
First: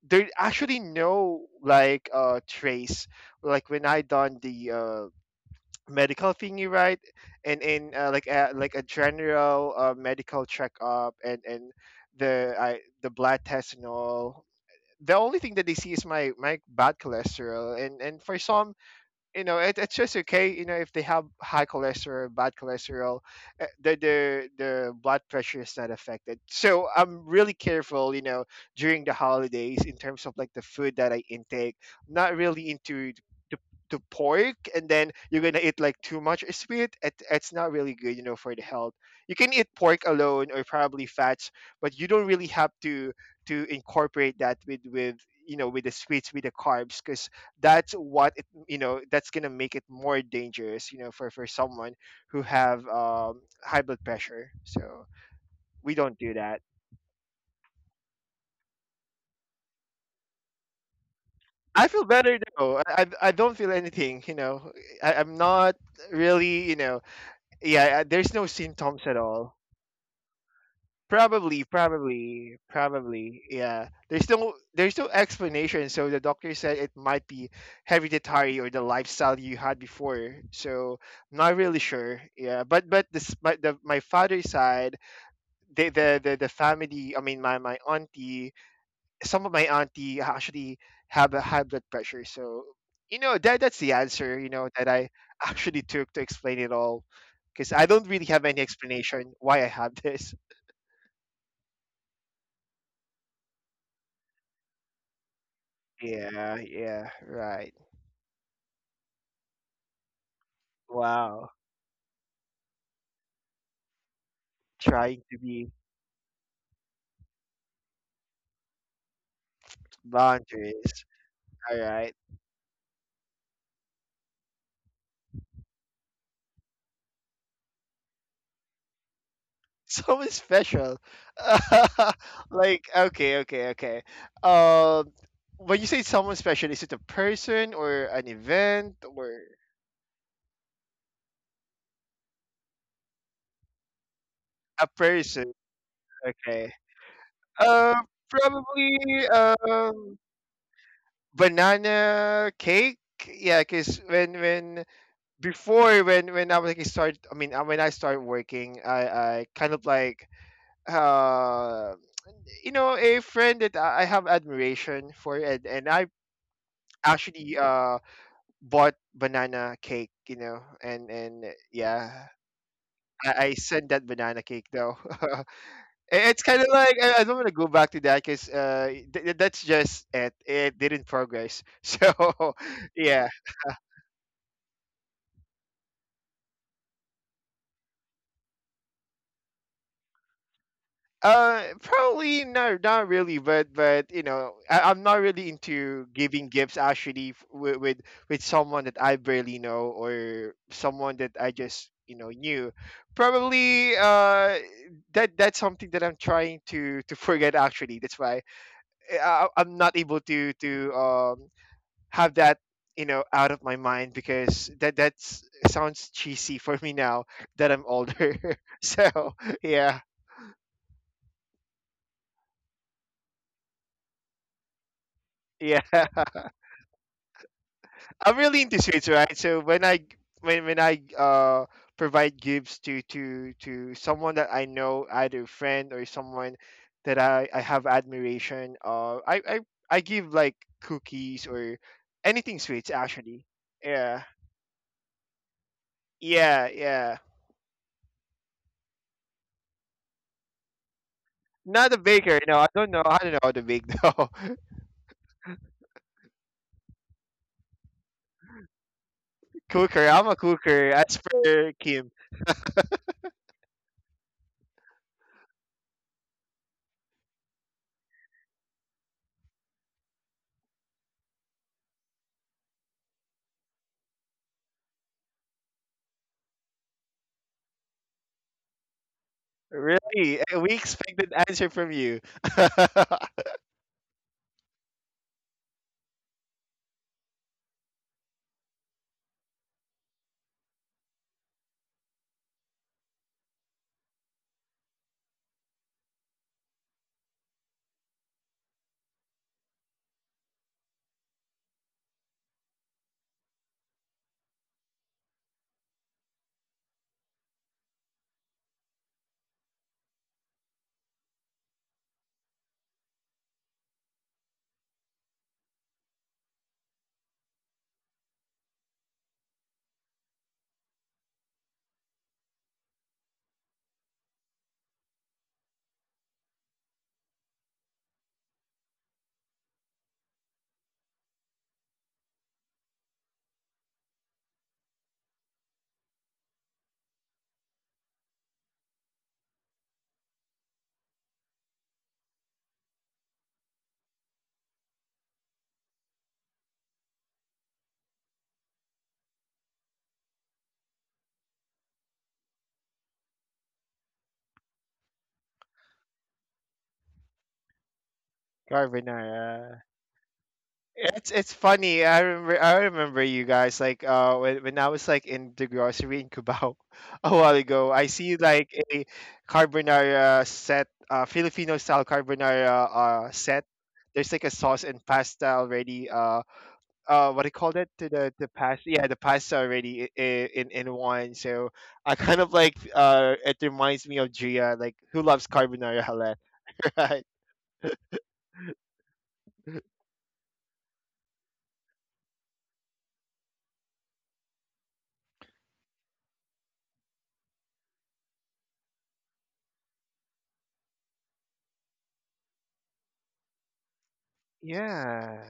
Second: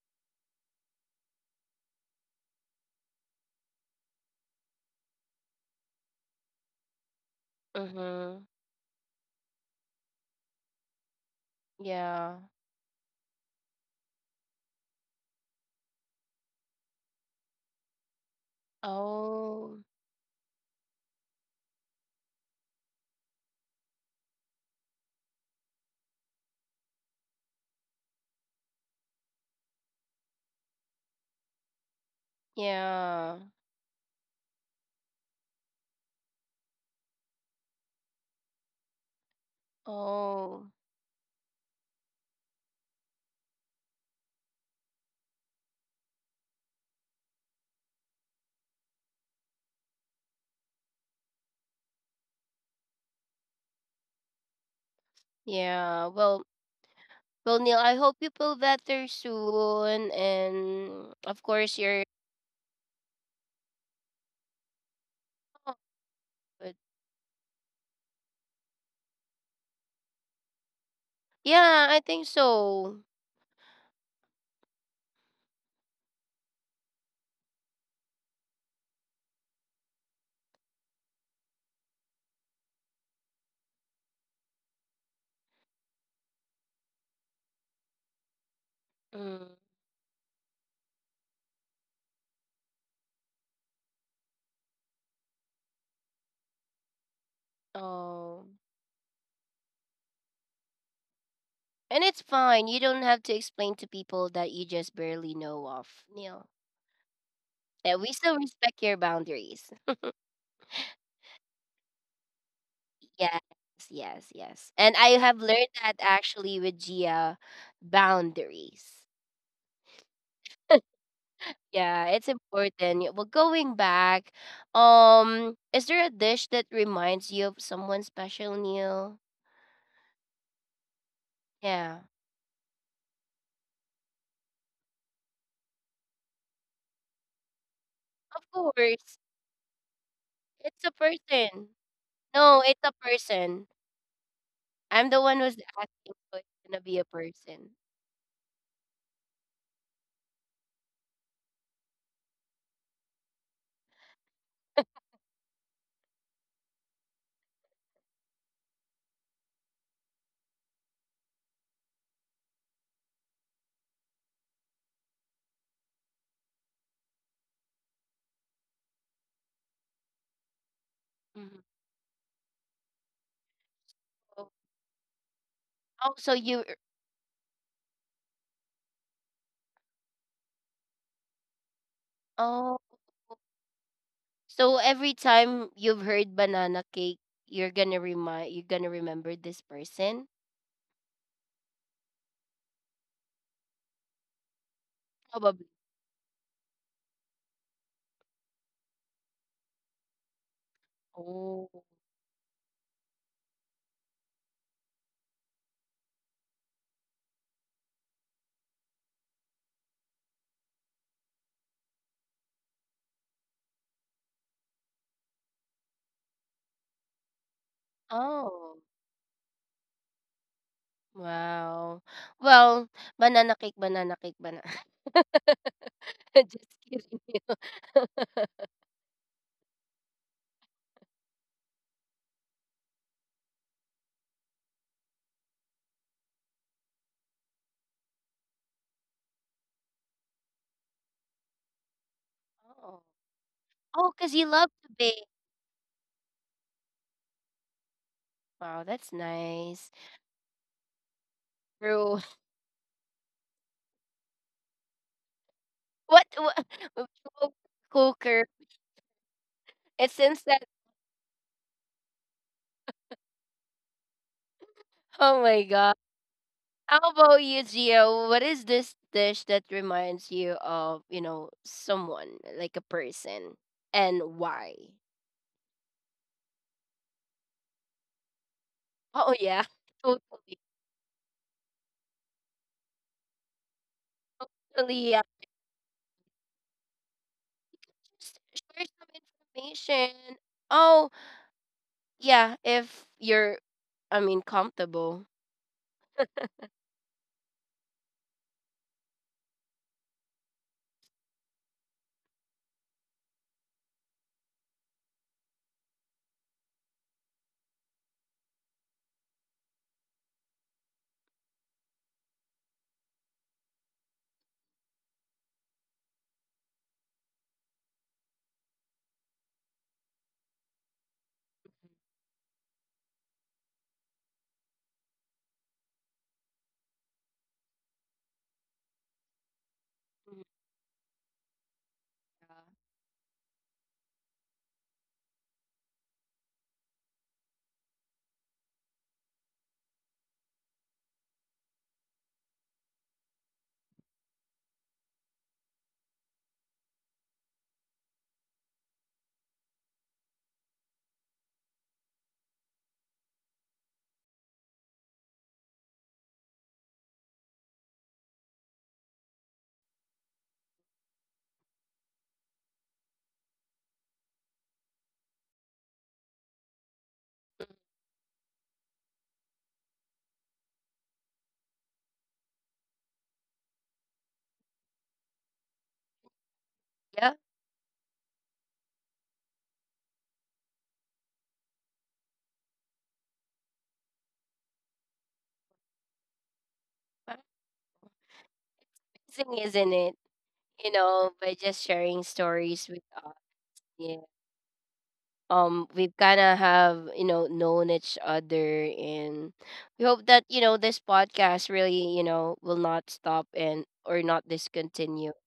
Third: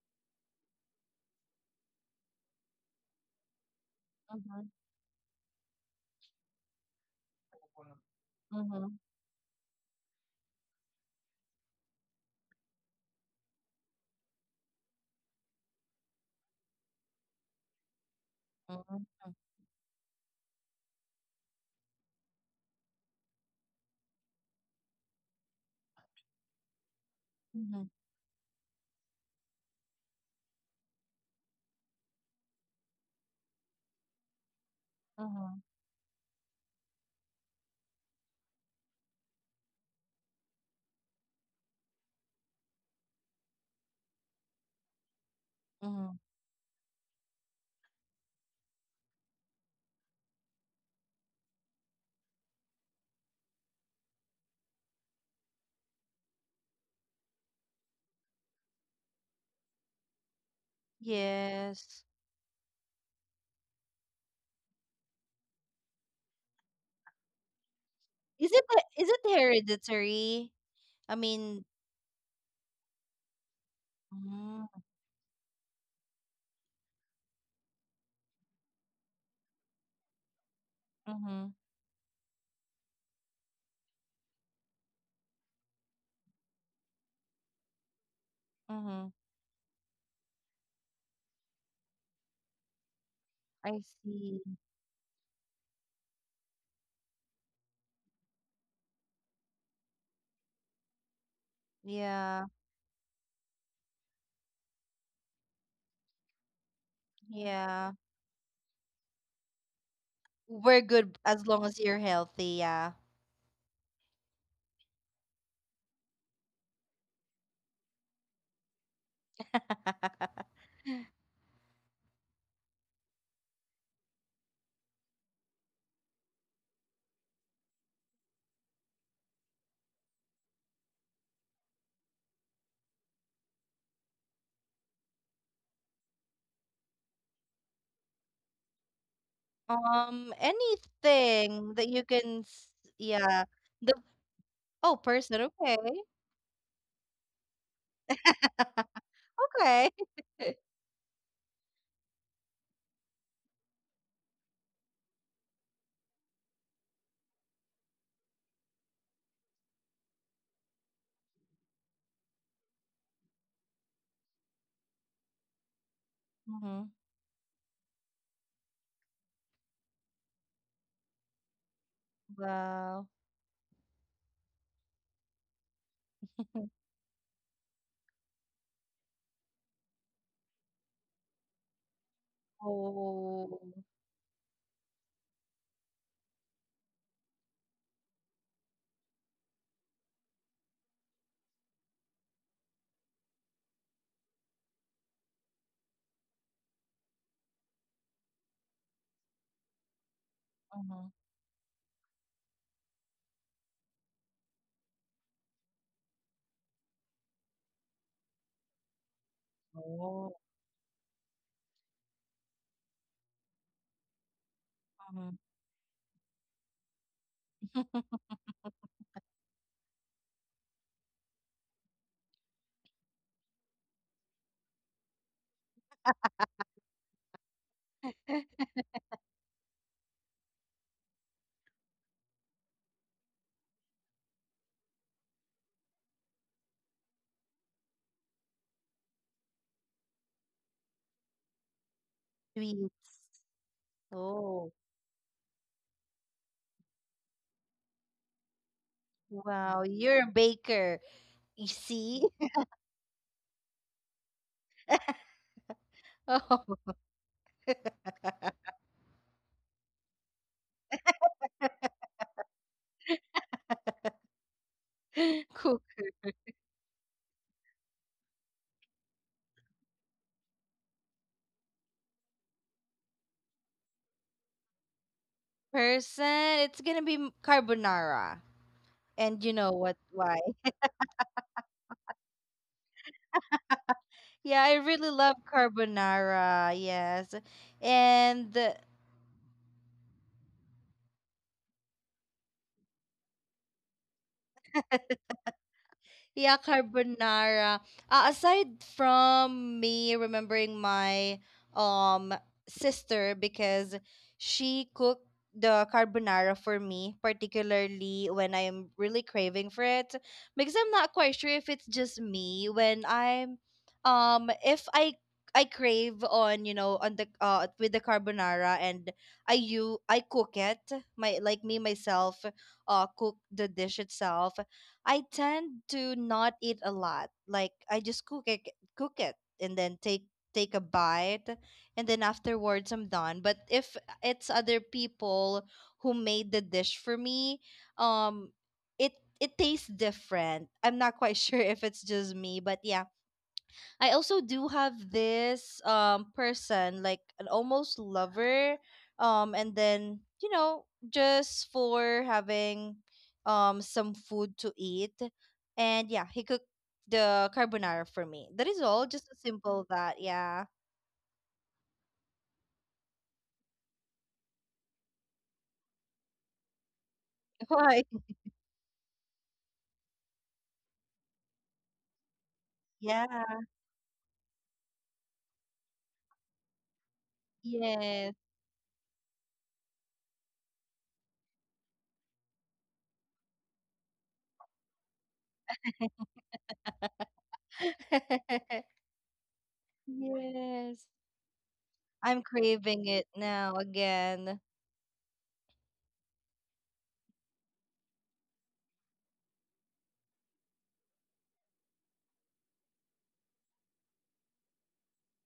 Speaker 3: there actually no, like, uh trace, like when I done
Speaker 2: Mm-hmm.
Speaker 3: the uh medical thingy, right? And in uh, like
Speaker 1: Mm-hmm.
Speaker 3: a, like a
Speaker 2: Mm-hmm.
Speaker 3: general uh, medical checkup, and and
Speaker 1: Yeah.
Speaker 3: the I, the blood test and all, the only thing that they see is my my bad cholesterol. And and for some,
Speaker 2: Mm-hmm.
Speaker 3: you know it,
Speaker 1: Oh.
Speaker 3: it's just okay, you know if they have high cholesterol, bad cholesterol, uh, the the the blood pressure is not affected. So I'm really
Speaker 2: Mm-hmm.
Speaker 3: careful, you know during the holidays, in terms of like the food that I intake. Not really into
Speaker 1: Yeah.
Speaker 3: the, the pork, and then you're gonna
Speaker 2: Mm-hmm.
Speaker 3: eat like too much sweet. It, it's not really good, you know for the health. You can eat pork alone, or
Speaker 1: Oh.
Speaker 3: probably fats, but you don't really have to to incorporate that with with you know with the
Speaker 2: Mm-hmm.
Speaker 3: sweets, with the carbs, because that's what you know that's gonna make it more dangerous, you know for for someone who have um high blood pressure. So we
Speaker 1: Yeah.
Speaker 3: don't do
Speaker 1: Well,
Speaker 3: that.
Speaker 1: Well, Neil, I hope you feel better soon, and of course
Speaker 3: I feel
Speaker 2: Yes.
Speaker 1: you're.
Speaker 3: better, though. I i, I don't feel anything you know I, i'm not really, you
Speaker 1: But
Speaker 3: know yeah. I- there's no
Speaker 2: Is it
Speaker 3: symptoms
Speaker 2: he- is
Speaker 3: at
Speaker 2: it
Speaker 3: all.
Speaker 2: hereditary? I
Speaker 3: probably
Speaker 2: mean
Speaker 1: yeah, I think
Speaker 3: probably
Speaker 1: so.
Speaker 3: probably yeah. there's no
Speaker 2: Mm,
Speaker 3: there's no explanation, so the doctor said it might be hereditary, or the lifestyle you had before. So I'm
Speaker 2: mhm,
Speaker 3: not really sure, yeah, but but this my, the, my father's side, the the the, the family, I mean, my my auntie,
Speaker 2: mhm.
Speaker 3: some of
Speaker 1: Mm,
Speaker 3: my auntie actually have a high blood pressure. So, you know that that's
Speaker 2: I
Speaker 3: the answer,
Speaker 2: see.
Speaker 3: you know that I [laughs] actually took to explain it all, because I don't really have
Speaker 1: oh,
Speaker 3: any explanation why I have this.
Speaker 1: and it's
Speaker 2: Yeah,
Speaker 1: fine. You don't have to explain to people that you just barely know of, Neil.
Speaker 3: Yeah, yeah, right.
Speaker 2: yeah.
Speaker 1: That we still respect your boundaries.
Speaker 2: We're good as
Speaker 3: Wow.
Speaker 2: long as you're healthy, yeah.
Speaker 1: Yes, yes, yes. And I
Speaker 3: Trying to
Speaker 1: have learned
Speaker 3: be
Speaker 1: that actually with Gia, boundaries.
Speaker 2: [laughs]
Speaker 3: boundaries. All
Speaker 1: Yeah,
Speaker 3: right.
Speaker 1: it's important. Y- Well, going back, um, is there a dish that reminds you of someone special, Neil?
Speaker 3: Something special.
Speaker 1: Yeah,
Speaker 3: [laughs] Like, okay, okay, okay. Um, when you say someone special, is it a person or an
Speaker 1: of
Speaker 3: event,
Speaker 1: course.
Speaker 3: or
Speaker 2: Um,
Speaker 1: It's a
Speaker 2: anything
Speaker 1: person.
Speaker 2: that you can,
Speaker 1: No,
Speaker 2: s-
Speaker 1: it's a
Speaker 2: yeah.
Speaker 1: person.
Speaker 2: The
Speaker 3: a
Speaker 2: oh,
Speaker 1: I'm the
Speaker 2: person,
Speaker 1: one
Speaker 3: person?
Speaker 1: who's
Speaker 2: okay,
Speaker 1: asking, so it's
Speaker 3: Okay.
Speaker 1: gonna be a person.
Speaker 3: Um, Probably,
Speaker 2: [laughs] okay.
Speaker 3: um
Speaker 2: [laughs]
Speaker 3: banana cake. Yeah, cause when when before, when when I was like start, I mean, uh, when I started working, I I kind of like, uh you know a friend that I I have admiration for, and and I
Speaker 2: Mhm.
Speaker 3: actually uh bought banana cake, you know, and and uh,
Speaker 1: Mhm.
Speaker 3: yeah.
Speaker 2: Wow.
Speaker 3: I, I sent that banana
Speaker 1: Oh,
Speaker 3: cake, though. [laughs] I-
Speaker 1: oh, so
Speaker 3: it's kind of
Speaker 1: you,
Speaker 2: [laughs]
Speaker 3: like, I, I don't want to go back to that, because uh, th- th- that's just it. It didn't progress. [laughs] So,
Speaker 1: oh,
Speaker 3: yeah.
Speaker 2: Oh.
Speaker 1: so every time you've heard banana cake, you're gonna remind, you're gonna remember this person?
Speaker 3: Uh, probably not. Not really. But but you know, I, I'm not really
Speaker 1: Probably.
Speaker 3: into giving gifts, actually, f- with, with with someone that I barely know, or
Speaker 2: Mhm.
Speaker 3: someone that I
Speaker 1: Oh,
Speaker 3: just, you know knew. Probably, uh that that's something that I'm trying to to forget, actually. That's why I, I- I'm not able
Speaker 2: Oh.
Speaker 3: to to um have that, you know out of my mind, because that
Speaker 2: Mhm.
Speaker 3: that's sounds cheesy [laughs] for me now that I'm
Speaker 2: [laughs]
Speaker 3: older. [laughs]
Speaker 1: oh.
Speaker 3: So, yeah,
Speaker 1: Wow. Well, banana cake, banana cake, banana. [laughs]
Speaker 3: yeah.
Speaker 1: Just kidding you.
Speaker 3: I'm really
Speaker 1: [laughs]
Speaker 3: into sweets, right? So, when I when when I uh provide gifts to to to someone that I know, either friend or someone that I I have admiration, uh, I I I give like cookies, or anything sweets,
Speaker 1: Oh.
Speaker 2: Sweets.
Speaker 3: actually.
Speaker 1: Oh,
Speaker 3: Yeah,
Speaker 1: 'cause you
Speaker 2: Oh.
Speaker 1: love to bake.
Speaker 3: yeah, yeah.
Speaker 1: Wow, that's
Speaker 2: Wow,
Speaker 1: nice.
Speaker 2: you're a baker. You
Speaker 3: Not a
Speaker 2: see?
Speaker 1: True. [laughs]
Speaker 3: baker.
Speaker 2: [laughs]
Speaker 3: No, I don't know. I don't know how to bake, though.
Speaker 1: What what?
Speaker 2: Oh,
Speaker 1: [laughs] slow cooker.
Speaker 3: [laughs] Cooker.
Speaker 1: It
Speaker 3: I'm a
Speaker 1: seems that
Speaker 3: cooker. As per Kim.
Speaker 1: oh
Speaker 2: [laughs]
Speaker 1: my
Speaker 2: cook
Speaker 1: god. How about you, Gio? What is this dish that reminds you of, you know, someone, like a person, and why?
Speaker 2: person. It's gonna be m- carbonara.
Speaker 1: Oh,
Speaker 2: And you
Speaker 1: yeah,
Speaker 2: know what?
Speaker 3: Really?
Speaker 1: [laughs]
Speaker 2: Why?
Speaker 3: Eh,
Speaker 1: totally.
Speaker 3: we
Speaker 2: [laughs]
Speaker 3: expected answer from you. [laughs]
Speaker 2: Yeah, I really
Speaker 1: Totally, yeah.
Speaker 2: love carbonara. Yes,
Speaker 1: Just
Speaker 2: and
Speaker 1: share some information. Oh, yeah, if you're, I mean, comfortable.
Speaker 2: Yeah, carbonara. Uh, aside from me remembering my um sister, because she cooked the carbonara for me, particularly when I'm really craving for it. Because I'm not quite sure if it's just me when I'm um if I I crave on, you know, on the uh with the carbonara, and I you I cook it. My like me myself uh cook the dish itself, I tend to not eat a lot. Like I just cook it, cook it, and then take
Speaker 1: Mhm.
Speaker 2: take a bite, and then afterwards I'm done. But if it's other people who made the dish for me, um, it it tastes different. I'm not quite [laughs] sure if it's just me, but yeah, I also do have this um person like an almost lover, um and then you know just for having um some food to eat, and yeah, he cooked the carbonara for me. That is all just a simple
Speaker 3: Carbonara.
Speaker 2: that, yeah.
Speaker 3: It's it's funny. I remember I remember you guys, like, uh when, when I was like in the grocery in Cubao [laughs] a while
Speaker 2: [laughs]
Speaker 3: ago,
Speaker 2: Why?
Speaker 3: I see like a carbonara set, uh Filipino style carbonara uh
Speaker 2: Yeah,
Speaker 3: set. There's like a sauce and pasta already. Uh, uh,
Speaker 1: Yeah,
Speaker 3: what do you call it? To
Speaker 2: yes.
Speaker 3: the the pasta, yeah, the pasta already, i- i- in in one. So, I kind of like, uh, it reminds me of Gia, like, who loves carbonara a lot, [laughs] right?
Speaker 2: [laughs]
Speaker 1: amazing, isn't it? You
Speaker 2: Yes,
Speaker 1: know, by just sharing
Speaker 2: I'm
Speaker 1: stories with
Speaker 2: craving it
Speaker 1: us.
Speaker 2: now
Speaker 1: Yeah.
Speaker 2: again.
Speaker 1: Um, we kind of have, you know, known each other, and we hope that, you know, this podcast really, you know, will not stop and or not discontinue.
Speaker 3: Yeah.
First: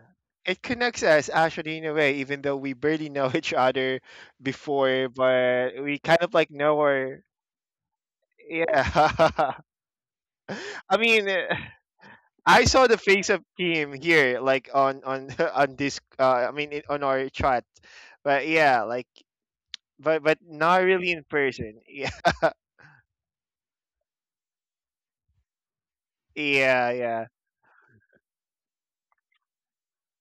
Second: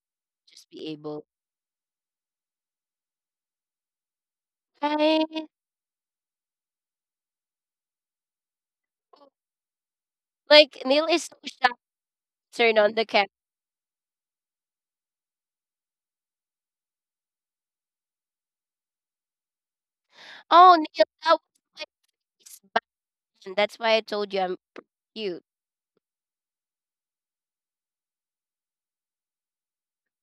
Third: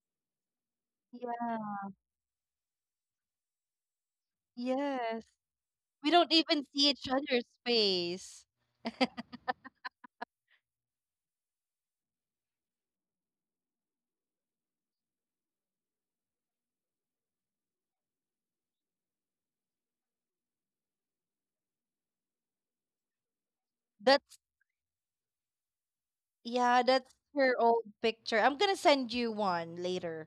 Speaker 3: It
Speaker 1: Just be
Speaker 3: connects
Speaker 1: able.
Speaker 3: us, actually,
Speaker 2: Yeah.
Speaker 3: in a way, even though we barely [laughs] know each other before,
Speaker 2: Yes,
Speaker 1: Hi.
Speaker 3: but we
Speaker 2: we
Speaker 3: kind
Speaker 2: don't
Speaker 3: of like
Speaker 2: even
Speaker 3: know
Speaker 2: see each
Speaker 3: her.
Speaker 2: other's face.
Speaker 3: Yeah. [laughs]
Speaker 1: Like,
Speaker 3: I
Speaker 1: Neil is
Speaker 3: mean,
Speaker 1: so
Speaker 3: eh,
Speaker 1: shy to
Speaker 3: I
Speaker 1: turn
Speaker 3: saw
Speaker 1: on
Speaker 3: the
Speaker 1: the camera.
Speaker 3: face of Kim here, like, on on [laughs] on this. Uh, I mean, in- on our chat. But, yeah, like, but but
Speaker 1: Oh,
Speaker 3: not
Speaker 1: Neil,
Speaker 3: really in
Speaker 1: that was
Speaker 3: person.
Speaker 1: my,
Speaker 3: [laughs]
Speaker 1: and that's why I told
Speaker 2: That's
Speaker 1: you I'm cute.
Speaker 2: Yeah,
Speaker 3: Yeah, yeah,
Speaker 2: that's
Speaker 3: yeah,
Speaker 2: her old picture. I'm gonna send you one later.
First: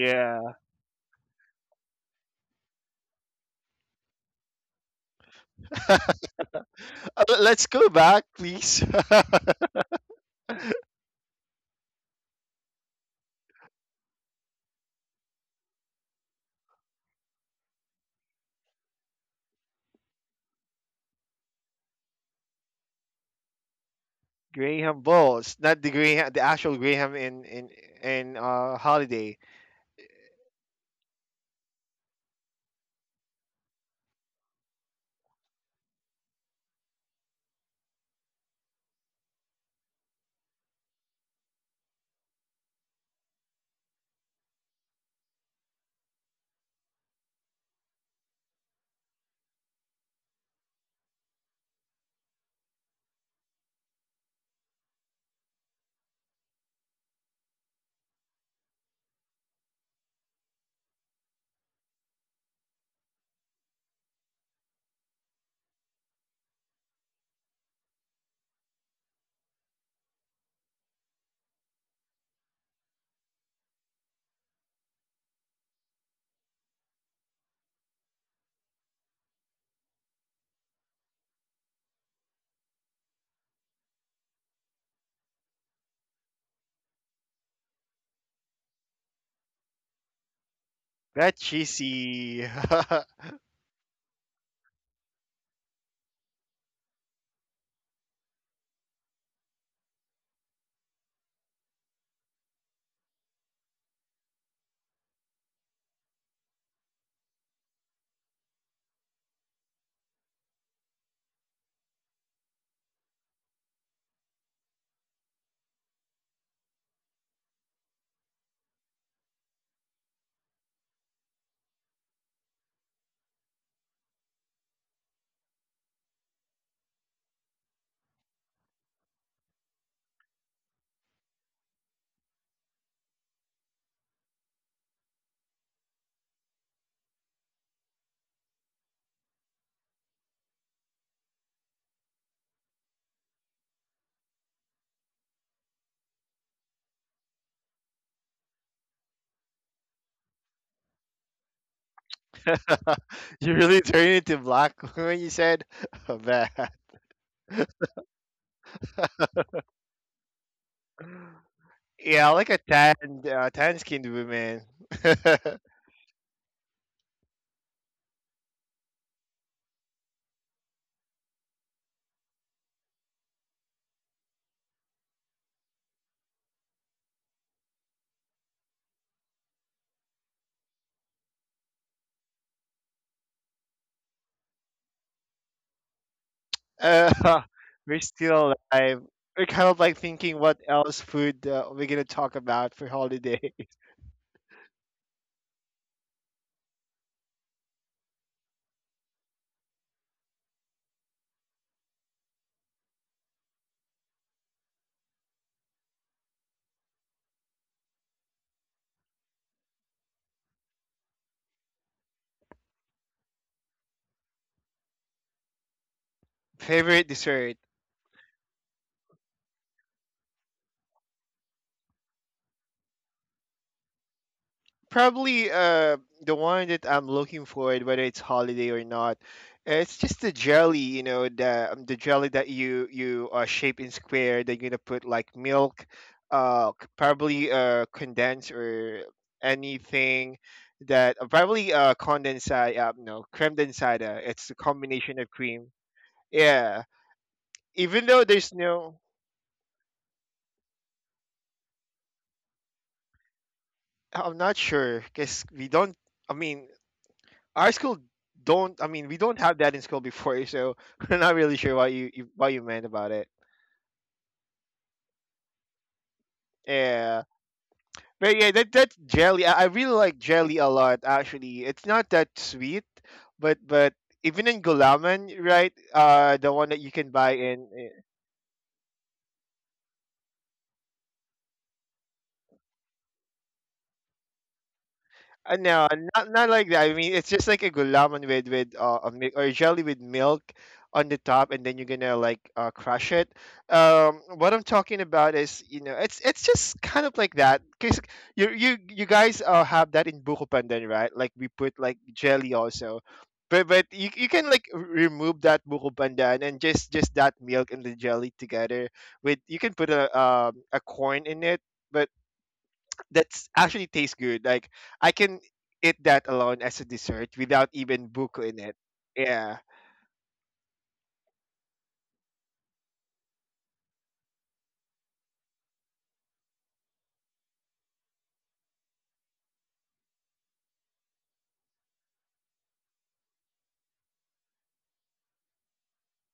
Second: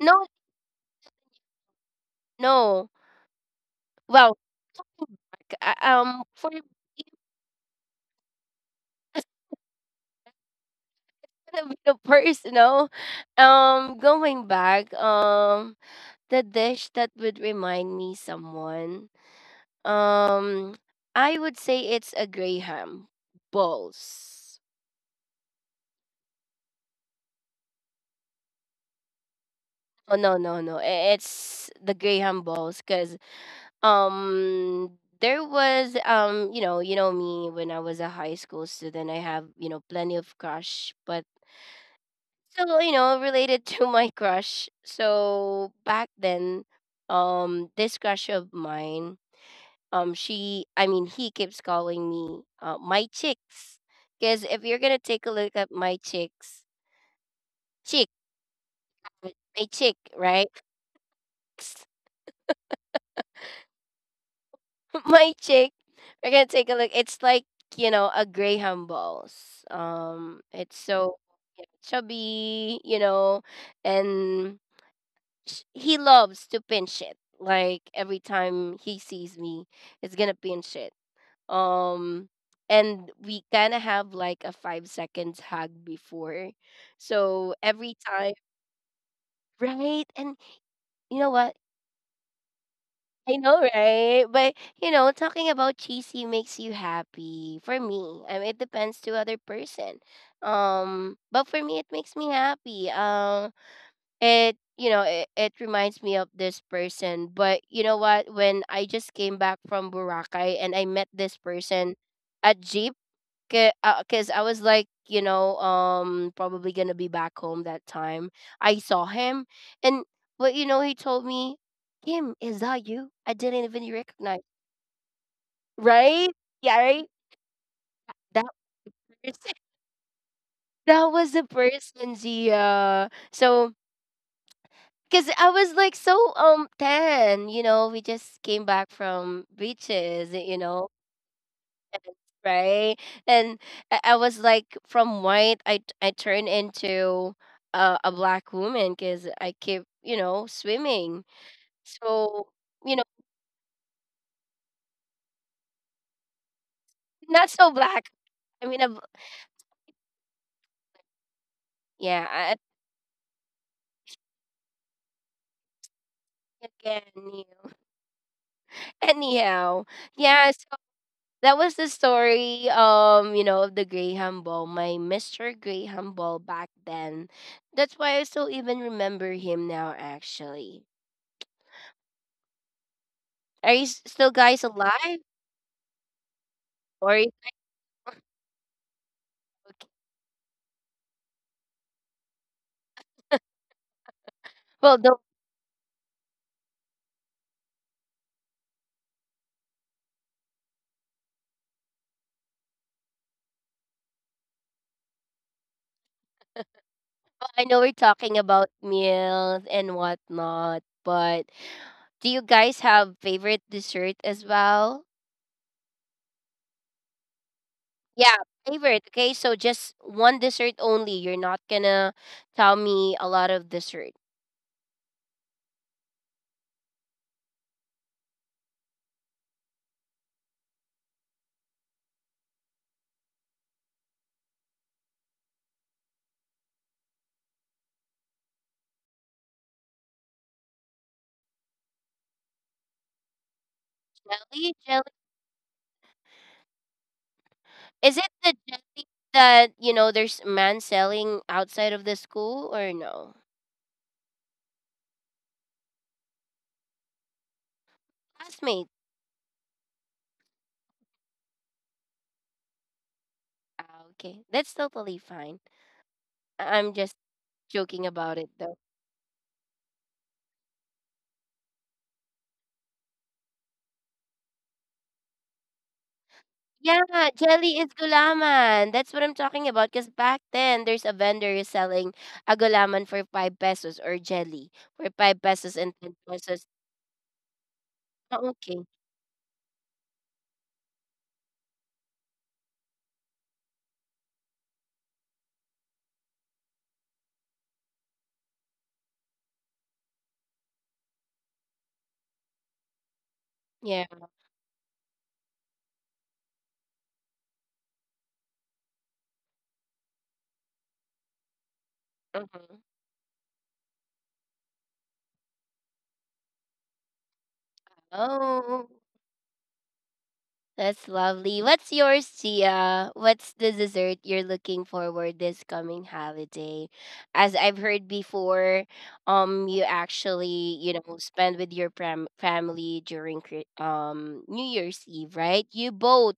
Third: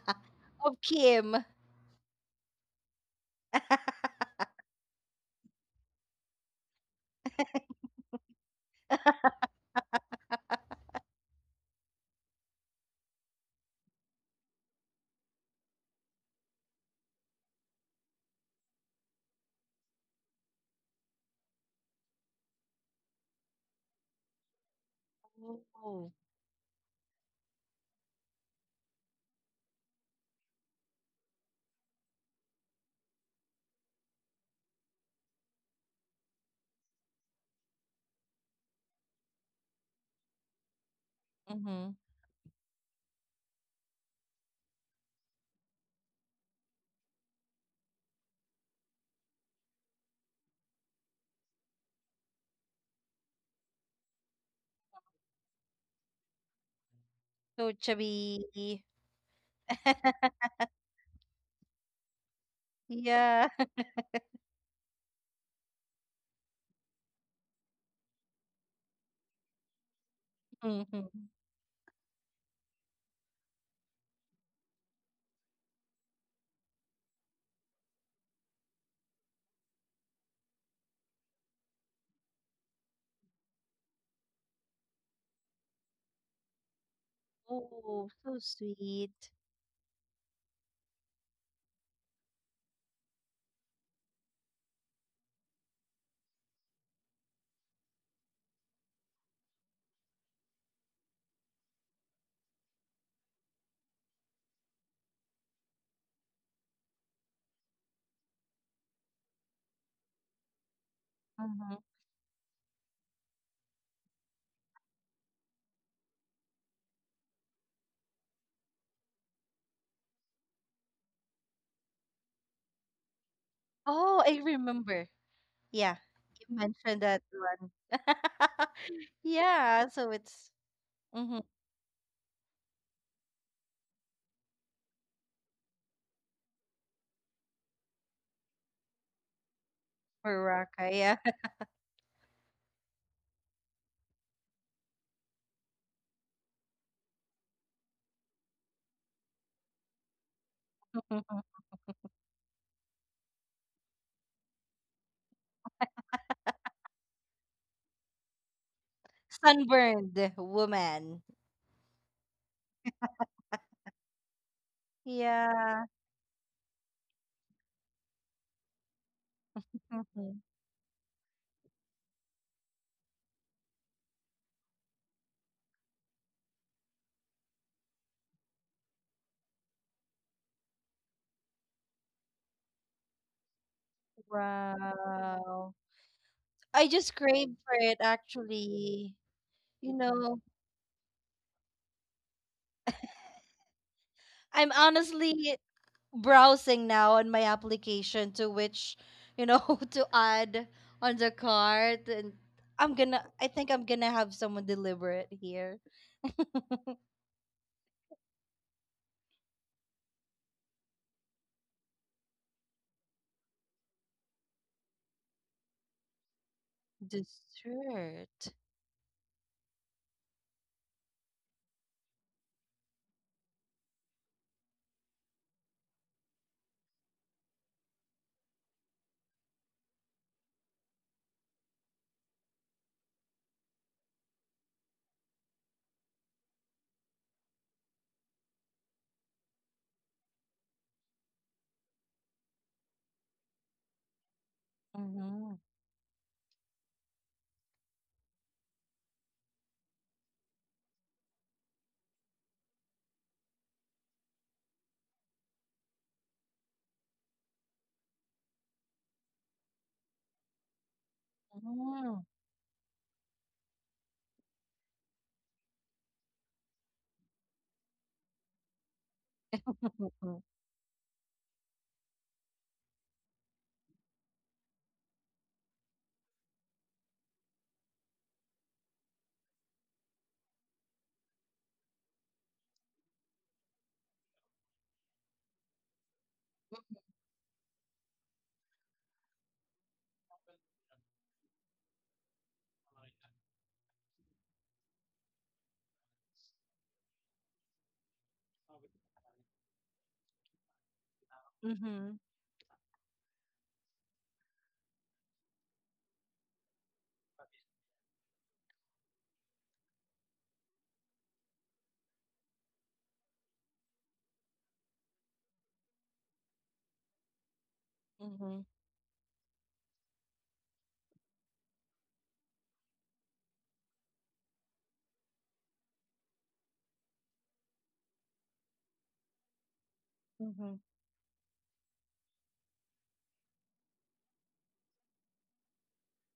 Speaker 1: No,
Speaker 2: Of Kim.
Speaker 1: no. Well,
Speaker 2: [laughs]
Speaker 1: c- uh, um, for [laughs]
Speaker 3: Uh, l- Let's go back, please.
Speaker 1: a bit of personal, [laughs] um, going back, um, the dish that would remind me someone, um, I would say it's a graham
Speaker 3: [laughs]
Speaker 1: balls.
Speaker 3: Graham Balls, not the
Speaker 2: Oh.
Speaker 3: Graham, the actual Graham in, in in uh holiday.
Speaker 1: Oh, no, no, no! i- It's the graham balls, cause um. There was um you know you know me when I was a high school student. I have you know plenty of crush, but
Speaker 2: Mm-hmm.
Speaker 1: so, you know, related to my crush. So back then, um, this crush of mine, um, she, I mean, he keeps calling me uh, my chicks. Because if you're gonna take a look at my chicks,
Speaker 2: So
Speaker 1: chick,
Speaker 2: chubby.
Speaker 1: my chick,
Speaker 2: [laughs]
Speaker 1: right? [laughs]
Speaker 2: Yeah.
Speaker 1: My chick. We're gonna take a look. It's like you know a graham balls. Um, it's
Speaker 2: Mhm.
Speaker 1: so, yeah, chubby, you know, and sh- he loves to pin shit. Like every time he sees me, it's gonna pin shit. Um, and we kind of have like a five seconds hug before, so every
Speaker 2: Oh,
Speaker 1: time,
Speaker 2: so sweet.
Speaker 1: right? And you know
Speaker 3: That
Speaker 1: what?
Speaker 3: cheesy.
Speaker 1: I know, right? But you know, talking about cheesy makes you happy. For me, I mean, it depends to other person. Um, but for me, it makes me happy. Um, it you know it, it reminds me of this person. But you know what, when I just came back from Boracay and I met this
Speaker 2: Hmm.
Speaker 1: person at jeep, because I was like, you know um probably gonna be back home that time. I saw him and, but you know, he told me, "Kim, is that you? I didn't even
Speaker 2: Oh, I
Speaker 1: recognize."
Speaker 2: remember. Yeah,
Speaker 1: Right?
Speaker 2: you
Speaker 1: Yeah,
Speaker 2: mentioned
Speaker 1: right.
Speaker 2: that one.
Speaker 1: That
Speaker 2: [laughs]
Speaker 1: was the person-
Speaker 2: Yeah, so it's
Speaker 1: [laughs] that was
Speaker 2: mm-hmm,
Speaker 1: the person, Zia. So because I was like so um tan, you know, we just came back from beaches, you
Speaker 2: Baraka.
Speaker 1: know,
Speaker 2: Yeah.
Speaker 1: right? And I, I was like from white, I I turned into uh, a black woman because I keep, you know, swimming.
Speaker 2: [laughs]
Speaker 1: So, you know,
Speaker 3: [laughs] You really turned into black [laughs] when you said [laughs] that.
Speaker 1: not so black. I mean, a
Speaker 2: Sunburned woman.
Speaker 3: Yeah,
Speaker 1: yeah,
Speaker 3: like a
Speaker 1: I,
Speaker 3: tan, uh, tan-skinned woman. [laughs]
Speaker 2: Yeah.
Speaker 1: again, you know. [laughs] Anyhow,
Speaker 2: Mhm.
Speaker 1: yeah. So that was the story um you know of the graham ball, my mr graham ball back then. That's why I still even remember him now actually. Are you s- still guys alive
Speaker 2: Wow. I
Speaker 3: Uh,
Speaker 2: just
Speaker 1: or is-
Speaker 3: [laughs]
Speaker 2: crave for it
Speaker 3: we're still alive.
Speaker 2: actually.
Speaker 3: We're kind of
Speaker 1: okay.
Speaker 2: You
Speaker 3: like thinking
Speaker 2: know,
Speaker 3: what else food, uh, we're gonna talk about for holidays. [laughs]
Speaker 2: I'm
Speaker 1: Well no,
Speaker 2: honestly browsing now on my application to which, you know, [laughs] to add on the cart, and I'm gonna I think I'm gonna have someone deliver it here. [laughs]
Speaker 1: I know we're talking about meals and whatnot, but do you guys have favorite dessert as well?
Speaker 3: Favorite dessert?
Speaker 1: Yeah,
Speaker 2: Dessert.
Speaker 1: favorite. Okay, so just one dessert only, you're not gonna tell me a lot of dessert.
Speaker 3: Probably, uh, the one that I'm looking for, whether it's holiday or not. uh, It's just the jelly, you know, the um, the jelly that you you uh, shape in square, that you're gonna put like milk, uh, c- probably, uh condensed, or anything that, uh, probably, uh condensed, uh, no, creme densada. It's a
Speaker 1: Jelly.
Speaker 3: combination of
Speaker 2: Mm-hmm.
Speaker 3: cream. Yeah, even
Speaker 1: Is
Speaker 3: though
Speaker 1: it
Speaker 3: there's
Speaker 1: the
Speaker 3: no...
Speaker 1: jelly that, you know, there's a man selling outside of the school or no?
Speaker 3: I'm not sure, because we don't. I mean, our school don't.
Speaker 1: Classmate.
Speaker 3: I mean, we don't have that in school before, so [laughs] we're not really sure what you,
Speaker 2: Mm-hmm.
Speaker 3: you what you meant about it.
Speaker 1: Ah, okay. That's totally fine. I- I'm just
Speaker 3: Yeah,
Speaker 1: joking
Speaker 3: but
Speaker 1: about it
Speaker 3: yeah, that
Speaker 1: though.
Speaker 3: that's jelly. I, I really like jelly a lot. Actually, it's not that sweet, but but even in gulaman, right? Uh, the one that you can
Speaker 1: Yeah,
Speaker 3: buy
Speaker 1: jelly is
Speaker 3: in.
Speaker 1: gulaman. That's what I'm talking about. Because back then, there's a vendor who's selling a gulaman for five pesos, or jelly for five
Speaker 3: Uh,
Speaker 1: pesos
Speaker 3: no,
Speaker 1: and ten
Speaker 3: not not
Speaker 1: pesos.
Speaker 3: like that. I mean, it's just like a gulaman with
Speaker 1: Oh,
Speaker 3: with
Speaker 1: okay.
Speaker 3: uh, a mi- or jelly with milk on the top, and then you're gonna like, uh, crush it. Um, what I'm talking about is, you know, it's it's just kind of like that. Cause you you you guys, uh, have that in buko pandan, right? Like we put like
Speaker 2: Mm-hmm. [laughs]
Speaker 3: jelly, also, but but
Speaker 1: Yeah.
Speaker 3: you you can, like, r- remove that buko pandan, and just just that milk and the jelly together. With, you can put a, um a corn in it. But
Speaker 1: Mhm.
Speaker 3: that's actually tastes good. Like, I can eat that alone as a dessert without even buko in
Speaker 2: Mm-hmm.
Speaker 3: it.
Speaker 1: Oh,
Speaker 3: Yeah.
Speaker 1: that's lovely. What's yours, Tia? What's the dessert you're looking forward this coming holiday? As I've heard before, um, you actually you know spend with your pram- family during Chri- um New Year's Eve, right? You both,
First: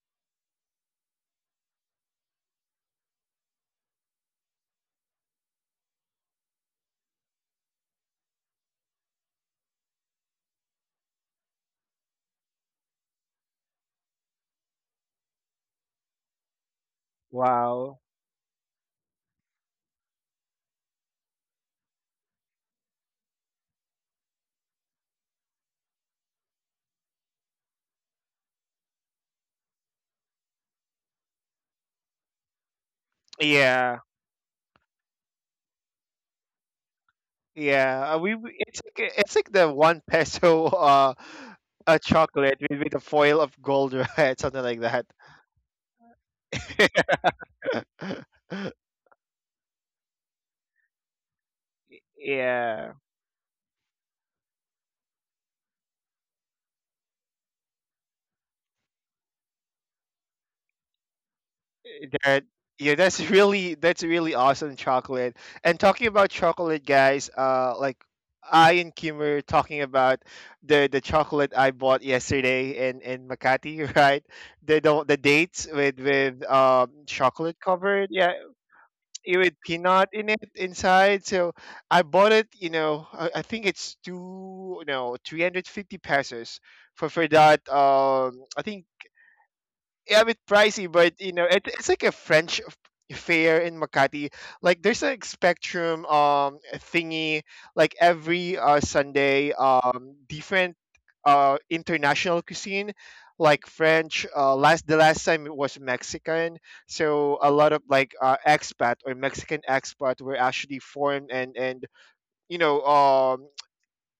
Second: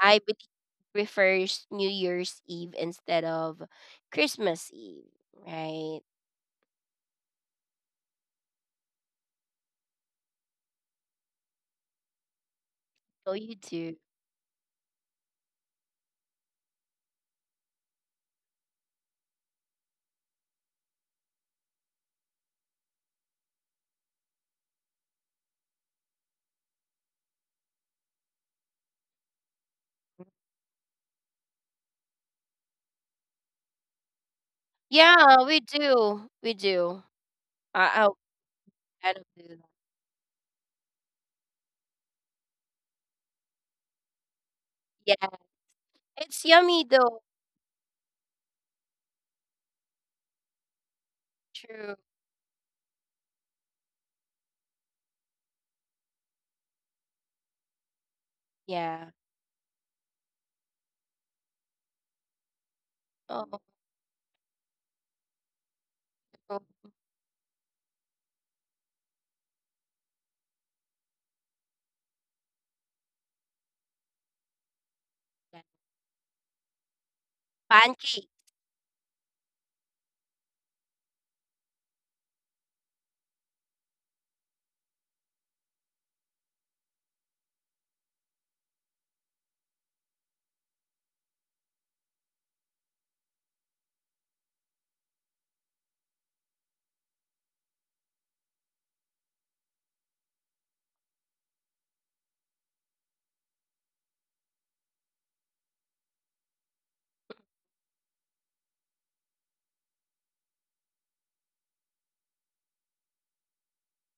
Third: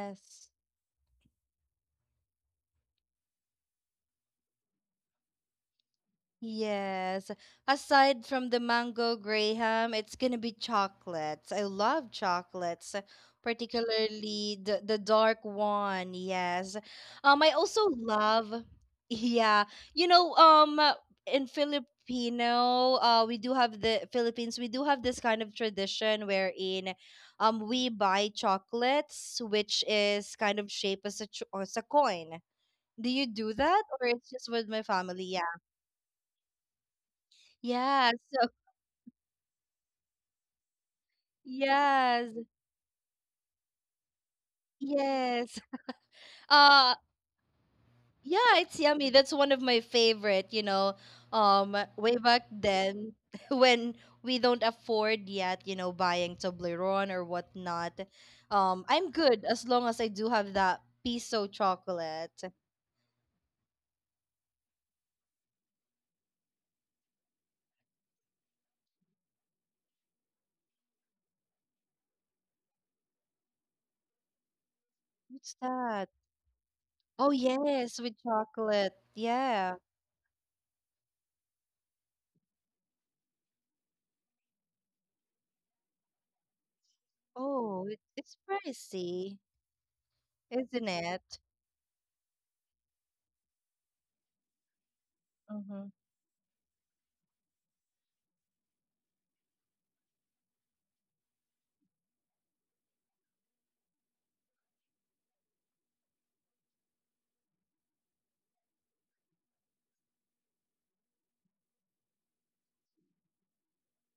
Speaker 1: I believe, prefers New Year's Eve instead of Christmas Eve, right?
Speaker 2: Yes. Aside from the mango graham, it's gonna be chocolates. I love chocolates,
Speaker 1: So you do.
Speaker 2: particularly the the dark one. Yes. Um, I also
Speaker 3: Wow.
Speaker 2: love. [laughs] Yeah, you know, um, uh, in Filipino, uh, we do have the Philippines. We do have this kind of tradition wherein, um, we buy chocolates, which is kind of shaped as a ch- as a coin. Do you do that,
Speaker 3: Yeah.
Speaker 2: or it's just with my family?
Speaker 1: Yeah,
Speaker 2: Yeah.
Speaker 1: we do. We do. I I
Speaker 2: Yeah,
Speaker 3: Yeah. Uh, We
Speaker 2: so
Speaker 3: we- it's like,
Speaker 1: kind of
Speaker 3: it's
Speaker 1: do
Speaker 3: like
Speaker 1: that.
Speaker 3: the one peso [laughs] uh a
Speaker 2: Yes,
Speaker 3: chocolate with, with a foil of gold, [laughs] right? Something like that.
Speaker 1: Yeah,
Speaker 2: yes.
Speaker 1: it's yummy
Speaker 2: Uh
Speaker 1: though.
Speaker 3: [laughs]
Speaker 2: yeah, it's yummy. That's one of my favorite, you know. Um
Speaker 1: True.
Speaker 2: way back
Speaker 3: Yeah.
Speaker 2: then [laughs] when we don't afford yet, you know, buying Toblerone or whatnot. Um
Speaker 1: Yeah.
Speaker 2: I'm good as long as I do have that piso chocolate.
Speaker 3: That, yeah, that's [laughs]
Speaker 1: Oh,
Speaker 3: really, that's really awesome chocolate. And talking about
Speaker 1: oh,
Speaker 3: chocolate, guys, uh like, I and Kim were talking about the the chocolate I bought yesterday in in Makati, [laughs] right? The, the, the
Speaker 2: What's
Speaker 1: yeah.
Speaker 3: dates with,
Speaker 2: that?
Speaker 3: with um
Speaker 2: Oh
Speaker 3: chocolate
Speaker 2: yes,
Speaker 3: covered
Speaker 2: with
Speaker 1: Pancake.
Speaker 3: yeah,
Speaker 2: chocolate.
Speaker 3: it with
Speaker 2: Yeah.
Speaker 3: peanut in it, inside. So I bought it, you know i, I think it's two, no, three hundred fifty pesos for for that,
Speaker 2: Oh, it, it's
Speaker 3: um I think.
Speaker 2: pricey,
Speaker 3: Yeah, a bit
Speaker 2: isn't
Speaker 3: pricey, but you
Speaker 2: it?
Speaker 3: know, it, it's like a French f- fair in Makati. Like there's a
Speaker 2: Mm-hmm.
Speaker 3: Spectrum um thingy, like every uh Sunday, um different uh international cuisine, like French. Uh, last the last time it was Mexican, so a lot of like, uh, expat, or Mexican expat, were actually foreign, and and you know um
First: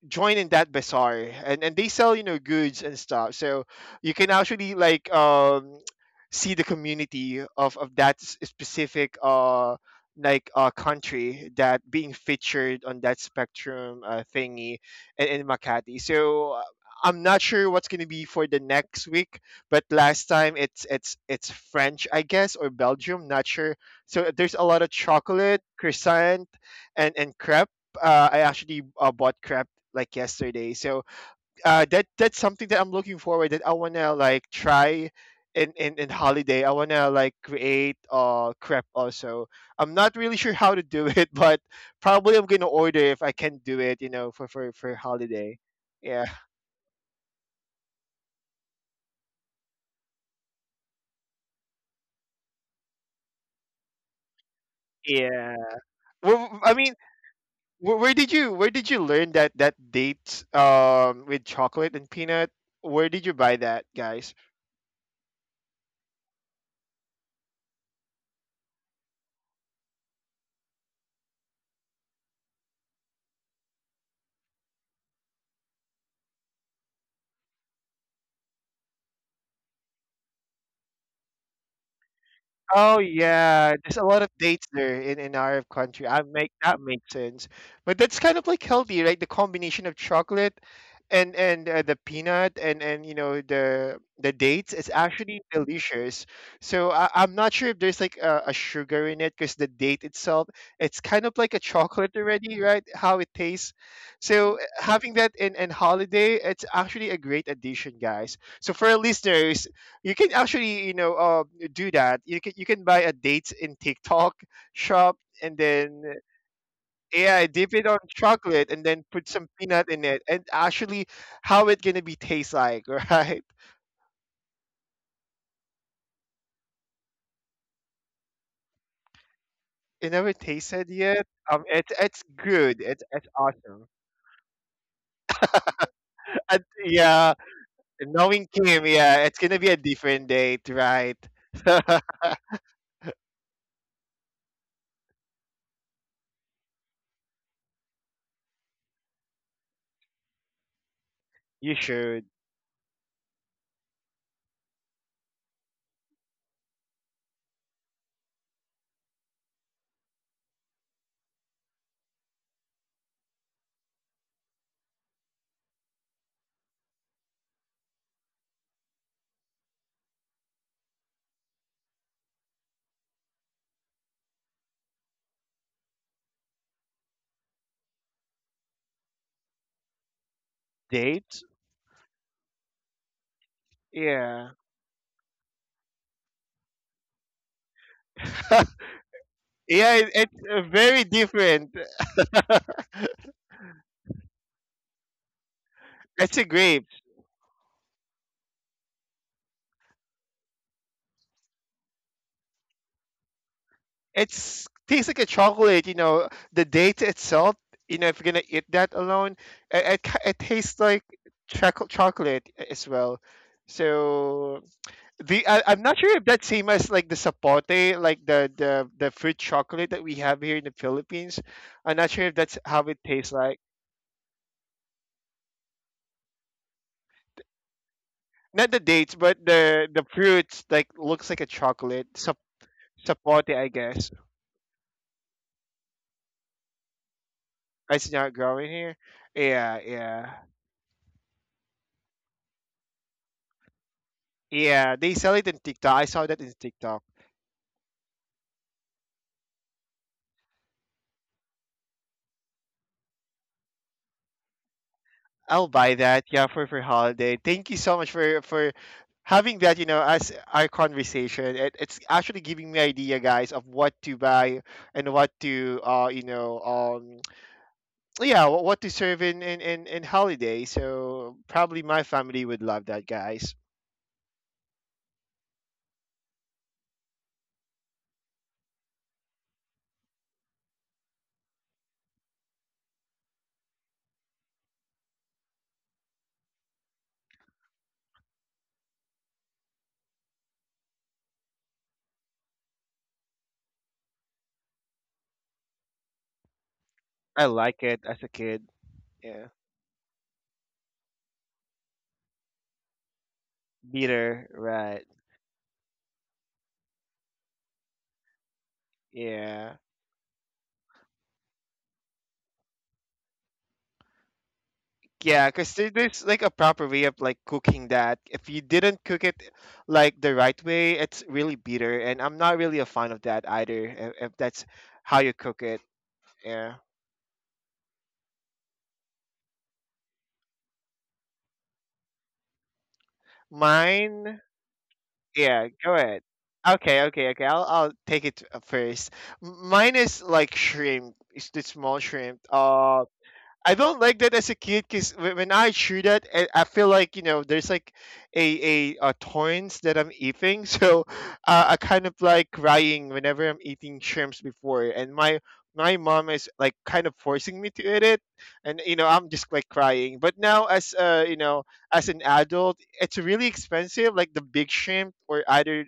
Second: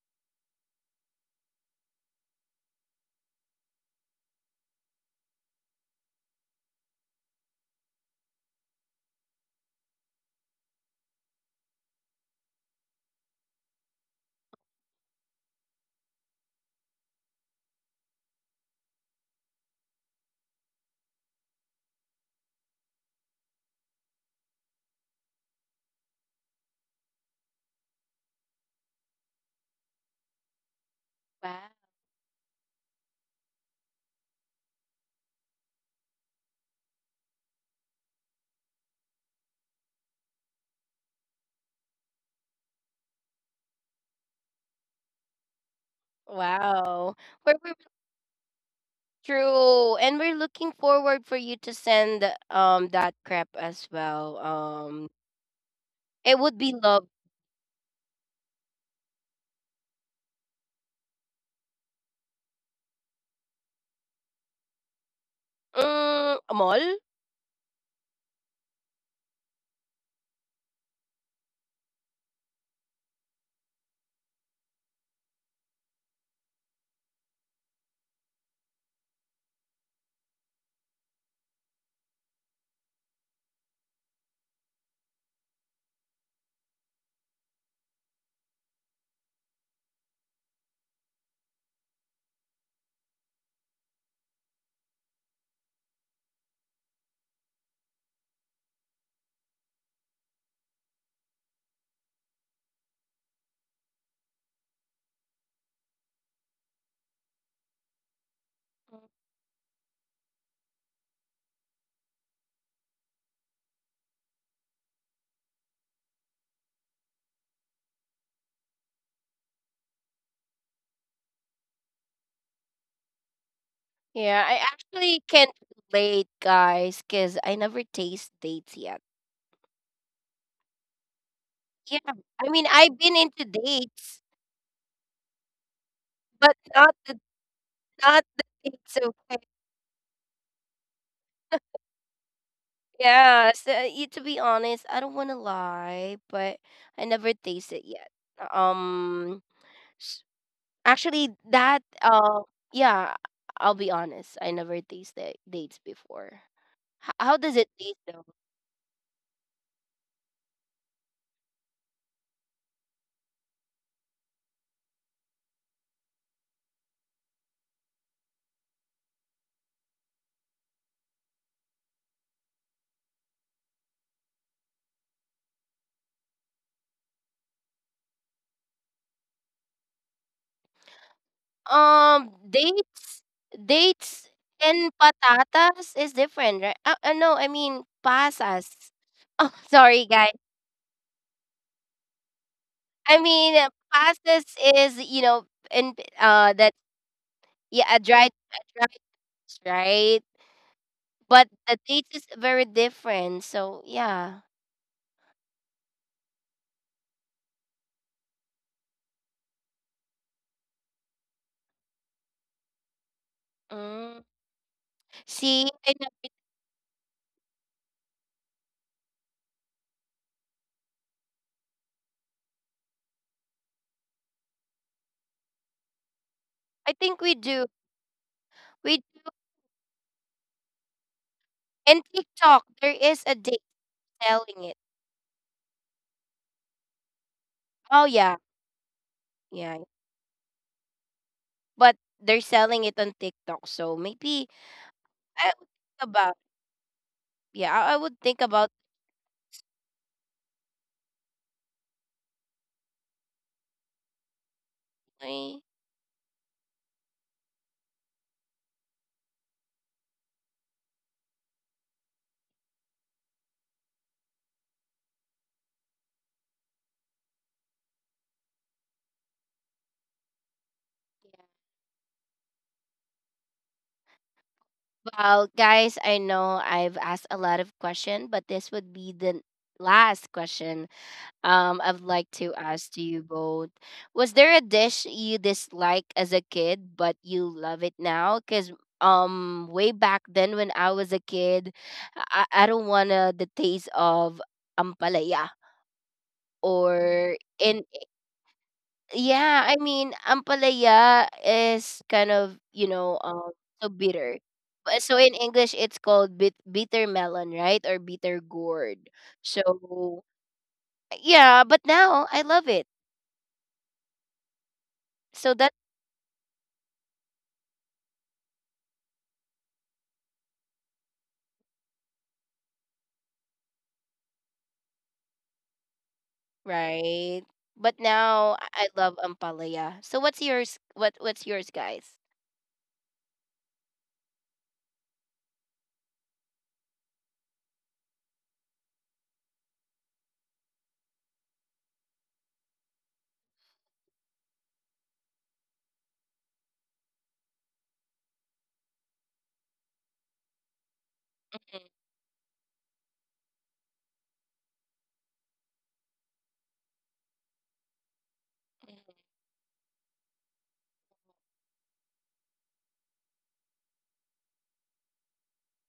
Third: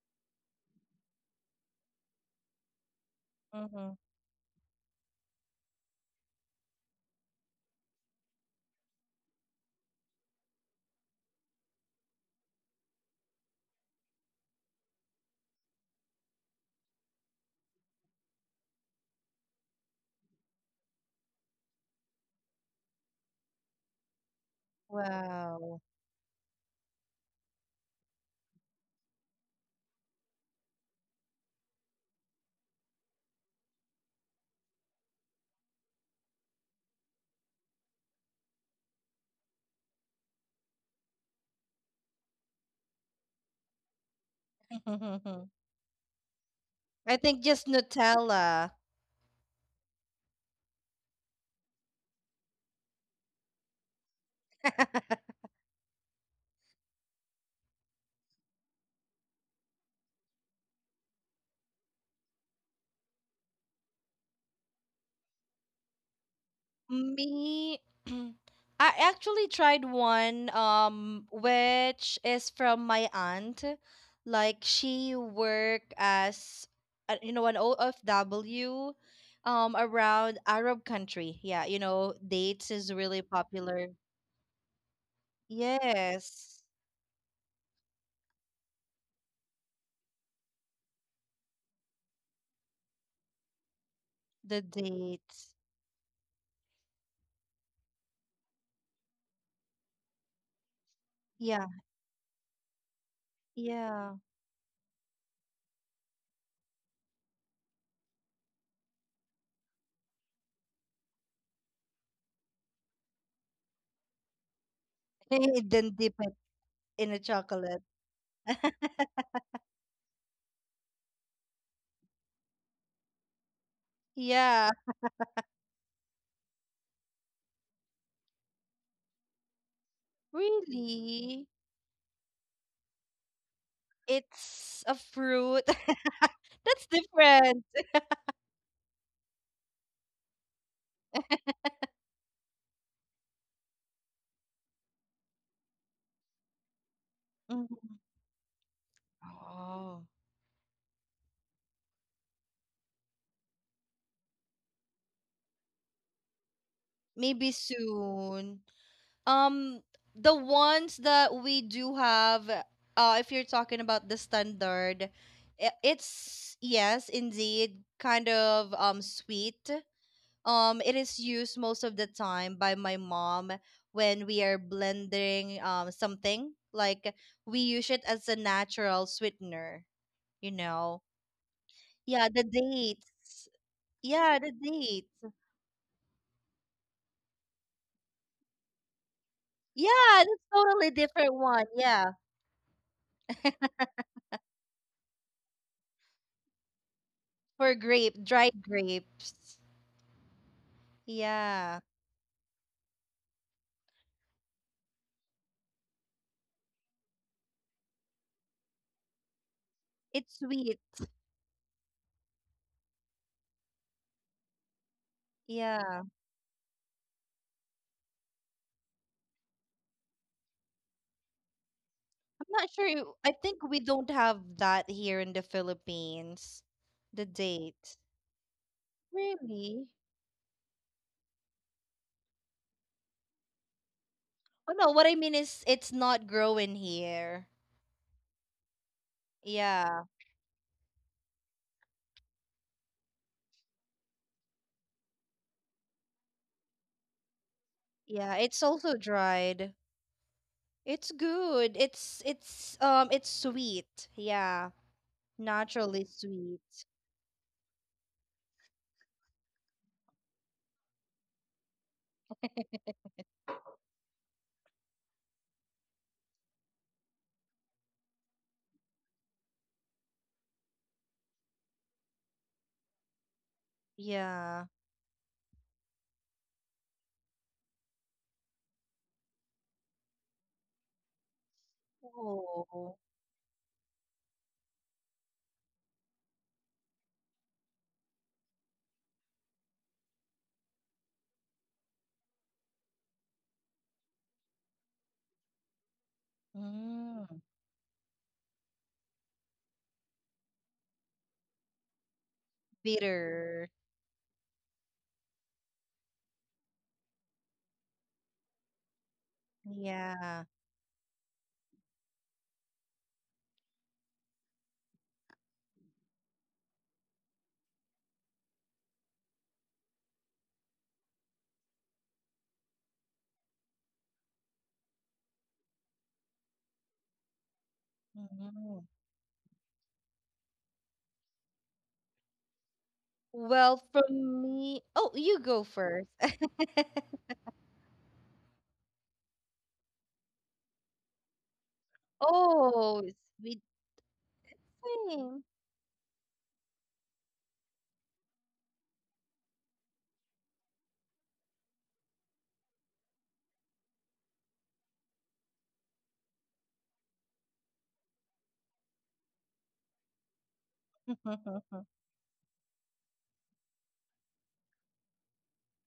Speaker 3: join in that bazaar, and, and they sell, you know goods and stuff. So
Speaker 2: Mm-hmm.
Speaker 3: you can actually, like, um see the community of of that s- specific, uh like, uh country that being featured on that spectrum, uh, thingy in, in Makati. So, uh, I'm not sure what's going to be for the next week, but last time it's, it's it's French, I guess, or Belgium, not sure. So there's a lot of chocolate
Speaker 2: Wow.
Speaker 3: croissant, and and crepes. uh, I actually, uh, bought crab like yesterday. So,
Speaker 1: Wow.
Speaker 3: uh, that that's something that I'm looking forward, that I wanna like try in, in, in holiday. I wanna like create, uh crepe, also. I'm not really sure how to do [laughs] it, but probably I'm gonna order if I can do it. You know, for for for
Speaker 2: [laughs]
Speaker 3: holiday. Yeah,
Speaker 1: Wow.
Speaker 2: I think
Speaker 1: We're,
Speaker 2: just
Speaker 1: we're
Speaker 2: Nutella.
Speaker 1: true. And we're looking forward for you to send um that crap as well. Um,
Speaker 3: yeah.
Speaker 1: it would
Speaker 3: Well, I
Speaker 1: be
Speaker 3: mean,
Speaker 1: love.
Speaker 3: where, where did you where did you learn that that date, um with chocolate and peanut? Where did you buy that, guys?
Speaker 1: Mm, a mall?
Speaker 2: Me, [clears throat] I actually tried one um which is from my aunt. Like she worked as uh, you know an O F W um around Arab country. Yeah, you know, dates is
Speaker 3: Oh,
Speaker 2: really
Speaker 3: yeah,
Speaker 2: popular.
Speaker 3: there's a lot of dates there in in our country. I make
Speaker 2: Yes,
Speaker 3: that makes sense, but that's kind of like healthy, right? The combination of chocolate, and and uh, the peanut, and and you know the the
Speaker 2: the
Speaker 3: dates, is
Speaker 2: dates.
Speaker 3: actually delicious. So, I, I'm not sure if there's like a, a sugar in it, because the date itself, it's kind of like a
Speaker 2: Yeah,
Speaker 3: chocolate already, right? How it tastes.
Speaker 2: yeah.
Speaker 3: So, uh, having that in in holiday, it's actually a great addition, guys. So for our listeners, you can actually, you know uh, do that. You can you can buy a date in TikTok shop, and
Speaker 2: [laughs] Then
Speaker 3: then,
Speaker 2: dip it in a
Speaker 3: yeah, dip
Speaker 2: chocolate.
Speaker 3: it on chocolate, and then put some peanut in it, and actually, how it gonna be taste like, [laughs] right?
Speaker 1: Yeah, I
Speaker 2: Yeah,
Speaker 1: actually can't relate, guys, because I never taste dates yet.
Speaker 3: It never tasted yet,
Speaker 2: really.
Speaker 3: um it's
Speaker 1: Yeah.
Speaker 3: it's
Speaker 1: I mean,
Speaker 3: good,
Speaker 1: I've
Speaker 3: it's
Speaker 1: been
Speaker 3: it's
Speaker 1: into
Speaker 3: awesome.
Speaker 1: dates,
Speaker 2: It's a fruit. [laughs]
Speaker 1: but
Speaker 3: And,
Speaker 2: That's
Speaker 1: not the
Speaker 3: yeah,
Speaker 2: different.
Speaker 1: not
Speaker 3: knowing
Speaker 1: the
Speaker 3: Kim,
Speaker 1: dates
Speaker 3: yeah,
Speaker 1: of.
Speaker 3: it's gonna be a different date, right? [laughs]
Speaker 1: Yeah, so uh, y- to be honest, I don't want to lie, but I never taste it
Speaker 2: Mhm.
Speaker 1: yet. Um,
Speaker 2: Oh.
Speaker 1: s- Actually,
Speaker 3: You
Speaker 1: that
Speaker 3: should
Speaker 1: uh, yeah, I'll be honest, I never tasted dates before. H- how
Speaker 2: Maybe
Speaker 1: does it taste though?
Speaker 2: soon. Um, the ones that we do have, uh, if you're talking about the standard, i- it's yes, indeed, kind of um sweet. Um, it is used most of the time by my mom when we are blending um something. Like we use it as a natural sweetener, you know.
Speaker 3: date,
Speaker 2: Yeah,
Speaker 1: Um,
Speaker 2: the
Speaker 1: dates,
Speaker 2: dates.
Speaker 1: dates
Speaker 2: Yeah,
Speaker 3: yeah.
Speaker 2: the
Speaker 1: and
Speaker 2: dates.
Speaker 1: patatas is different, right? Uh, uh, no, I mean pasas. [laughs]
Speaker 3: [laughs]
Speaker 1: Oh,
Speaker 2: Yeah,
Speaker 3: Yeah,
Speaker 1: sorry,
Speaker 3: it,
Speaker 2: that's
Speaker 1: guys.
Speaker 3: it's uh,
Speaker 2: totally
Speaker 3: very
Speaker 2: different one.
Speaker 3: different.
Speaker 2: Yeah.
Speaker 1: I mean uh,
Speaker 2: [laughs]
Speaker 1: pasas is you know in
Speaker 3: It's a
Speaker 1: uh the
Speaker 3: grape.
Speaker 2: For
Speaker 1: yeah, a
Speaker 2: grape,
Speaker 1: dried, a
Speaker 2: dried
Speaker 1: dried
Speaker 2: grapes.
Speaker 1: peach, right? But the
Speaker 2: Yeah.
Speaker 1: date is very different. So yeah.
Speaker 3: It's tastes like a chocolate, you know. The date itself, you know, if you're gonna eat that alone, it it, ki-
Speaker 2: It's
Speaker 3: it tastes
Speaker 2: sweet.
Speaker 3: like choco- chocolate, as well.
Speaker 1: Mm.
Speaker 3: So the I,
Speaker 1: See,
Speaker 3: I'm
Speaker 1: I,
Speaker 3: not
Speaker 2: Yeah.
Speaker 1: know
Speaker 3: sure if
Speaker 1: it-
Speaker 3: that's same as like the sapote, like the the the fruit chocolate that we have here in the Philippines. I'm not sure if
Speaker 2: I'm
Speaker 3: that's
Speaker 2: not
Speaker 3: how
Speaker 2: sure.
Speaker 3: it
Speaker 2: You- I
Speaker 3: tastes like.
Speaker 2: think we don't have that here in the Philippines.
Speaker 1: I think
Speaker 2: The
Speaker 1: we do.
Speaker 2: date.
Speaker 3: Not the
Speaker 1: We
Speaker 3: dates, but
Speaker 2: Really?
Speaker 3: the the fruit, like, looks like a
Speaker 1: and
Speaker 3: chocolate. Sap-
Speaker 1: TikTok, there is a
Speaker 3: Sapote,
Speaker 1: date
Speaker 3: I guess.
Speaker 1: selling
Speaker 2: Oh
Speaker 1: it.
Speaker 2: no, what I mean is it's not growing here.
Speaker 1: Oh
Speaker 3: It's not
Speaker 1: yeah,
Speaker 3: growing here.
Speaker 1: yeah.
Speaker 3: Yeah,
Speaker 2: Yeah.
Speaker 3: yeah.
Speaker 1: But they're selling it on TikTok, so maybe
Speaker 3: Yeah, they sell it
Speaker 1: I
Speaker 3: in
Speaker 1: would
Speaker 3: TikTok.
Speaker 1: think
Speaker 3: I saw
Speaker 1: about.
Speaker 3: that in TikTok.
Speaker 1: Yeah, I, I would
Speaker 2: Yeah,
Speaker 1: think
Speaker 2: it's
Speaker 1: about.
Speaker 2: also dried. It's good. It's it's um it's sweet. Yeah.
Speaker 1: Eh,
Speaker 3: I'll buy
Speaker 2: Naturally
Speaker 3: that. Yeah, for for
Speaker 2: sweet.
Speaker 3: holiday. Thank you so much for for having that. You know, as our conversation, it, it's actually giving me idea, guys, of what to buy, and what to, uh you know um [tsk] yeah, wh- what to serve in, in in, in holiday. So probably my family would love that, guys.
Speaker 2: Yeah.
Speaker 1: well, guys, I know I've asked a lot of questions, but this would be the last question. Um, I'd like to ask
Speaker 2: Oh.
Speaker 1: to you both: was there a dish you disliked as a kid but you love it now? Because um, way back then when I was a kid, I, I don't wanna the taste of ampalaya or
Speaker 2: Mm.
Speaker 3: I like
Speaker 1: in
Speaker 3: it as a kid. Yeah.
Speaker 1: yeah. I mean, ampalaya is kind of you know um
Speaker 2: Bitter.
Speaker 1: so bitter.
Speaker 3: Bitter, right?
Speaker 1: But so in English, it's called bit- bitter melon, right, or bitter gourd. So
Speaker 3: Yeah.
Speaker 2: Yeah.
Speaker 1: yeah, but now I love it.
Speaker 3: Yeah,
Speaker 1: So that's
Speaker 3: because there's like a proper way of like cooking that. If you didn't cook it like the right way, it's really bitter, and I'm not really a fan of that either. If, if that's how you cook it, yeah.
Speaker 1: right. But now I I
Speaker 2: Mhm.
Speaker 1: love ampalaya. So what's yours? What what's yours, guys?
Speaker 2: Well,
Speaker 3: Mine,
Speaker 2: from me, oh, you go
Speaker 3: yeah. Go
Speaker 2: first.
Speaker 3: ahead.
Speaker 2: [laughs]
Speaker 3: Okay, okay, okay. I'll I'll take it, uh, first. M- Mine is like shrimp. It's the small shrimp. uh,
Speaker 2: Oh, sweet
Speaker 3: I don't like that as a kid, because
Speaker 2: thing.
Speaker 3: when I chew that, I I feel like, you know there's like a a, a thorns that I'm eating, [laughs] so, uh, I kind of like crying whenever I'm eating shrimps before, and my my mom is like kind of forcing me to eat it, and you know
Speaker 1: Mm,
Speaker 3: I'm just like crying. But now as, uh you know
Speaker 2: [laughs]
Speaker 3: as an adult, it's really expensive, like the big shrimp or either.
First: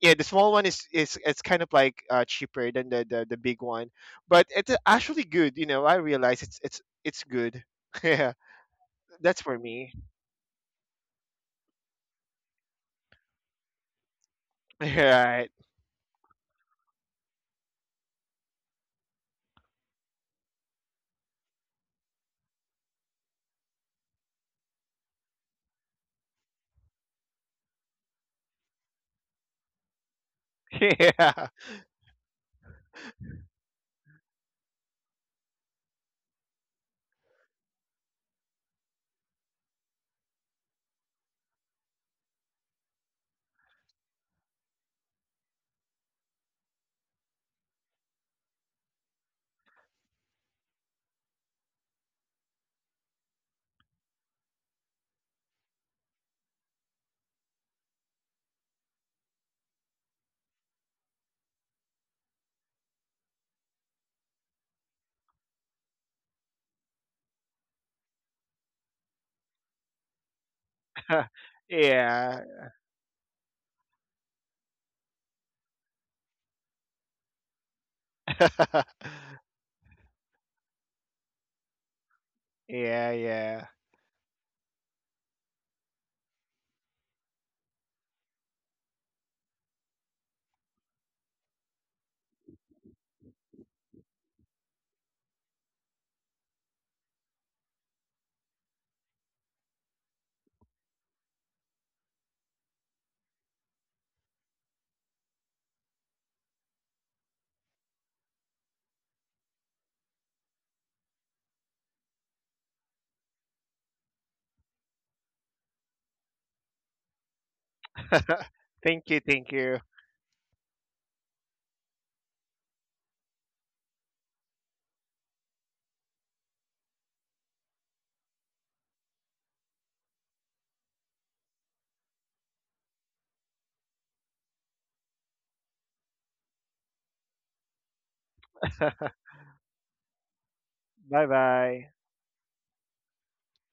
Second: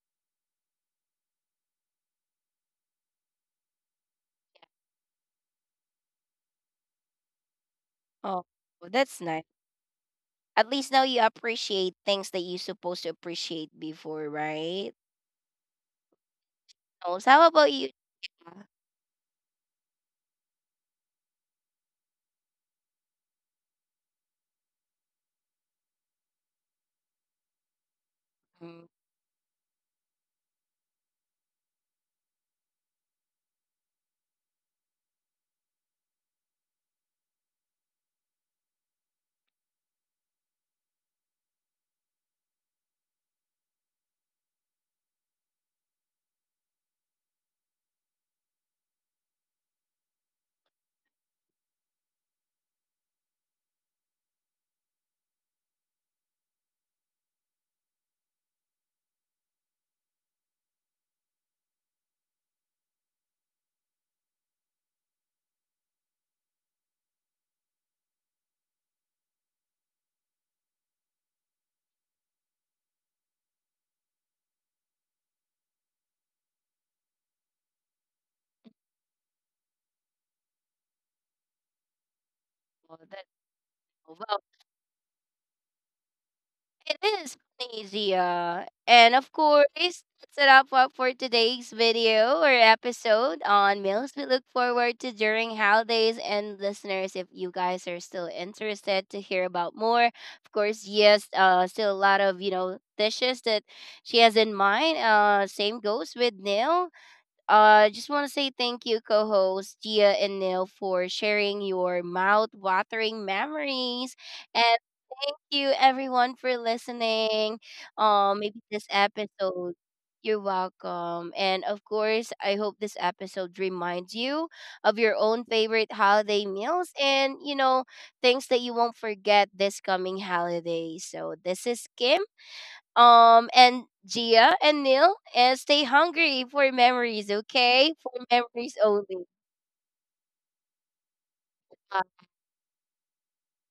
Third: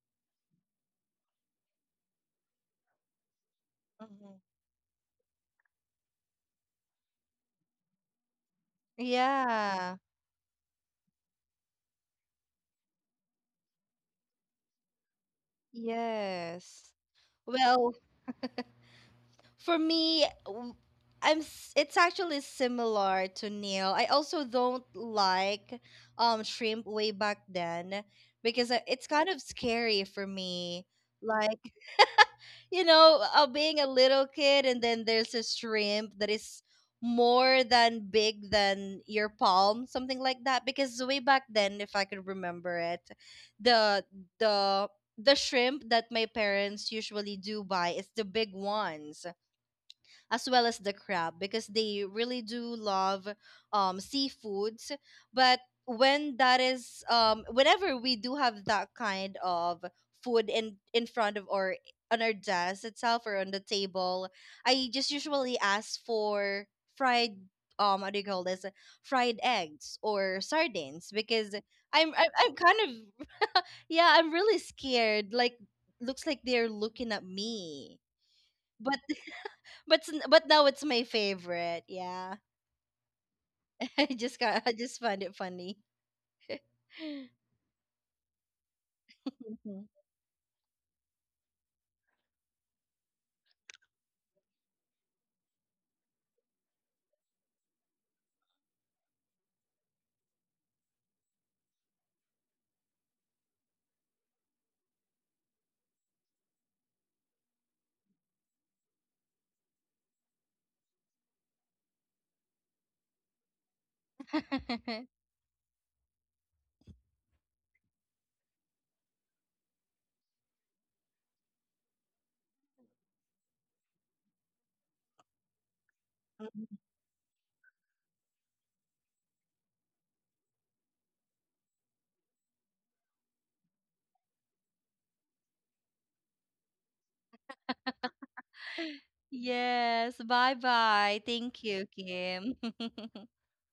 Speaker 3: Yeah, the small one is, is it's kind of like, uh, cheaper than the, the, the big one,
Speaker 2: Mhm.
Speaker 3: but it's actually good. You know, I realize it's it's it's good. [laughs] Yeah,
Speaker 1: oh, that's
Speaker 3: that's
Speaker 1: nice.
Speaker 3: for me.
Speaker 2: Yeah.
Speaker 3: [laughs]
Speaker 1: At least now you appreciate things that you supposed to appreciate before, right?
Speaker 3: Right.
Speaker 2: Yes.
Speaker 1: Oh, so how about you?
Speaker 2: Well, for me, w- I'm s- it's actually similar to Neil. I also don't like um shrimp way back then, because uh,
Speaker 1: Mm,
Speaker 2: it's kind of scary for me.
Speaker 3: [laughs] Yeah.
Speaker 2: Like, you know, uh, being a little kid and then there's a shrimp that is more than big than your palm, something like that. Because way back then, if I could remember it, the the the shrimp that my parents usually do buy is the big ones, as well as the crab, because they really do love um seafoods. But when that is um whenever we do have that kind of food in in front of or on our desk itself or on the table, I just usually ask for fried, um what do you call this, fried eggs or sardines,
Speaker 3: [laughs]
Speaker 2: because i'm i'm,
Speaker 3: Yeah.
Speaker 2: I'm kind of yeah, I'm really scared, like, looks like they're looking at me. But
Speaker 3: [laughs]
Speaker 2: but s- but now it's my favorite. Yeah,
Speaker 1: well,
Speaker 3: Yeah,
Speaker 1: that's,
Speaker 3: yeah.
Speaker 2: [laughs] I just
Speaker 1: well,
Speaker 2: got I just find it funny.
Speaker 1: it is easy, Polynesia. And of course,
Speaker 2: Mhm.
Speaker 1: that's a wrap up for today's video or episode on meals we look forward to during holidays. And listeners, if you guys are still interested to hear about more, of course, yes, uh, still a lot of, you know, dishes that she has in mind. Uh, same goes with Neil. Uh, just want to say thank you, co-hosts Gia and Neil, for sharing your mouth-watering memories, and
Speaker 2: [laughs]
Speaker 1: thank you everyone for listening. Um,
Speaker 3: [laughs]
Speaker 1: maybe this
Speaker 3: Thank you, thank
Speaker 1: episode,
Speaker 3: you.
Speaker 1: you're welcome, and of course, I hope this episode reminds you of your own favorite holiday meals and you know things that you won't forget this coming holiday. So this is Kim um and Gia and Neil, and stay hungry for memories, okay? For memories only.
Speaker 2: Yes. Bye
Speaker 3: [laughs]
Speaker 2: bye.
Speaker 3: Bye
Speaker 2: Thank you,
Speaker 3: bye.
Speaker 2: Kim. [laughs]